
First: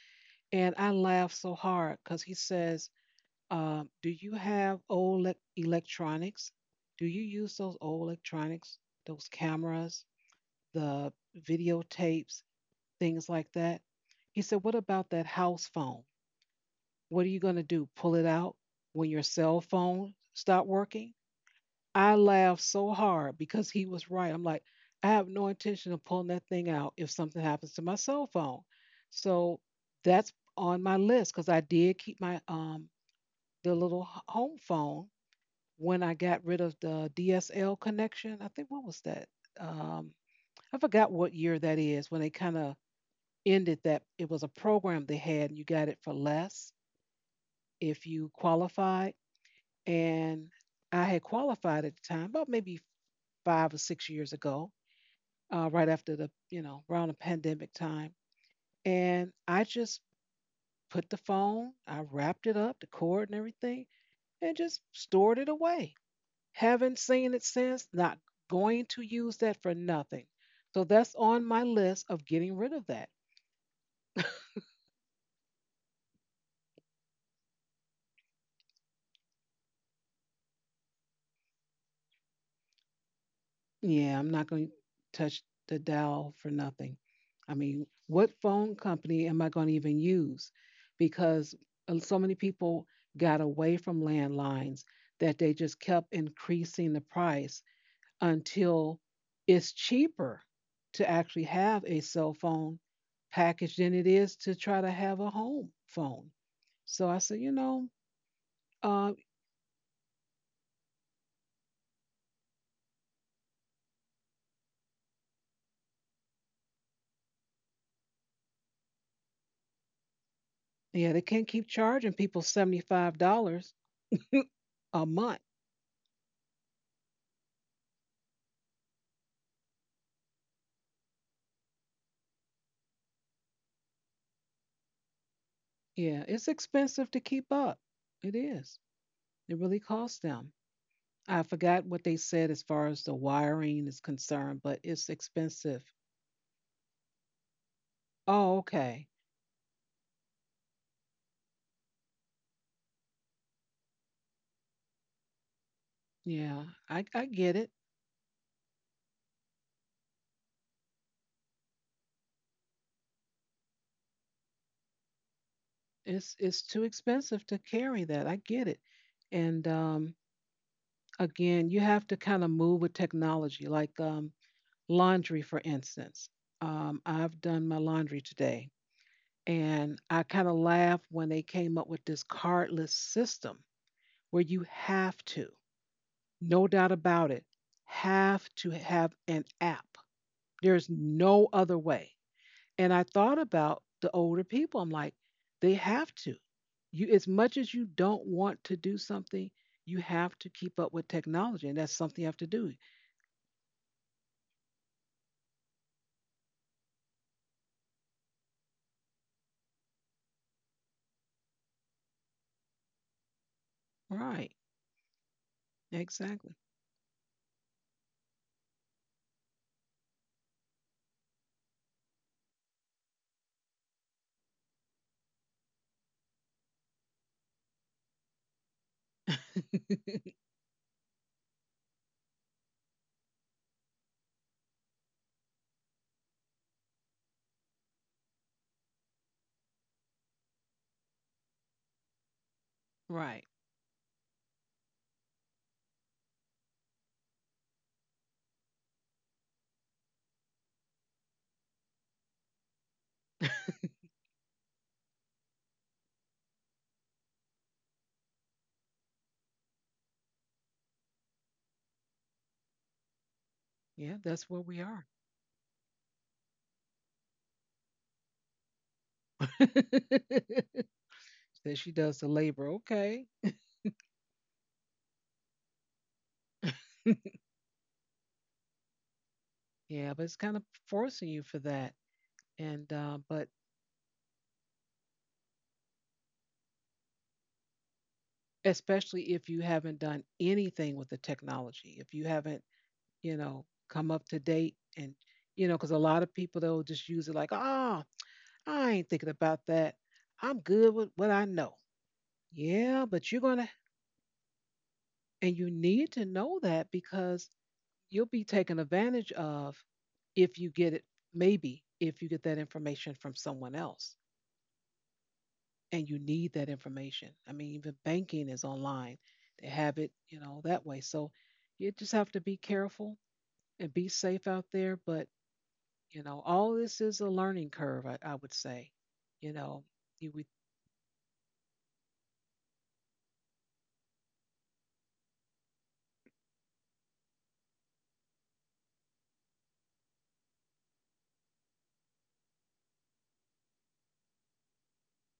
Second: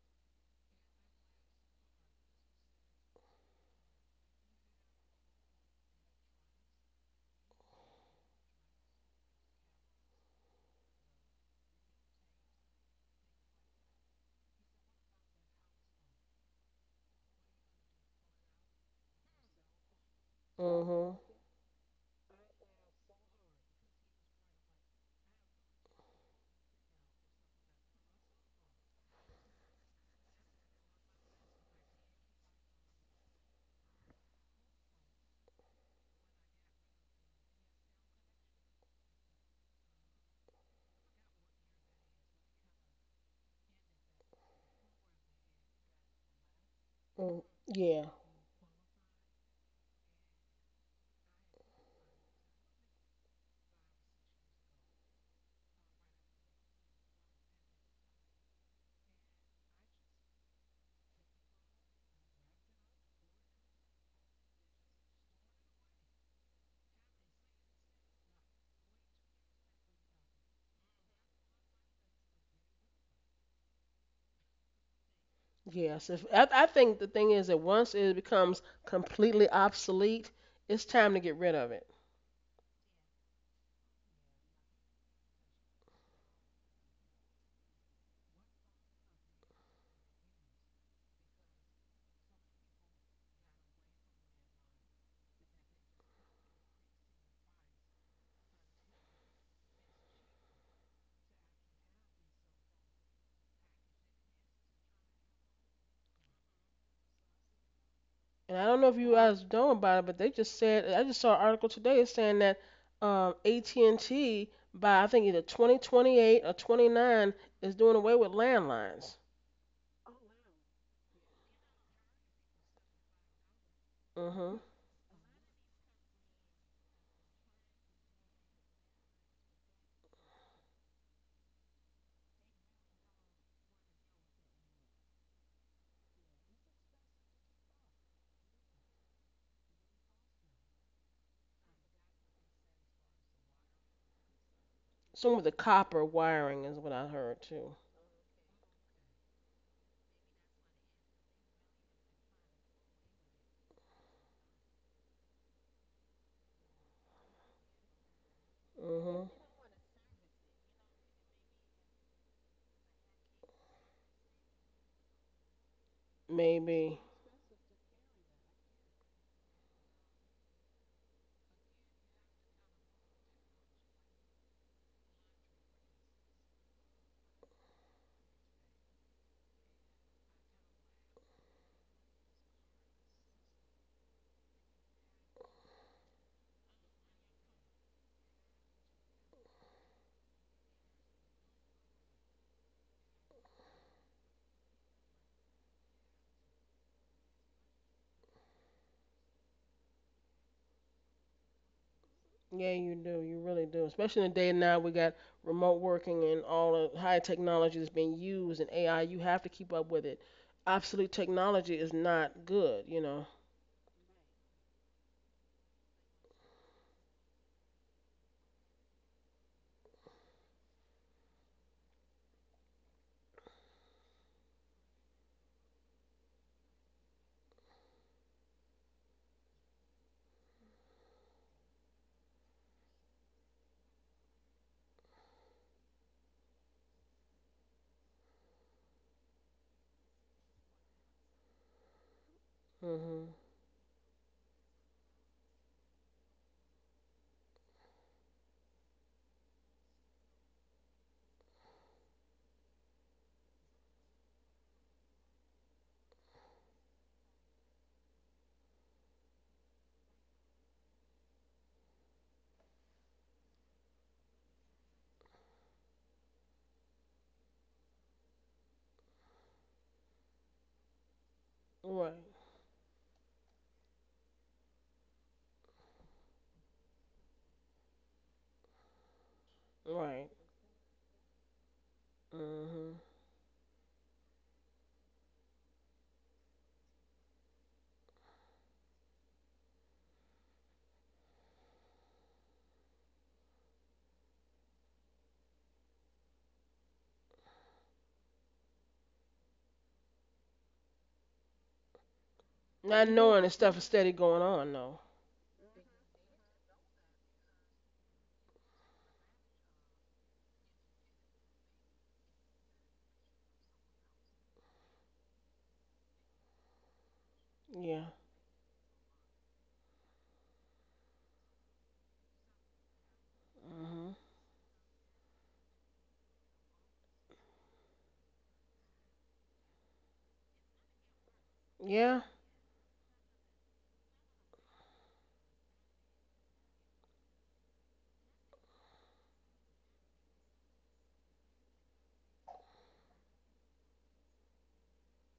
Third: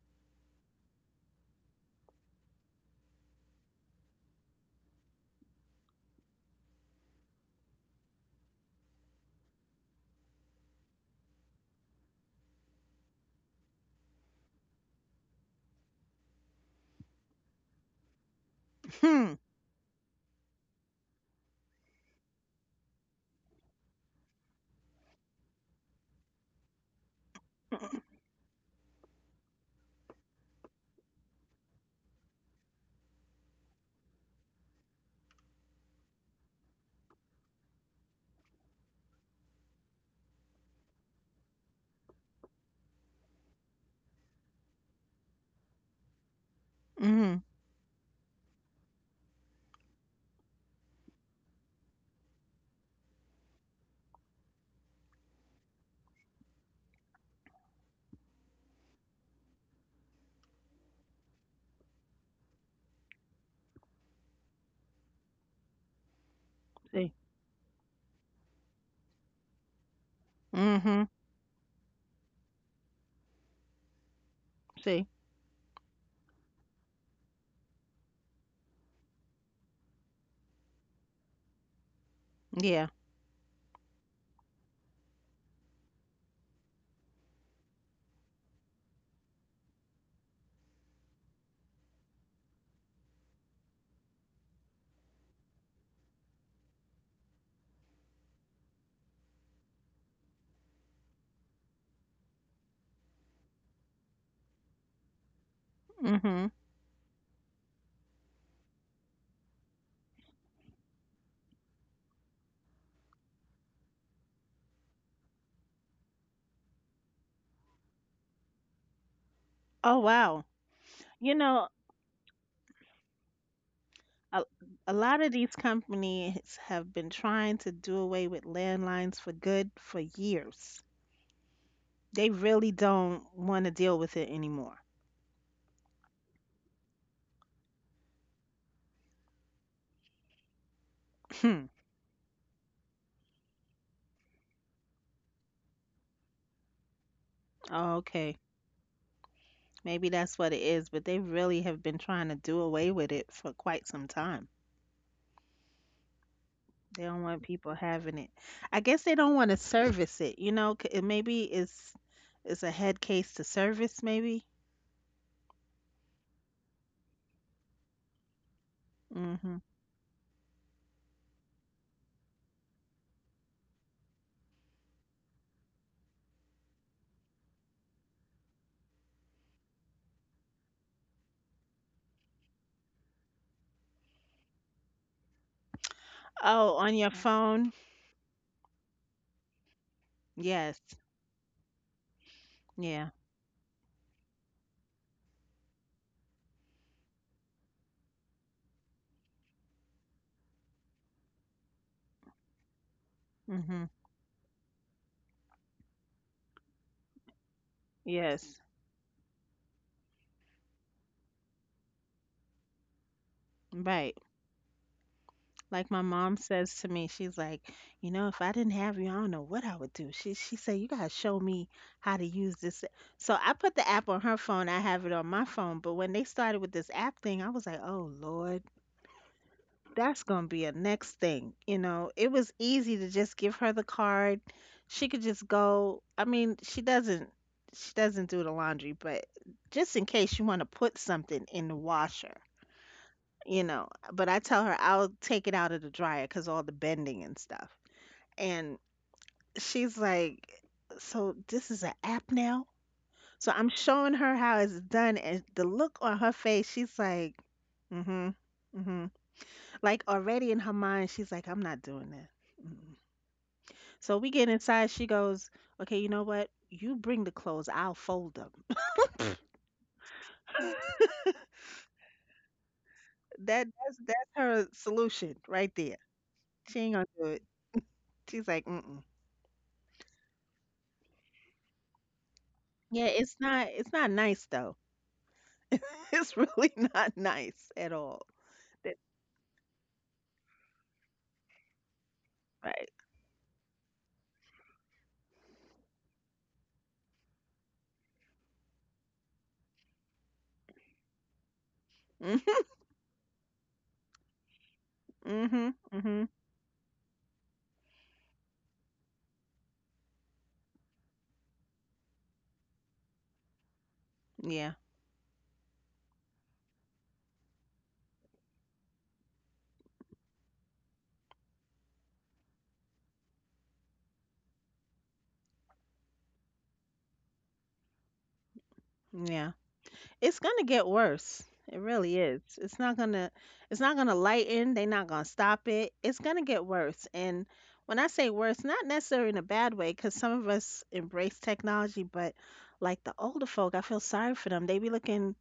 and I laughed so hard because he says, do you have old electronics? Do you use those old electronics, those cameras, the videotapes, things like that? He said, what about that house phone? What are you going to do? Pull it out when your
Hmm.
cell phone stopped working?
Mhm.
I laughed so hard because he was right. I'm like, I have no intention of pulling that thing out if something happens to my cell phone. So that's on my list because I did keep my the little home phone when I got rid of the DSL connection. I think what was that? Um, I forgot what year that is when they kind of ended that. It was a program they had and you got it for less
Mm,
Mhm.
if
yeah.
you qualified. And I had qualified at the time, about maybe 5 or 6 years ago, right after the, you know, around the pandemic time. And I just put the phone, I wrapped it up, the cord and everything, and just stored it away. Haven't
See.
seen it since, not going to use that for nothing. So
Mhm.
that's on my list of getting rid of that.
See.
Yes. If I, I think the thing is that once it becomes completely obsolete, it's time to get rid of it.
Yeah.
Yeah, I'm not going to touch the dial for nothing. I mean, what phone company am I going to even use? Because so many people got away from landlines that they just kept increasing the price until it's cheaper to actually have a cell phone package than it is to try to have a home phone.
Mhm.
So I said, you know,
And I don't know if
uh,
you guys know about it, but they just said I just saw an article today saying that AT&T by I think either 2028 or 29 is doing away with landlines.
Oh wow.
yeah, they
you
can't keep
know,
charging people $75
a,
Mhm.
a
a
lot of
month.
these companies have been trying to do away with landlines for good for years. They really don't want to deal with it anymore.
Yeah, it's expensive to keep up. It is. It really costs them. I
Hmm.
forgot what they said as far as the wiring is concerned, but it's
Some of the
expensive.
copper wiring is what I heard too.
Oh, okay.
Oh, okay.
Maybe that's what it is, but they really have been trying to do away with it for quite some time.
Yeah,
They
I
don't want
get it.
people having it. I guess they
Mhm.
don't want to service it, you know, it maybe it's a head case to service maybe.
It's too
Maybe.
expensive to carry that. I get it.
Mhm.
And again, you have to kind of move with technology, like laundry, for instance. I've done my laundry today, and I kind of laughed when they came up with this cardless system where you have to. No
Oh,
doubt
on your
about it.
phone?
Have to have an app.
Yes.
There's no other way. And I
Yeah.
thought about the older people. I'm like, they have to. You, as much as you don't want to do something, you have to keep up with technology. And that's something you have to do.
Yeah, you do. You really do.
Mhm.
Especially in the day now we got remote working and all the high technology that's being used
Yes.
and AI. You have to keep up with it. Obsolete technology is not good. You know.
Right.
Right.
Like my mom
Exactly.
says to me, she's like, you know, if I didn't have you, I don't know what I would do. She said, you gotta show me how to use this. A-" So I put the app on her phone. I have it on my phone. But when they started with this app thing, I was like, oh Lord, that's gonna be a next thing. You know, it was easy to just give her the card. She could just go. I mean, she doesn't do the laundry, but just in case you want to put something in the washer,
Mhm.
Right.
you know. But I tell her I'll take it out of the dryer because all the bending and stuff. And she's like, so this is an app now? So I'm showing her how it's done, and the look on her face, she's like, mm hmm, mm hmm. Like already in her mind, she's like, I'm not doing that. Mm-mm. So
Yeah,
we
that's
get
where we
inside,
are.
she goes, okay, you know what? You bring the clothes, I'll fold them.
That she does
Right.
the labor. Okay.
That's her solution right there. She ain't gonna do it. She's like, mm.
Yeah, but
Right.
it's kind of forcing you for that. And
Mhm.
Yeah, it's
but
not it's not nice though. It's really not nice at all. That's
especially if you haven't done anything with the technology, if you haven't,
right.
you know, come up to date and, you know, because a lot of people they'll just use it like, oh, I ain't thinking about that. I'm good with what I know.
Mhm.
Yeah,
Not
but you're
knowing that
gonna
stuff is steady going on though.
and you
Mhm.
need to
Mhm.
know that because you'll be taken advantage of if you get it, maybe if you get that information from someone else.
Yeah.
And you need that information. I mean, even
Yeah.
banking is online. They have it, you know, that way. So you just have to be careful and be
Mhm.
safe out there. But, you know, all this is a learning curve, I would say.
Yeah.
You know, you
It's
would,
gonna get worse. It really
Yeah.
is. It's not gonna lighten. They're not gonna stop it. It's gonna get worse. And when I say worse, not necessarily in a bad way, because some of us embrace technology, but like the older folk, I feel sorry for them. They be looking,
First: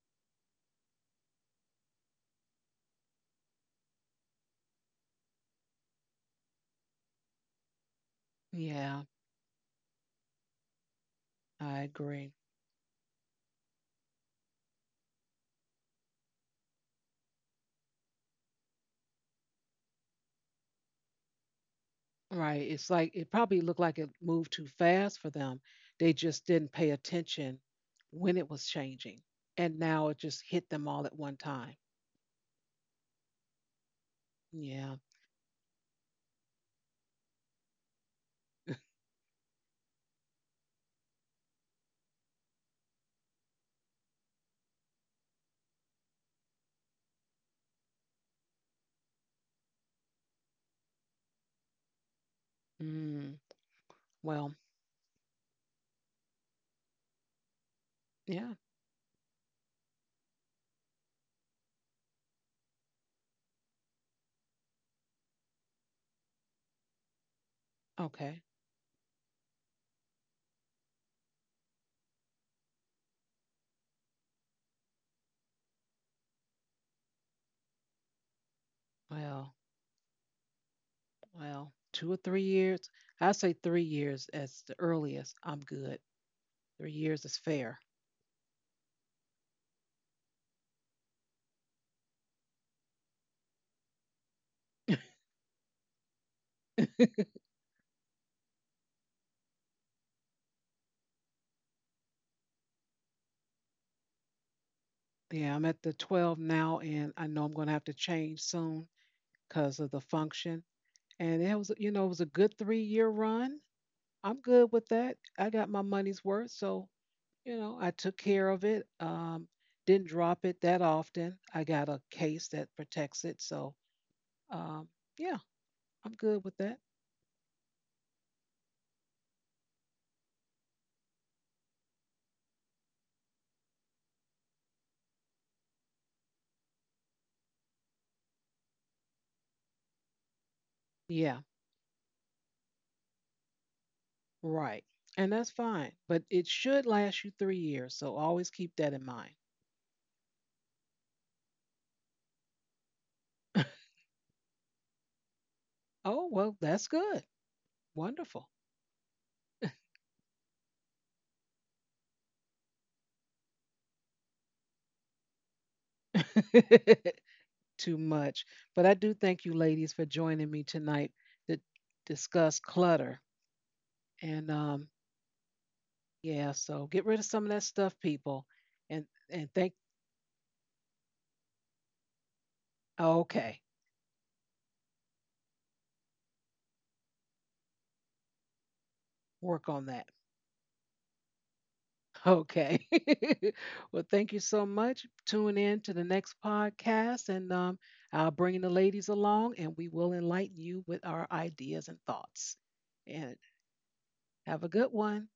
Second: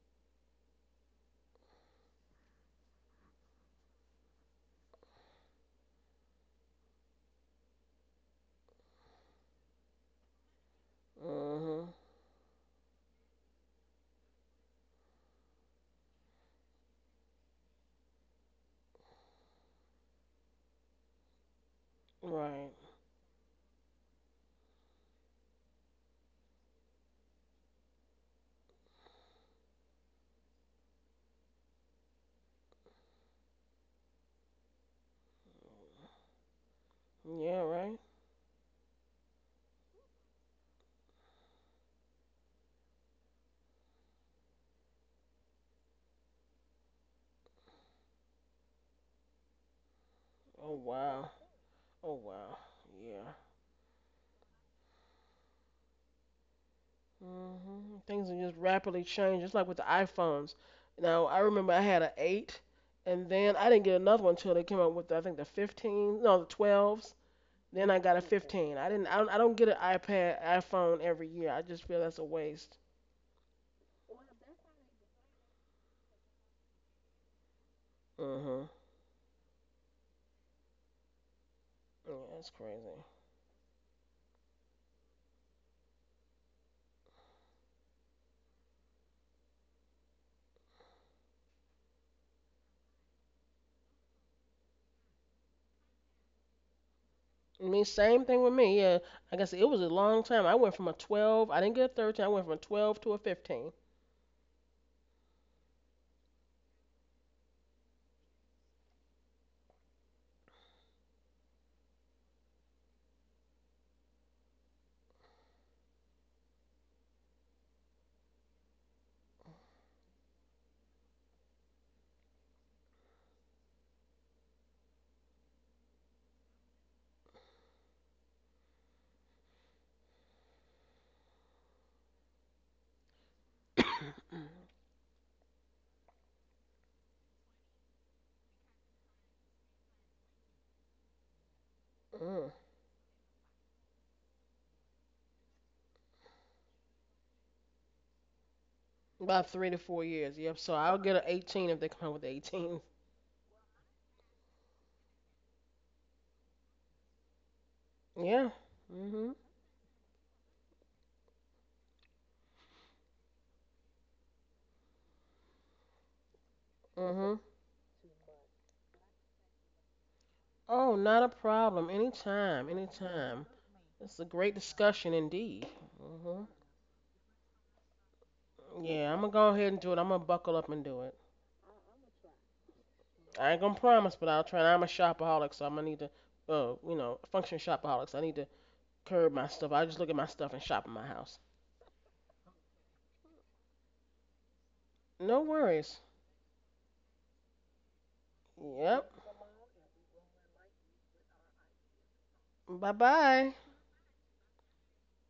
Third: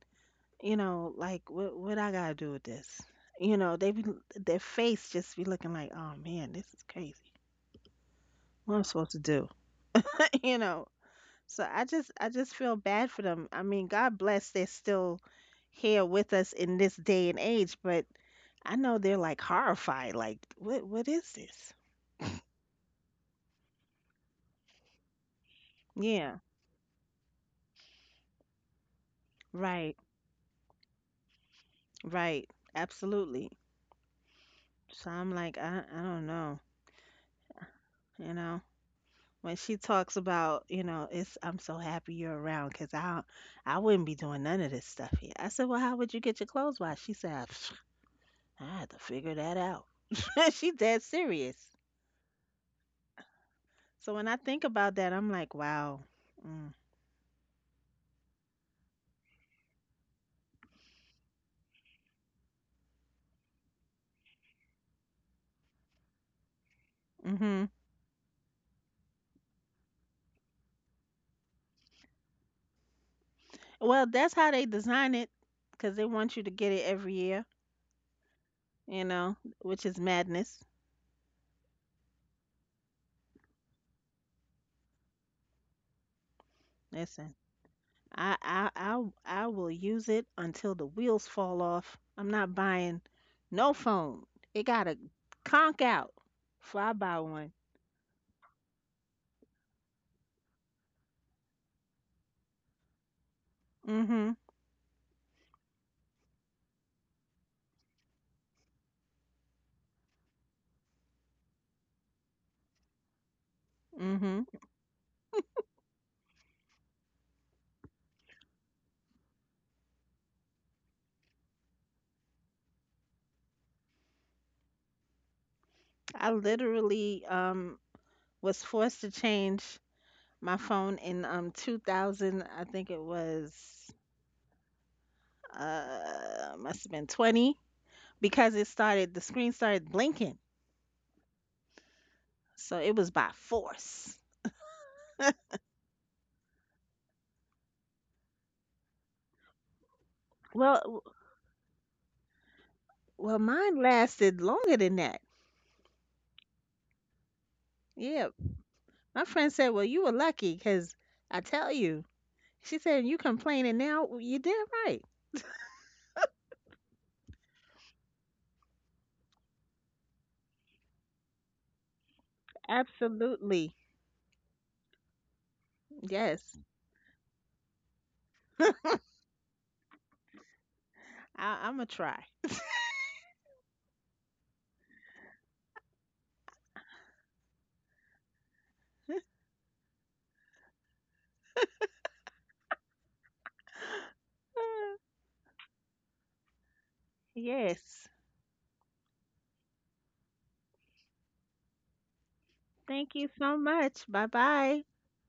you know, like what I gotta do with this? You know, they be, their face just be looking like, oh man, this is crazy. What I'm
yeah,
supposed to do? You know, so
I
I
Mhm.
just I
agree.
just feel bad for them. I mean, God bless they're still here with us in this day and age, but I know they're like horrified. Like, what is this?
Right.
Right.
It's like it probably looked like it moved too fast for them. They
Yeah,
just didn't pay attention when it was changing. And
right,
now it just hit them all at one time.
right, absolutely.
Yeah.
So I'm like, I don't know,
Yeah. Right.
you know. When she talks about, you know, it's I'm so happy you're around because I wouldn't be doing none of this stuff here. I said, well, how would you get your clothes washed? She said, I had to figure that out.
Oh
She's dead
wow.
serious.
Oh wow. Yeah.
Mm,
So when I
well,
think about that, I'm like, wow. Mm,
Hmm, things are
yeah.
just rapidly changing. Just like with the iPhones. Now, I remember I had an 8, and then I didn't get another one until they came out with, I think, the 15, no, the 12s.
hmm.
Then I got a
Okay.
15. I don't get an iPad, iPhone every year. I just feel that's a waste.
Well, that's how they design it, because they want you to get it every year,
Hmm.
you know,
Well,
which is madness.
Well, two
Yeah,
or three
that's
years.
crazy.
I say 3 years as the earliest. I'm good. 3 years
Listen,
is fair.
I will use it until the wheels fall off. I'm not buying no phone. It gotta conk out. Fly buy one.
I mean, same thing with me. Yeah, like I said, it was a long time. I went from a 12, I didn't get a 13, I went from a 12 to a 15.
Mhm.
Yeah, I'm at the 12 now, and I know I'm going to have to change soon because of the function. And it was, you know, it was a good 3 year run. I'm
Mhm.
good with that. I got my money's worth. So, you know, I took care of it. Didn't drop it that often. I got a case that protects it. So, um, yeah, I'm
I
good with that.
literally was forced to change my phone in 2000. I think it was must have been 20 because it started the screen started blinking.
Yeah.
Mm.
So it was by force.
Right. And that's fine, but it should last you 3 years. So always keep that in mind.
About 3 to 4 years. Yep. So
Well,
I'll
w-
get an 18 if they come out with 18.
well mine lasted longer than that.
Oh, well, that's good.
Yeah.
Yeah.
Wonderful.
My
Hmm.
friend said, well, you were lucky because I tell you. She said, you complaining now? Well, you did right.
Mhm.
Too much. But I do thank you, ladies, for joining me
Oh,
tonight
not a
to
problem.
discuss
Anytime,
clutter.
anytime.
Absolutely.
It's a
And
great discussion indeed.
yeah,
Mhm.
Yes.
so get rid of some of that stuff, people. And
Yeah, I'm gonna
and
go
thank
ahead and do it. I'm gonna buckle up and do it.
I'm going to try.
I
okay,
ain't gonna promise, but I'll try. I'm a shopaholic, so I'm gonna need to, you know, function shopaholics. I need to curb my
work
stuff.
on
I just
that.
look at my stuff and shop in my house.
Okay. Well, thank you so much.
No
Tune in to the
worries.
next podcast, and
Yes.
I'll bring the ladies
Yep.
along, and we will enlighten you with our ideas and thoughts.
Bye
Thank you
And
bye.
so much. Bye
have a good
bye.
one.